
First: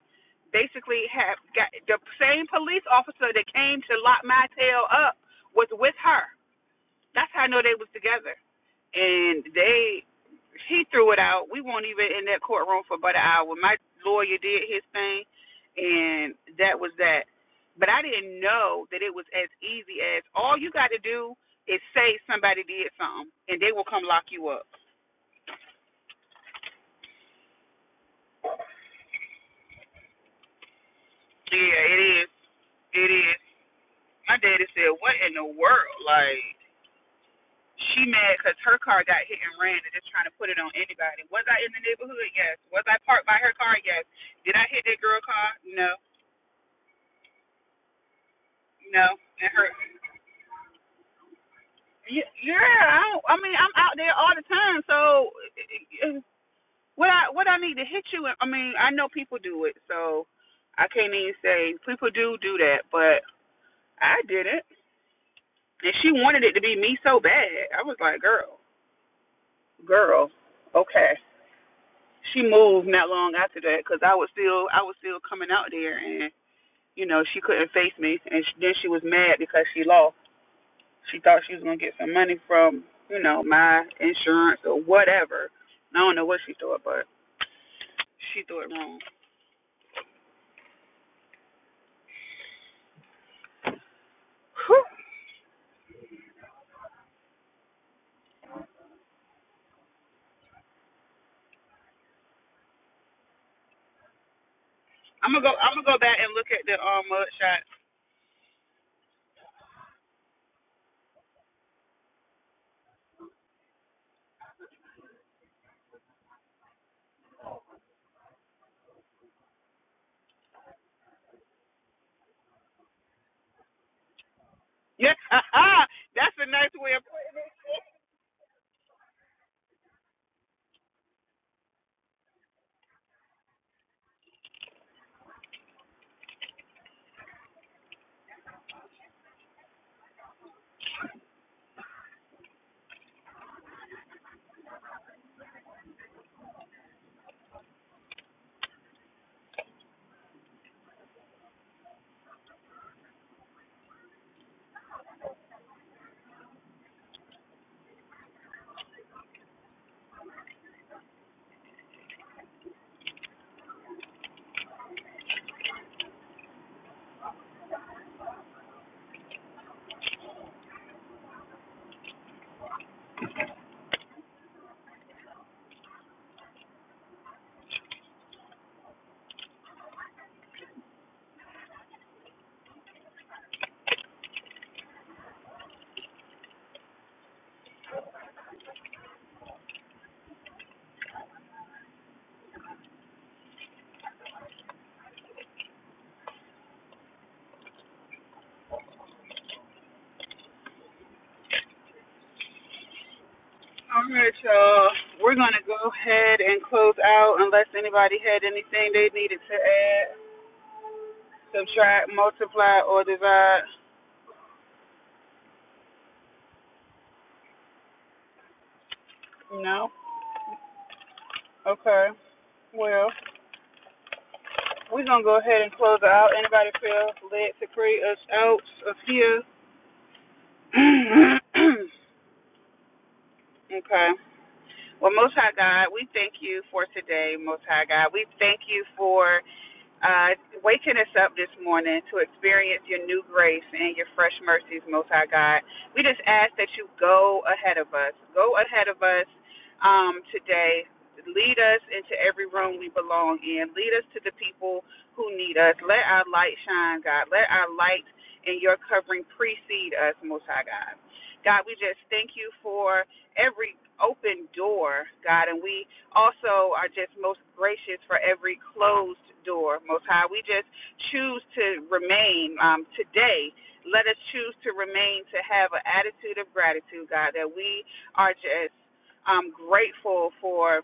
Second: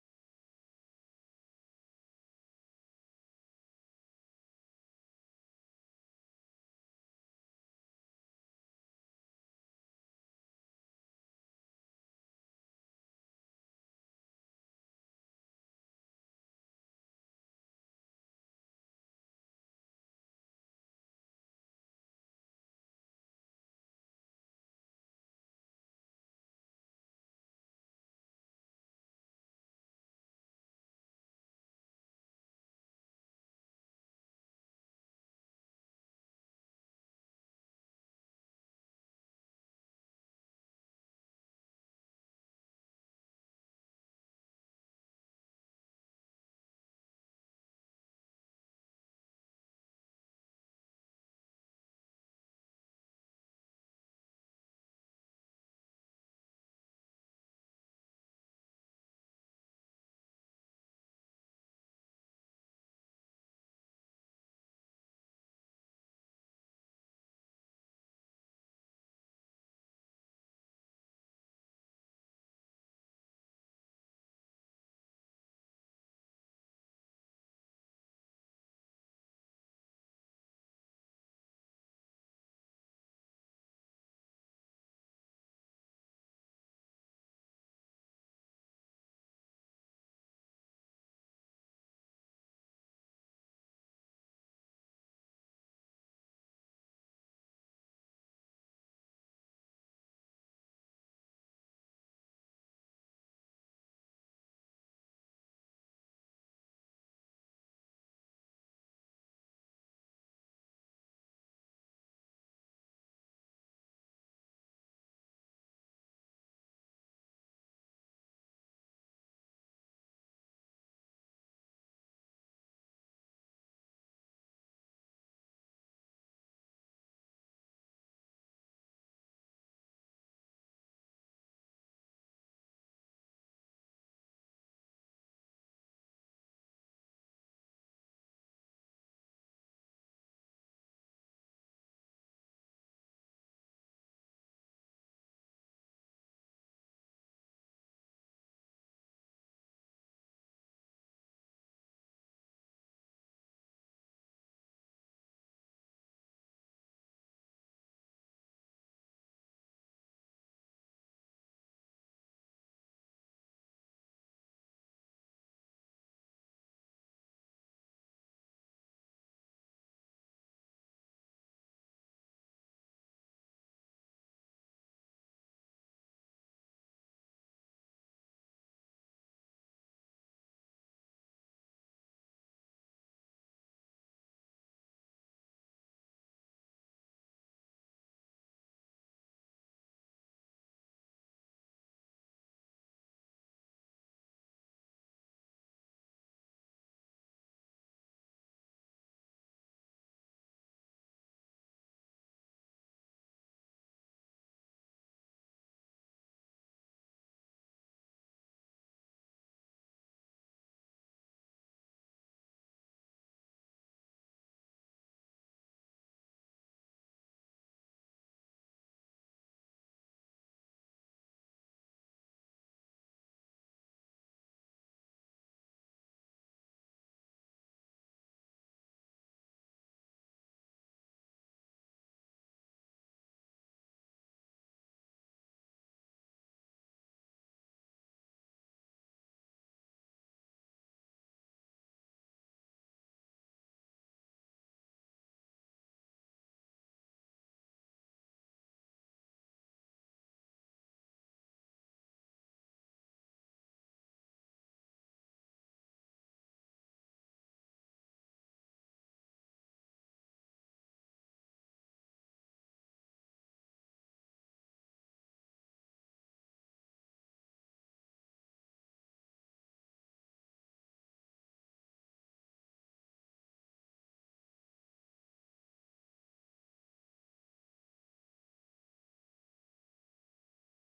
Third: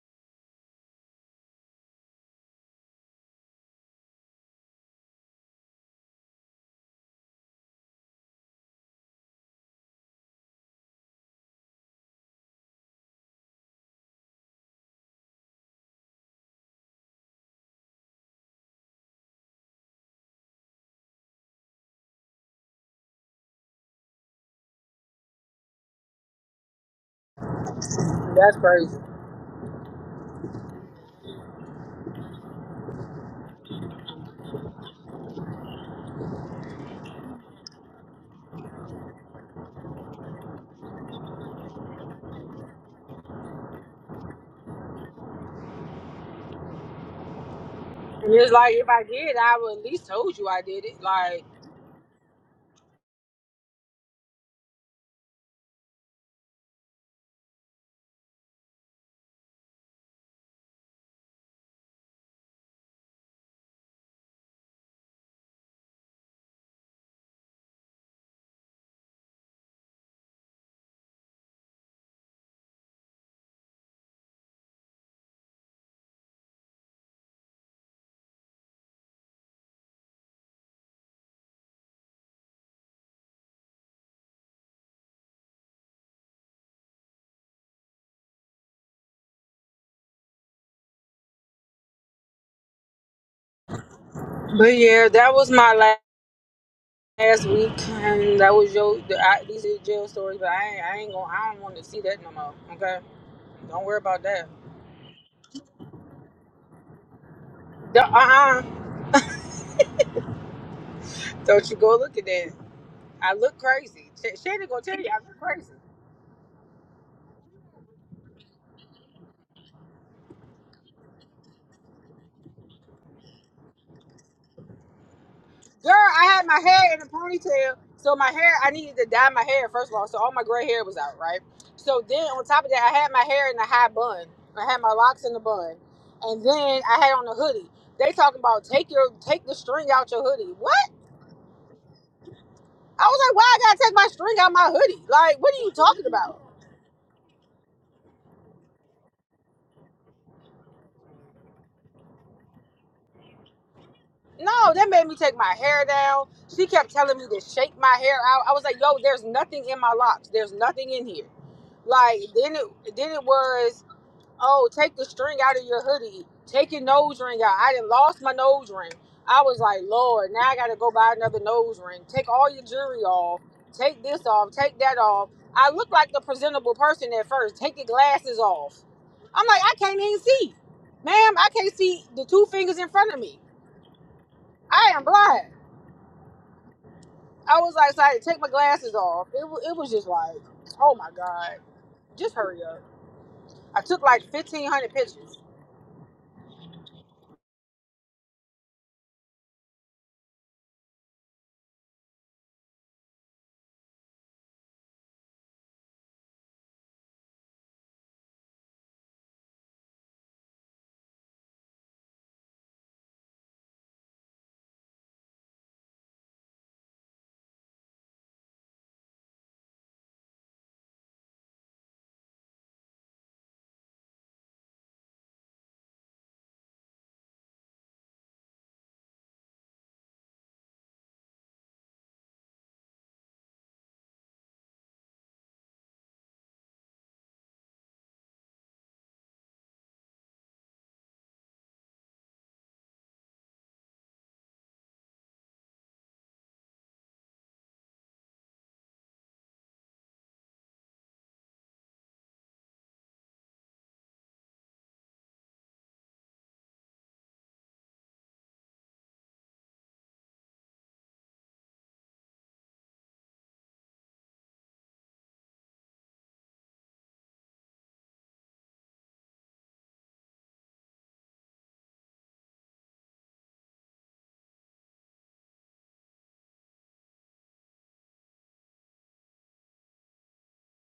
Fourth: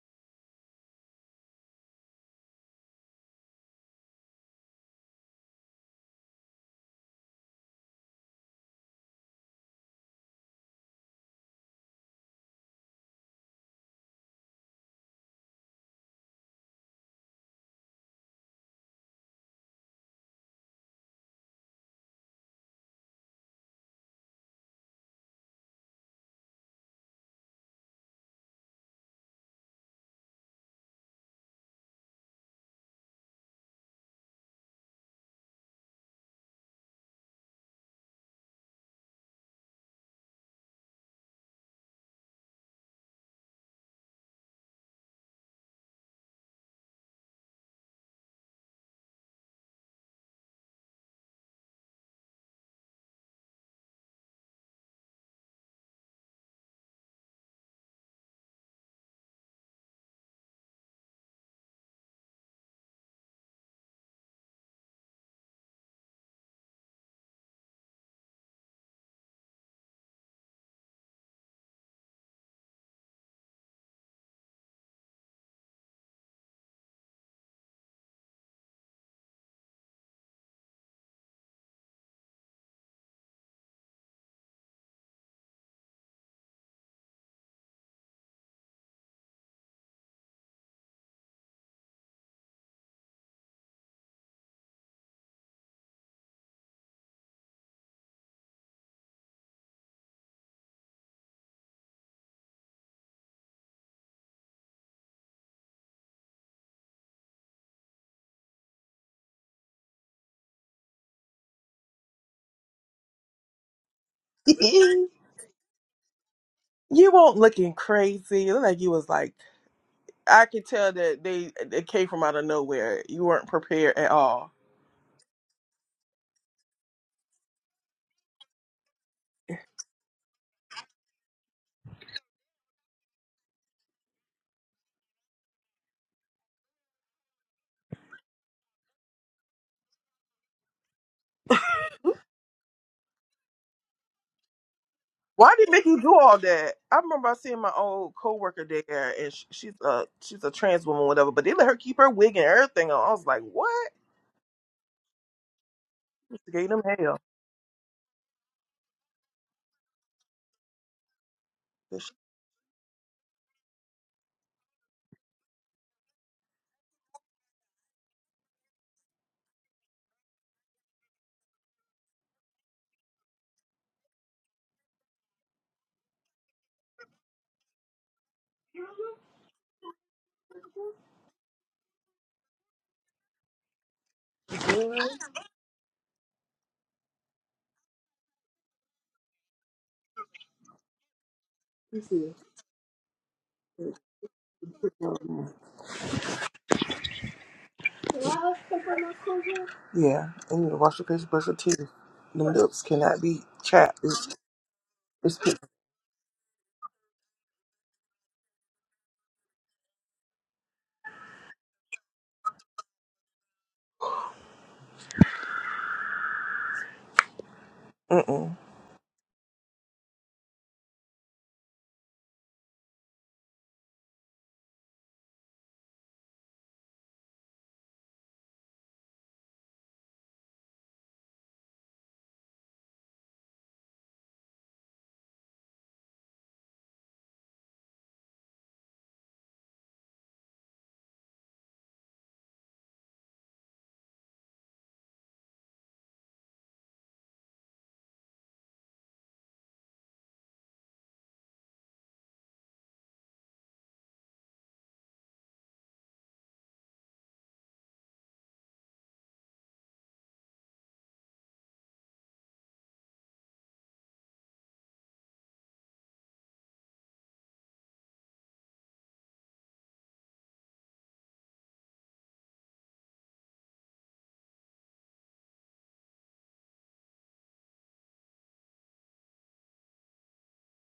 S2: basically have got the same police officer that came to lock my tail up was with her. That's how I know they was together. And they he threw it out. We weren't even in that courtroom for about an hour. My lawyer did his thing and that was that. But I didn't know that it was as easy as all you got to do is say somebody did something and they will come lock you up.
S4: that's crazy.
S2: Yeah, it is. It is. My daddy said, What in the world? Like She mad cause her car got hit and ran and just trying to put it on anybody. Was I in the neighborhood? Yes. Was I parked by her car? Yes. Did I hit that girl car? No.
S4: And it's like if I
S2: No.
S4: did,
S2: And
S4: I
S2: her.
S4: would at least told you I did it. Like,
S2: Y- Yeah. I don't. I mean, I'm out there all the time. So, what I what I need to hit you? I mean, I know people do it. So, I can't even say people do do that, but I did not And she wanted it to be me so bad. I was like, girl, girl, okay. she moved not long after that because I was still I was still coming out there, and you know she couldn't face me, and sh then she was mad because she lost. She thought she was gonna get some money from you know my insurance or whatever. I don't know what she thought, but she thought it wrong.
S4: but yeah, that was my la- last week, and that was your. The, I, these are jail stories, but I ain't, I ain't gonna. I don't want to see that no more. Okay, don't worry about that.
S2: I'm gonna go. I'm gonna go back and look at the um mud shot.
S4: Uh uh-uh. uh. do not you go look at that. I look crazy. Sh- Shannon gonna tell you I look crazy.
S3: you won't looking crazy. You Look like you was like I could tell that they it came from out of nowhere. You weren't prepared at all.
S2: Yeah,
S4: Girl, I
S2: that's
S4: had
S2: a
S4: my
S2: nice
S4: hair
S2: way
S4: in
S2: of.
S4: a ponytail, so my hair I needed to dye my hair first of all, so all my gray hair was out, right? So then on top of that, I had my hair in a high bun. I had my locks in the bun, and then I had on a hoodie. They talking about take your take the string out your hoodie. What? I was like, why I gotta take my string out my hoodie? Like, what
S3: Why
S4: are
S3: did
S4: you
S3: they make you
S4: talking
S3: do all
S4: about?
S3: that? I remember I seeing my old coworker there, and sh she's a she's a trans woman, whatever. But they let her keep her wig and everything on. I was like, what?
S4: No, that made me take my hair down.
S3: Just
S4: She
S3: gave them
S4: kept
S3: hell.
S4: telling me to shake my hair out. I was like, yo, there's nothing in my locks. There's nothing in here.
S3: This sh-
S4: Like then it then it was. oh, take the string out of your hoodie. Take your nose ring out. I done lost my nose ring. I was like, Lord, now I gotta go buy another nose ring. Take all your jewelry off. Take this off. Take that off. I look like the presentable person at first. Take your glasses off. I'm like, I can't even see. Ma'am, I can't see the two fingers in front of me. I am
S3: girl,
S4: blind. I was like, so I had to take my glasses off. It, wa- it was just like, oh my God,
S3: this is- she
S4: just hurry up. I took like 1,500
S3: good?
S4: pictures.
S3: Let me see. Yeah, and you need to wash your face, brush your teeth. Them lips cannot be chapped.
S2: All right,
S3: It's
S2: y'all. We're
S3: it's
S2: gonna go ahead and close out unless anybody had anything they needed to add, subtract, multiply, or divide.
S3: mm
S2: No. Okay. Well, we're gonna go ahead and close it out. Anybody feel led to pray us out of here? okay. Well, Most High God, we thank you for today. Most High God, we thank you for uh, waking us up this morning to experience your new grace and your fresh mercies, Most High God. We just ask that you go ahead of us. Go ahead of us um, today. Lead us into every room we belong in. Lead us to the people who need us. Let our light shine, God. Let our light and your covering precede us, Most High God. God, we just thank you for every open door, God, and we also are just most gracious for every closed door, Most High. We just choose to remain um, today. Let us choose to remain to have an attitude of gratitude, God, that we are just um, grateful for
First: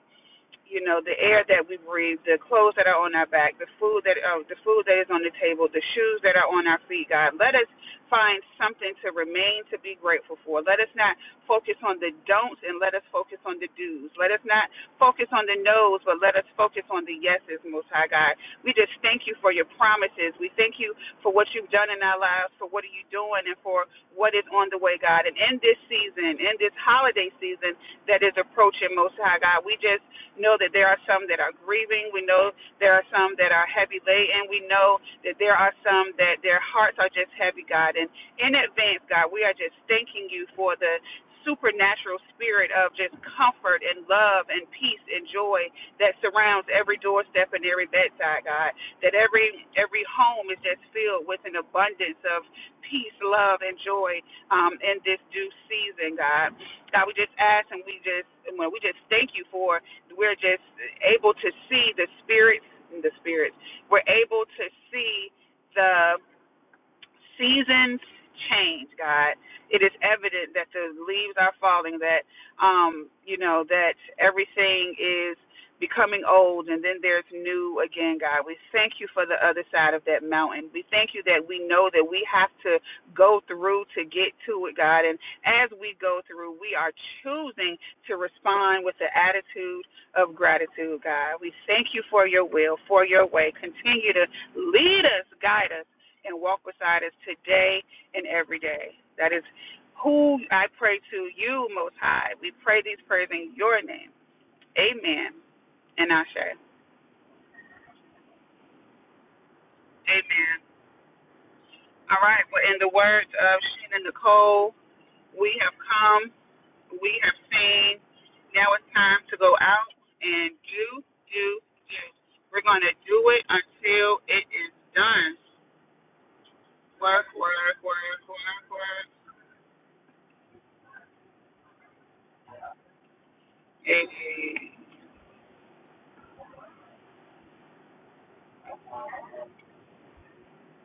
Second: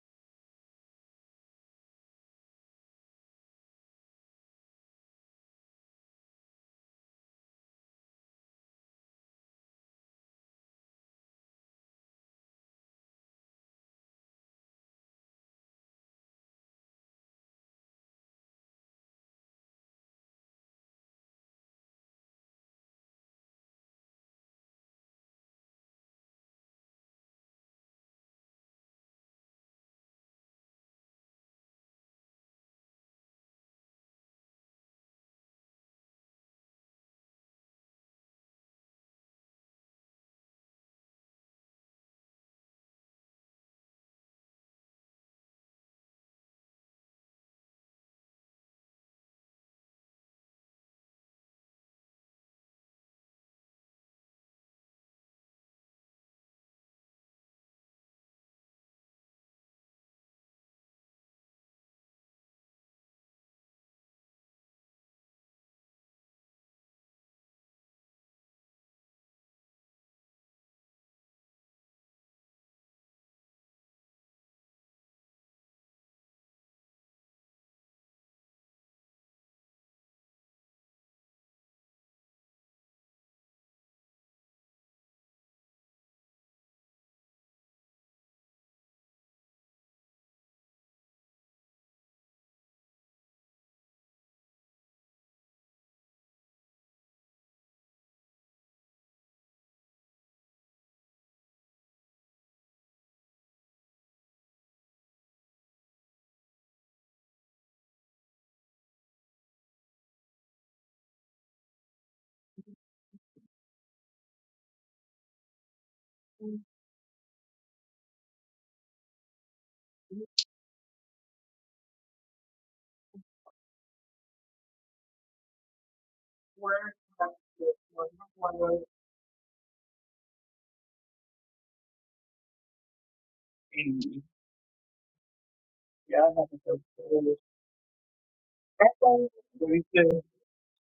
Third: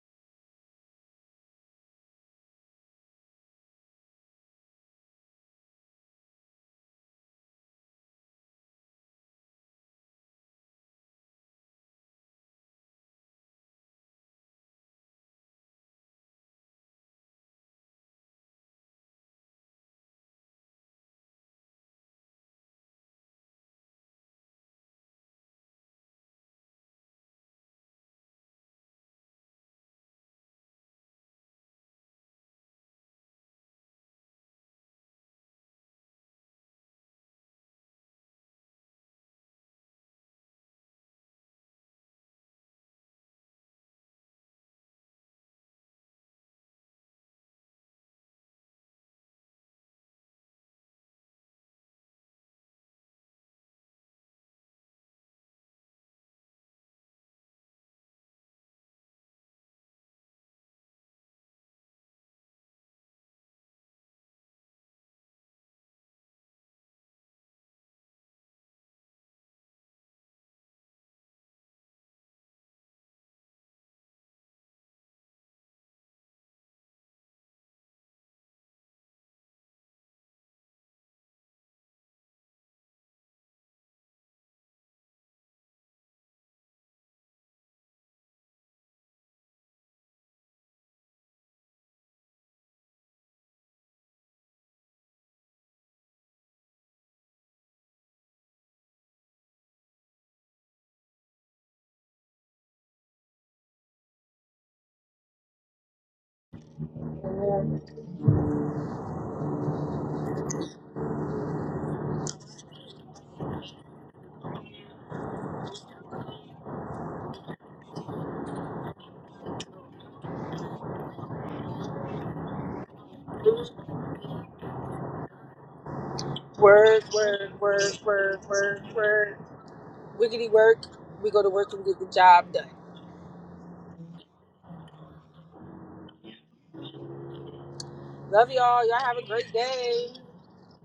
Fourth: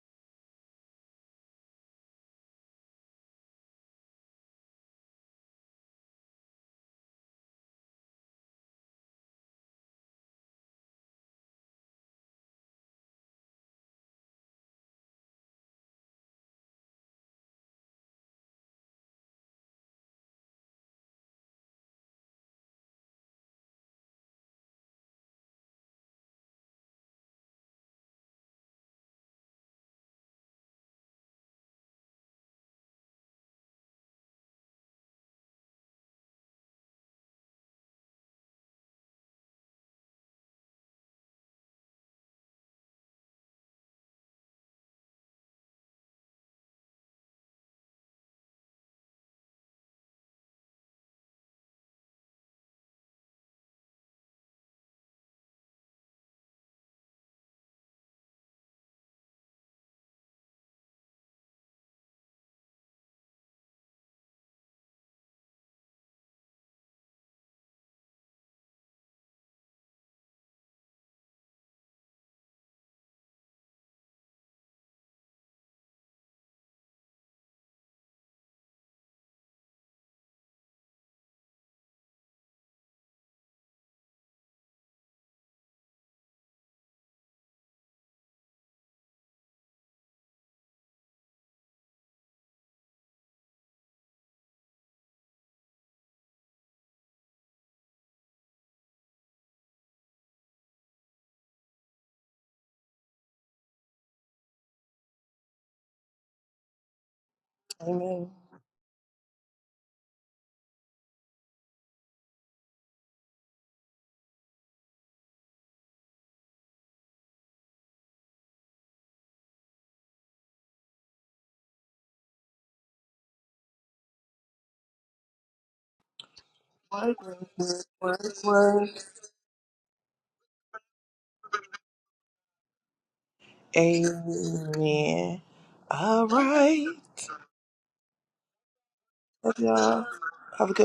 S2: you know, the air that we breathe, the clothes that are on our back, the food that uh, the food that is on the table, the shoes that are on our feet, God. Let us find something to remain to be grateful for. Let us not focus on the don'ts and let us focus on the do's. Let us not focus on the no's, but let us focus on the yeses, Most High God. We just thank you for your promises. We thank you for what you've done in our lives, for what are you doing, and for what is on the way, God. And in this season, in this holiday season that is approaching, Most High God, we just know that there are some that are grieving. We know there are some that are heavy laden. We know that there are some that their hearts are just heavy, God. And in advance, God, we are just thanking you for the supernatural spirit of just comfort and love and peace and joy that surrounds every doorstep and every bedside, God. That every every home is just filled with an abundance of peace, love, and joy um, in this due season, God. God, we just ask and we just well, we just thank you for we're just able to see the spirits the spirits we're able to see the seasons change, God. It is evident that the leaves are falling, that um, you know, that everything is becoming old and then there's new again, God. We thank you for the other side of that mountain. We thank you that we know that we have to go through to get to it, God. And as we go through, we are choosing to respond with the attitude of gratitude, God. We thank you for your will, for your way. Continue to lead us, guide us and walk beside us today and every day. That is who I pray to you, Most High. We pray these prayers in your name. Amen. And Ashe.
S3: Amen.
S2: All right. Well, in the words of Sheena Nicole, we have come, we have seen. Now it's time to go out and do, do, do. We're going to do it until it is done.
S1: word.
S4: Work,
S3: Work,
S2: Work,
S3: work,
S4: work,
S2: work,
S3: work,
S4: work,
S2: work,
S3: work,
S4: work,
S2: work,
S3: work.
S4: work,
S2: work.
S4: work. Wiggity work. We go to work and get the job done.
S1: And
S2: Amen.
S3: Amen. All
S1: y'all have to go
S3: right.
S1: forward.
S4: Love y'all.
S1: That's
S4: Y'all have a great
S3: Yeah.
S1: all.
S4: day.
S3: Have a good